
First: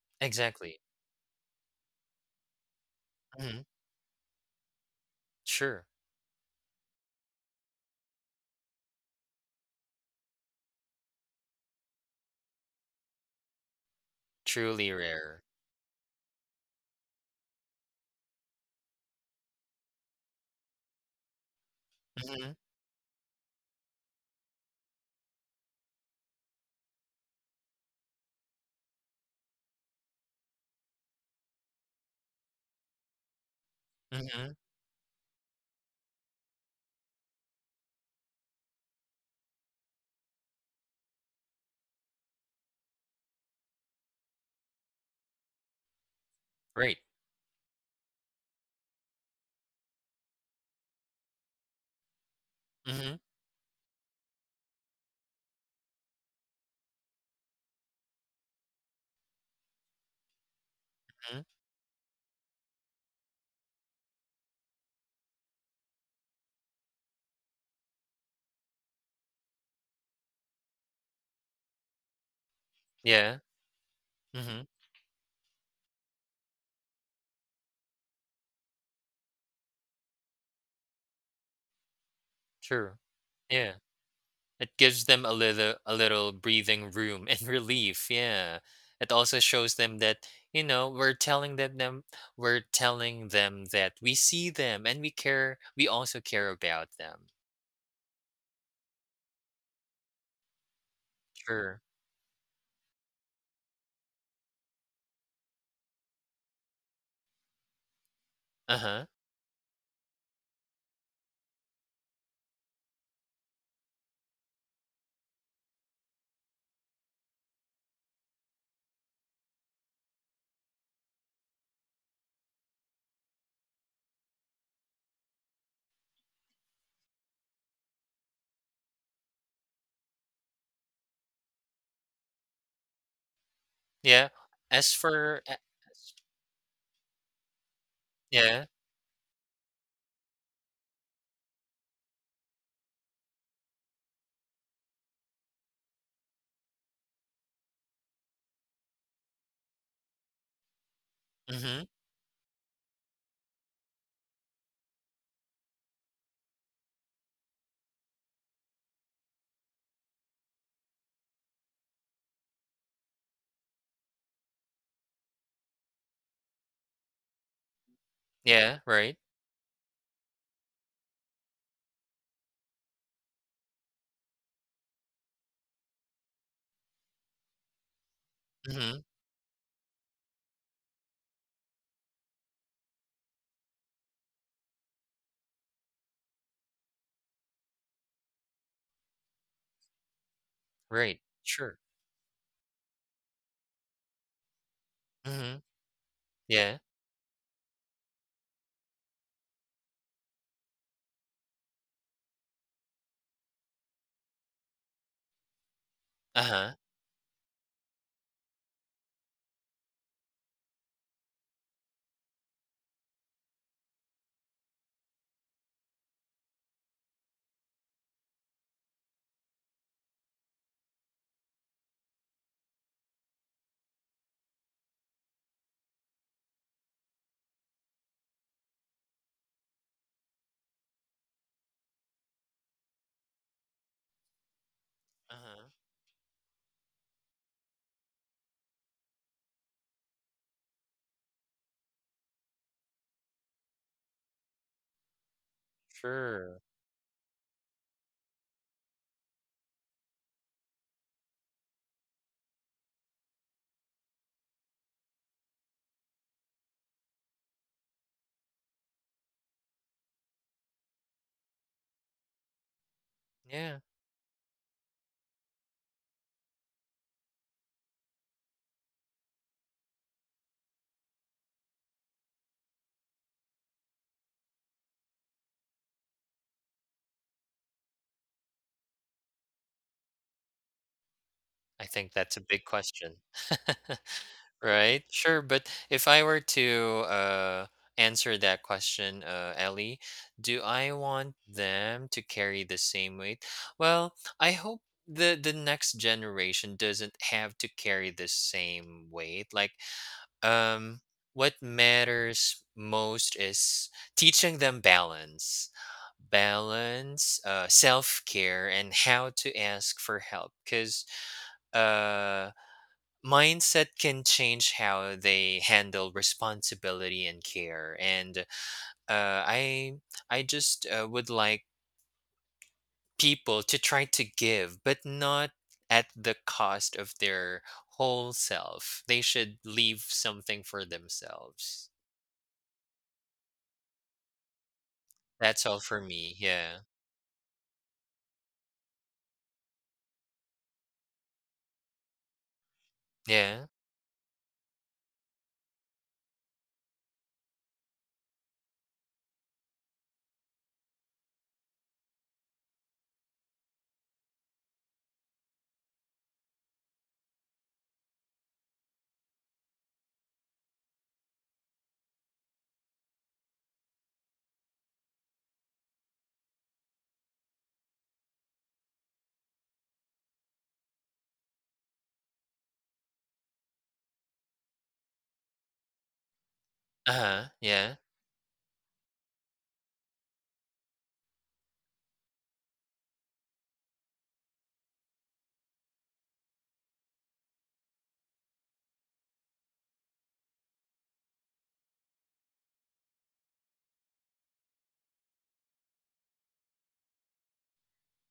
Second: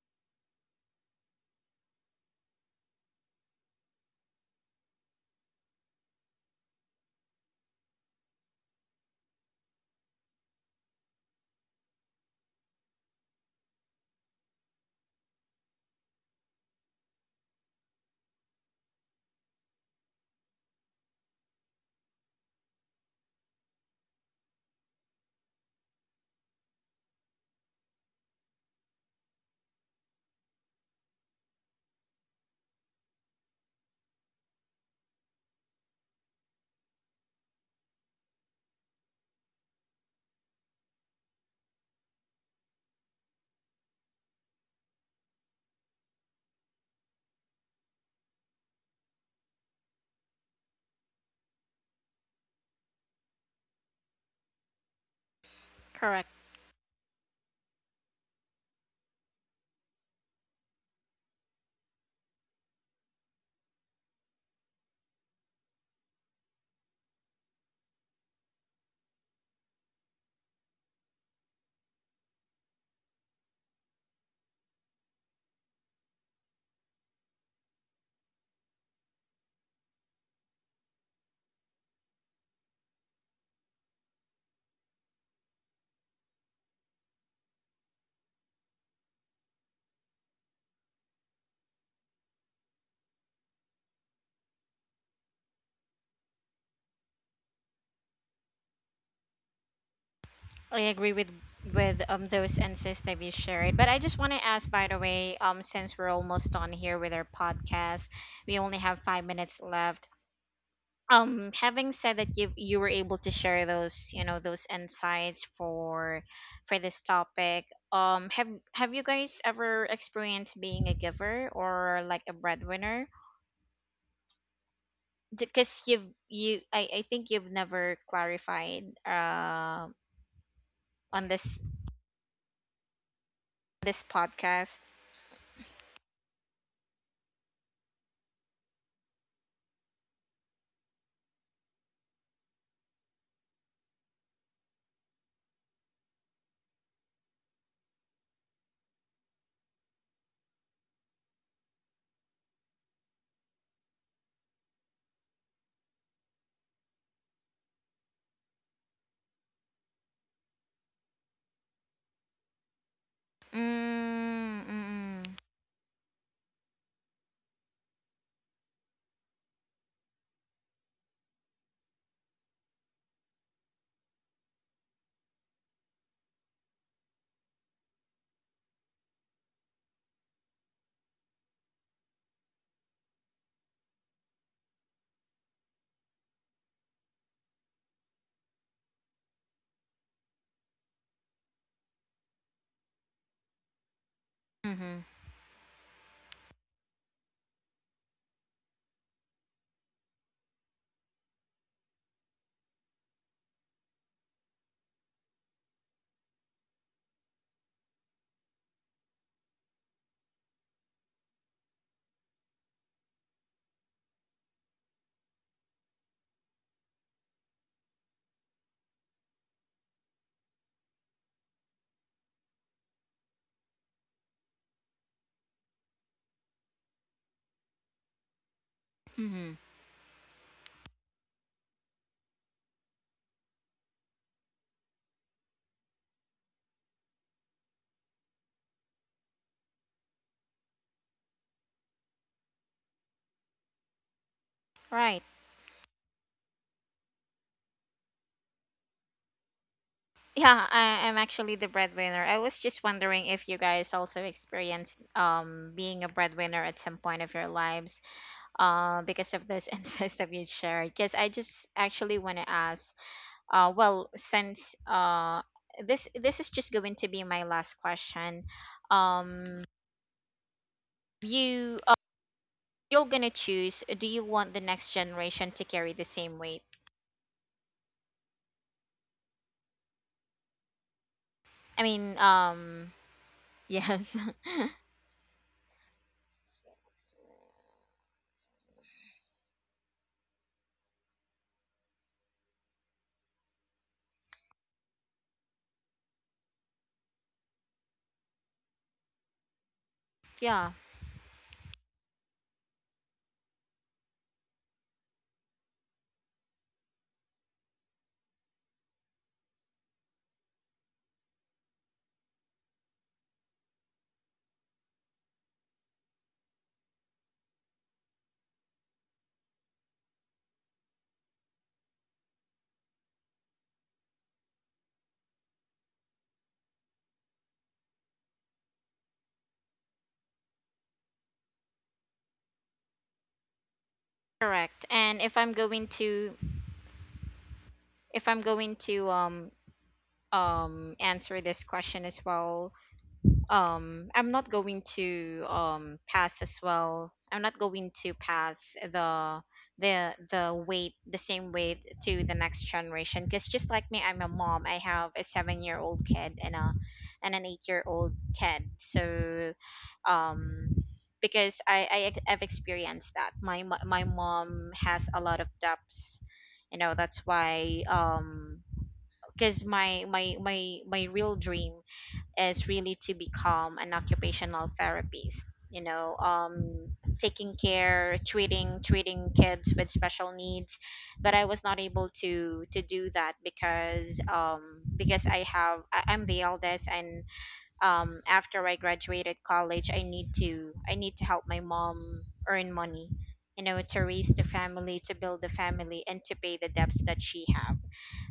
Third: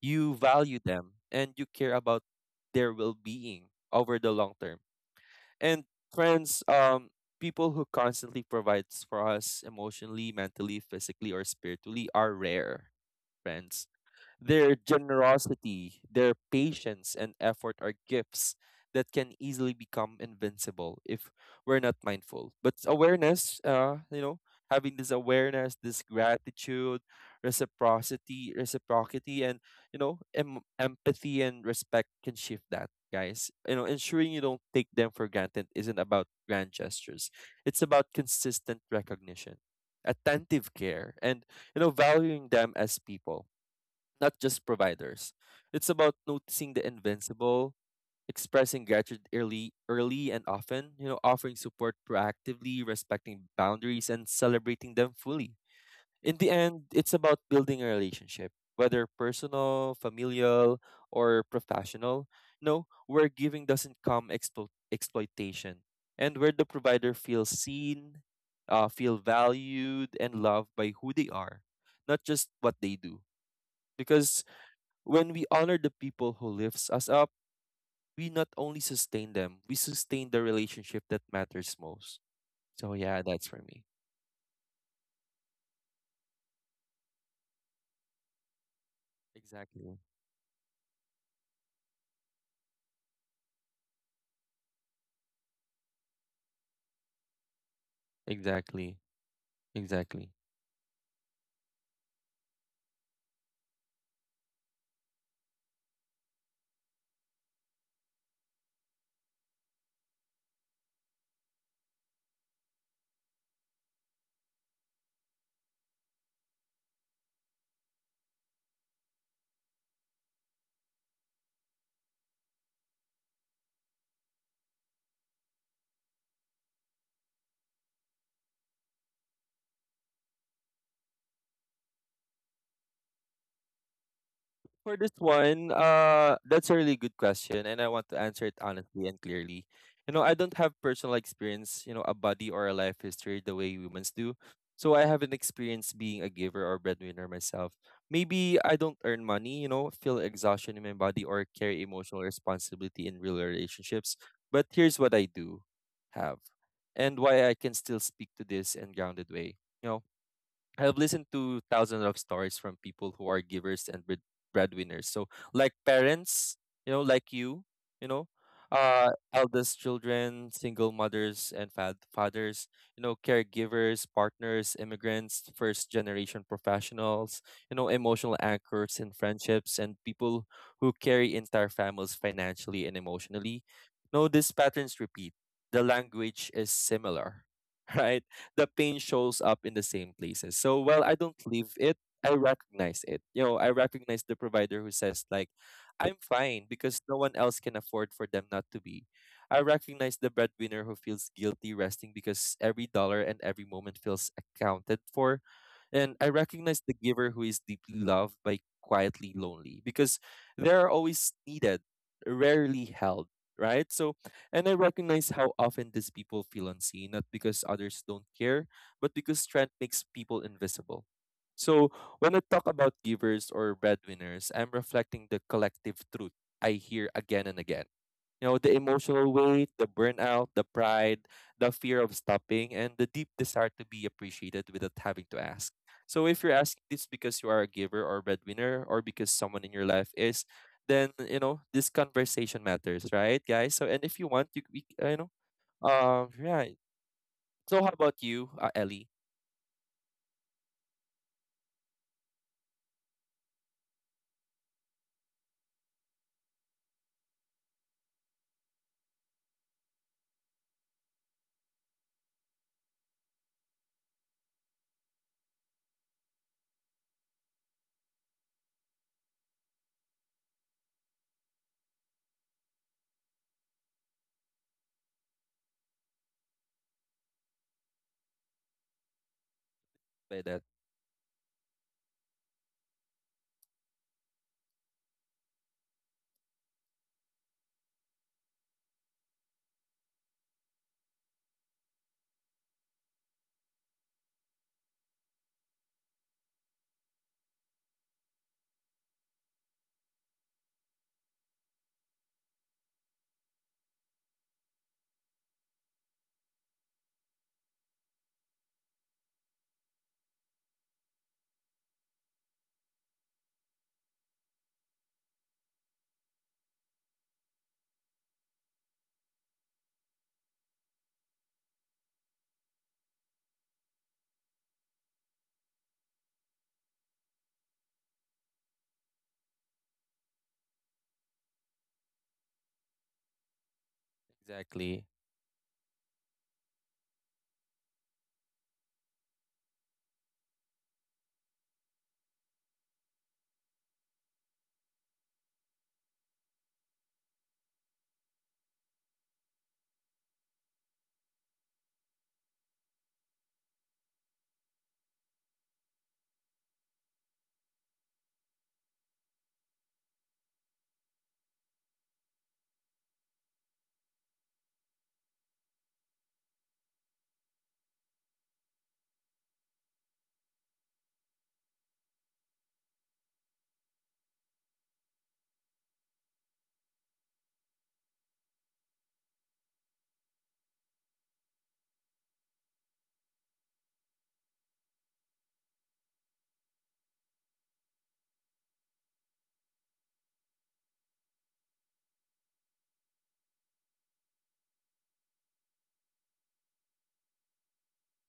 S2: you value
S3: exactly.
S2: them, and you care about their
S3: Mhm,
S2: well-being over the long term. And
S3: sure,
S2: friends, people who constantly provides for us emotionally, mentally, physically, or spiritually are rare, friends. Their
S3: truly rare.
S2: generosity, their patience, and effort are gifts that can easily become invincible if we're not mindful.
S3: Mhm,
S2: But awareness, you know, having this awareness, this gratitude, reciprocity, and, you know, empathy and respect can shift that, guys. You know, ensuring you
S3: mhm,
S2: don't take them for granted isn't about grand gestures. It's about consistent recognition, attentive care, and, you know, valuing them as people, not just providers. It's about noticing the
S3: right,
S2: invincible, expressing gratitude early, and often, you know, offering support proactively,
S3: mhm,
S2: respecting boundaries, and celebrating them fully.
S1: correct.
S2: In the end, it's about building a relationship, whether personal, familial,
S3: mhm,
S2: or professional. No, where giving doesn't come exploitation, and where the provider feels seen, feel valued, and loved by who they are, not just what they do.
S3: yeah,
S2: Because
S3: mhm,
S2: when we honor the people who lifts us up, we not only sustain them, we sustain the relationship that matters most. So
S3: sure.
S2: yeah, that's for
S3: Yeah.
S2: me.
S3: It gives them a little breathing room and relief. Yeah. It also shows
S2: Exactly.
S3: them that, you know, we're telling them that we see them and we also care about them.
S2: Exactly. Exactly.
S1: I agree with,
S3: Sure.
S1: those insights that you shared. But I just want to ask, by the way, since we're almost done here with our podcast, we only have
S3: Uh-huh.
S1: 5 minutes left. Having said that, you were able to share those, you know, those insights for, this topic. Have, you guys ever experienced being a giver or like a breadwinner? Because you've you I think you've never clarified, on this,
S3: Yeah.
S1: podcast.
S3: As
S2: For this
S3: for a-
S2: one,
S3: as-
S2: that's a really good question, and I want to answer it
S3: Yeah.
S2: honestly and clearly. You know, I don't have personal experience, you know, a body or a life history the way humans do. So I haven't experienced being a giver or breadwinner myself. Maybe I don't earn money, you know, feel exhaustion in my body or carry
S3: Mhm.
S2: emotional responsibility in real relationships. But here's what I do have and why I can still speak to this in grounded way, you know. I have listened to thousands of stories from people who are givers and
S1: Mm, mm,
S2: breadwinners.
S1: mm.
S2: So, like parents, you know, like you know,
S3: Yeah, right.
S2: eldest children, single mothers and fathers, you know, caregivers, partners, immigrants, first generation professionals, you know, emotional
S3: Mhm.
S2: anchors in friendships, and people who carry entire families financially and emotionally. No, these patterns repeat. The language is similar, right? The pain shows up in the same places. So while I
S3: Right.
S2: don't leave
S3: Sure.
S2: it, I recognize it. You know, I recognize the provider who
S1: Mm-hmm.
S2: says like,
S3: Mhm.
S2: "I'm fine"
S3: Yeah.
S2: because no one else can afford for them not to be. I recognize the breadwinner who feels guilty resting because every dollar and every moment feels accounted for, and I
S3: Uh-huh.
S2: recognize the giver who is deeply loved by quietly lonely because they are always needed, rarely held, right? So, and I recognize how often these people feel unseen, not because others don't care, but because strength makes people invisible. So when I talk about givers or breadwinners, I'm reflecting the collective truth I hear again and again. You know, the emotional
S1: Mm-hmm.
S2: weight, the burnout, the pride, the fear of stopping, and the deep desire to be appreciated without having to
S3: Uh-huh.
S2: ask. So if you're asking this because you are a giver or breadwinner or because someone in your life is, then you know this conversation matters, right, guys? So, and if you want, you
S1: Right.
S2: know,
S3: Sure.
S2: right. So how about you, Ellie?
S1: Yeah, I'm actually the breadwinner. I was just wondering if you guys also experienced being a breadwinner at some point of your lives, because of those insights that you shared. Because I just actually want to ask, uh,
S3: Yeah.
S1: well, since uh this is just going to be my last question, um, you uh, you're gonna choose. Do you want the next generation to carry the same weight?
S2: By that,
S1: I
S3: I think
S1: mean,
S3: that's a big question.
S1: yes,
S3: Right. Sure. But if I were to answer that question, Ellie, do I want them to carry the same weight? Well, I hope the next generation doesn't have to carry the same weight. Like,
S1: yeah,
S3: um, what matters most is teaching them balance, self care, and how to ask for help. Because mindset can change how they handle responsibility and care. And uh, i I just would like people to try to give but not at the cost of their whole self. They should leave something for themselves.
S1: correct.
S2: exactly.
S1: And if I'm
S3: That's all
S1: going
S3: for me.
S1: to,
S3: Yeah.
S1: If I'm going to, answer this question as well,
S3: Yeah.
S1: I'm not going to pass as well. I'm not going to pass the the weight, the same weight, to the next generation. Because just like me, I'm a mom. I have a 7 year old kid and a and an 8 year old kid. So um because I've experienced that my mom has a lot of depths, you know. That's why because my real dream is really to become an occupational therapist, you know.
S3: Uh-huh.
S1: Taking
S3: Yeah.
S1: care, treating kids with special needs. But I was not able to do that because I'm the eldest. And after I graduated college, I need to help my mom earn money, you know, to raise the family, to build the family, and to pay the debts that she have.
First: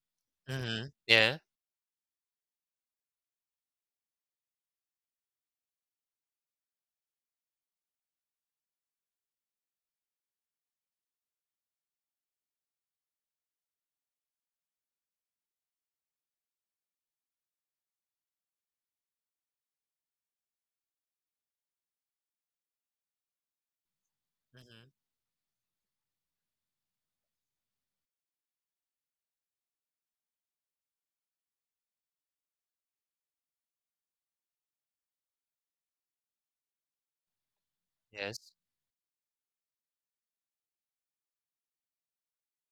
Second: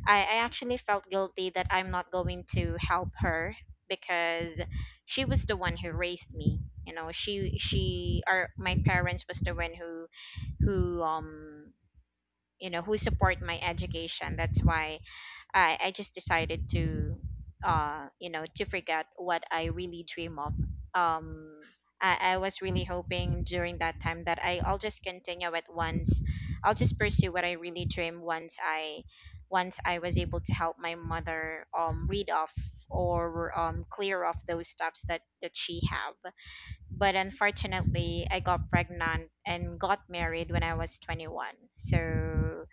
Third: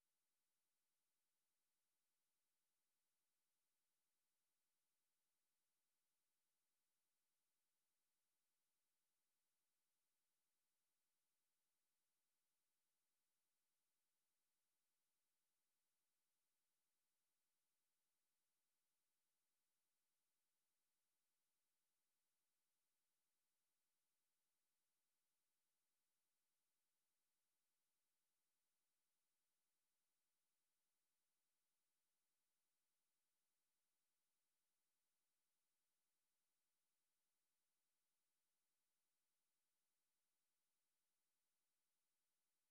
S1: I actually
S3: Mm-hmm.
S1: felt
S3: Yeah.
S1: guilty that I'm not going to help her, because she was the one who raised me. You know, she or my parents was the one who who um you know, who support my education. That's why I just decided to you know, to forget what I really dream of. Um I was really hoping during that time that I'll
S3: Mm-hmm.
S1: just continue it once, I'll just pursue what I really dream, once I was able to help my mother read off or clear off those stuffs that that she have. But unfortunately, I
S3: Yes.
S1: got pregnant and got married when I was 21. So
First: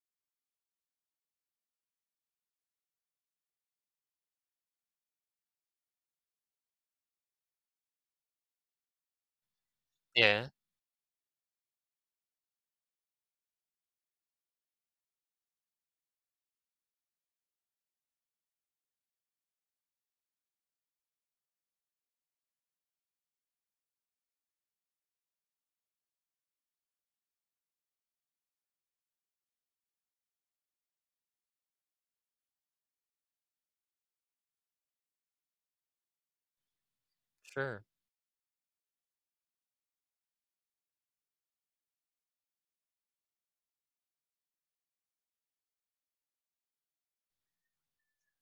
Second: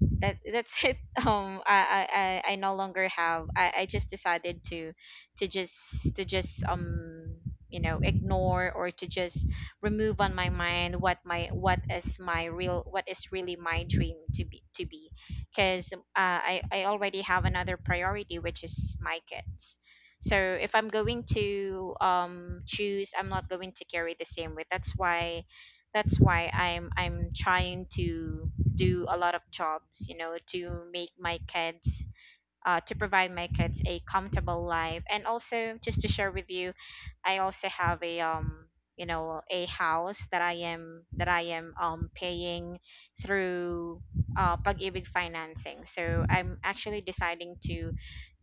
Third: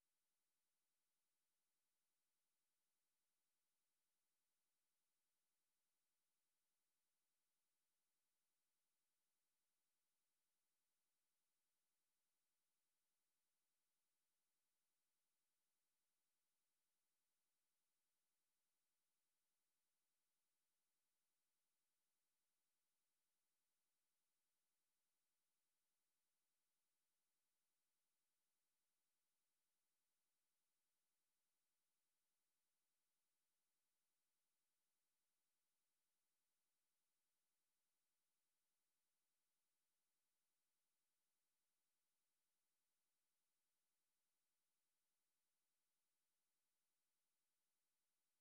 S1: that that's it. I I no longer have. I just decided to to just you know, ignore, or to just remove on
S3: Yeah.
S1: my mind what my what is my real, what is really my dream to be, to be. Because I already have another priority, which is my kids. So if I'm going to choose, I'm not going to carry the same weight. That's why, that's why I'm trying to do a lot of jobs, you know, to make my kids, to provide my kids a comfortable life. And also, just to share with you, I also
S3: Sure.
S1: have a, you know, a house that I am paying through pag-ibig financing. So I'm actually deciding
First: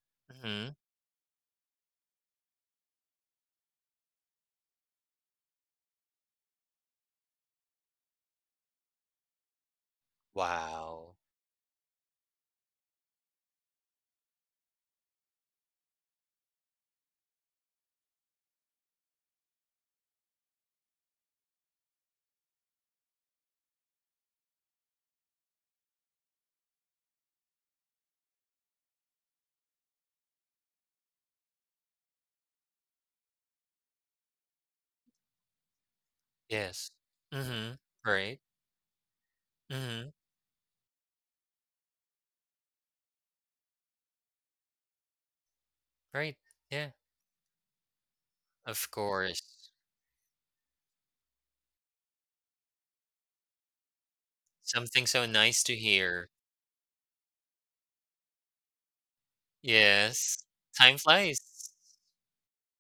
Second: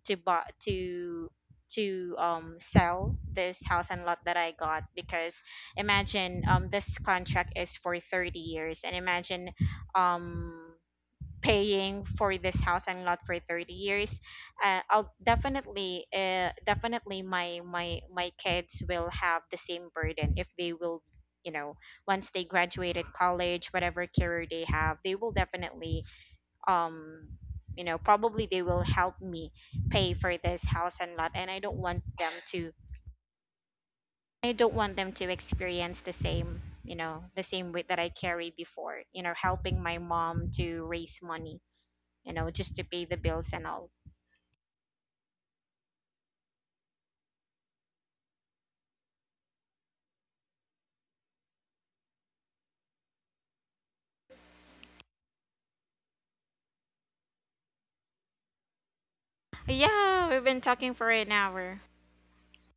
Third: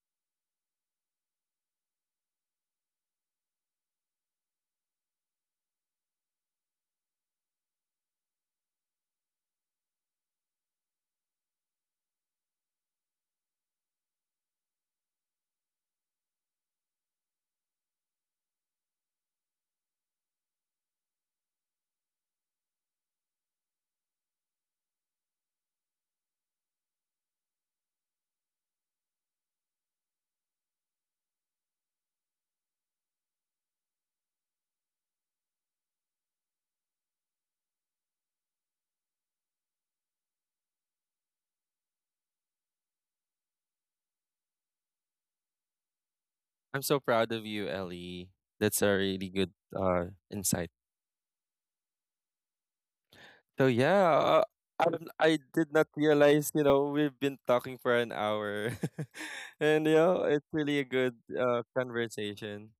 S1: to buy
S3: Mm-hmm.
S1: to to sell this house and lot that I got. Because imagine, this contract is for 30 years. And imagine, um
S3: Wow.
S1: paying for this house and lot for 30 years, I'll definitely definitely, my kids will have the same burden. If they will, you know, once they graduated college, whatever career they have, they will definitely um you know, probably they will help me pay for this house and lot. And I don't want them to, I don't want them to experience the same,
S3: Yes.
S1: you know, the same
S3: Mm-hmm.
S1: weight that I
S3: Right.
S1: carried before, you know, helping my
S3: Mm-hmm.
S1: mom to raise money, you know, just to pay the bills and all.
S3: Right.
S2: I'm
S3: Yeah.
S2: so proud of you, Ellie. That's a
S3: Of
S2: really
S3: course.
S2: good insight. So yeah, I
S3: Something so
S2: I
S3: nice
S2: did
S3: to
S2: not
S3: hear.
S2: realize, you know, we've been talking for an hour, and you know
S1: Yeah,
S3: Yes.
S1: we've
S2: it's
S1: been
S2: really a
S1: talking
S3: Time
S1: for
S2: good
S1: an
S3: flies.
S1: hour.
S2: conversation.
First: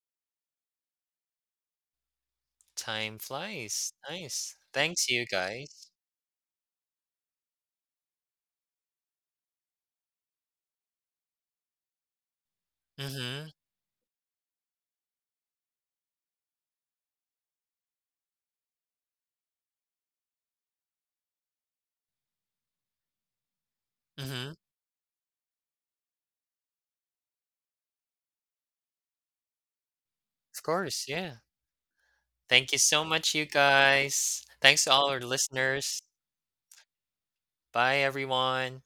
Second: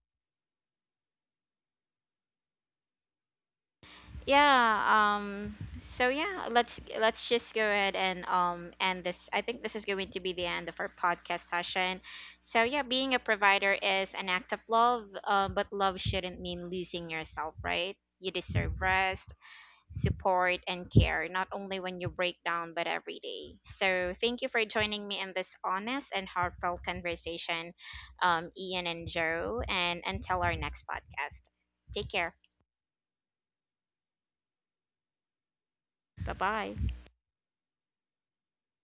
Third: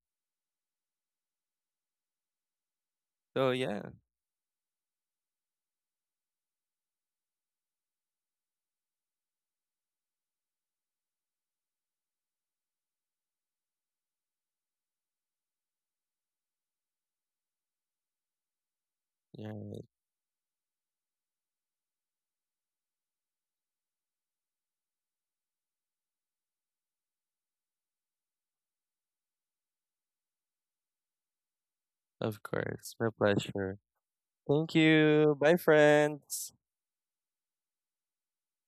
S3: Time
S2: So yeah,
S3: flies. Nice.
S1: Yeah,
S3: Thanks, you guys.
S1: so yeah, let's just go ahead and end this. I think this is going to be the end of our podcast session. So yeah, being a
S3: Mm-hmm.
S1: provider is an act of love, but love shouldn't mean losing yourself, right? You deserve rest,
S2: yeah.
S1: support, and care, not only when you break down, but every day. So, thank you
S3: Mm-hmm.
S1: for joining me in this honest and heartfelt conversation, Ian and Joe. And until our
S3: Of
S1: next
S3: course. Yeah.
S1: podcast, take care.
S2: Of
S3: Thank you
S2: course.
S3: so
S2: My
S3: much, you
S2: pleasure.
S3: guys.
S2: Thank
S3: Thanks to all our
S2: you. Bye,
S3: listeners.
S1: Bye
S2: friends.
S1: bye.
S3: Bye, everyone.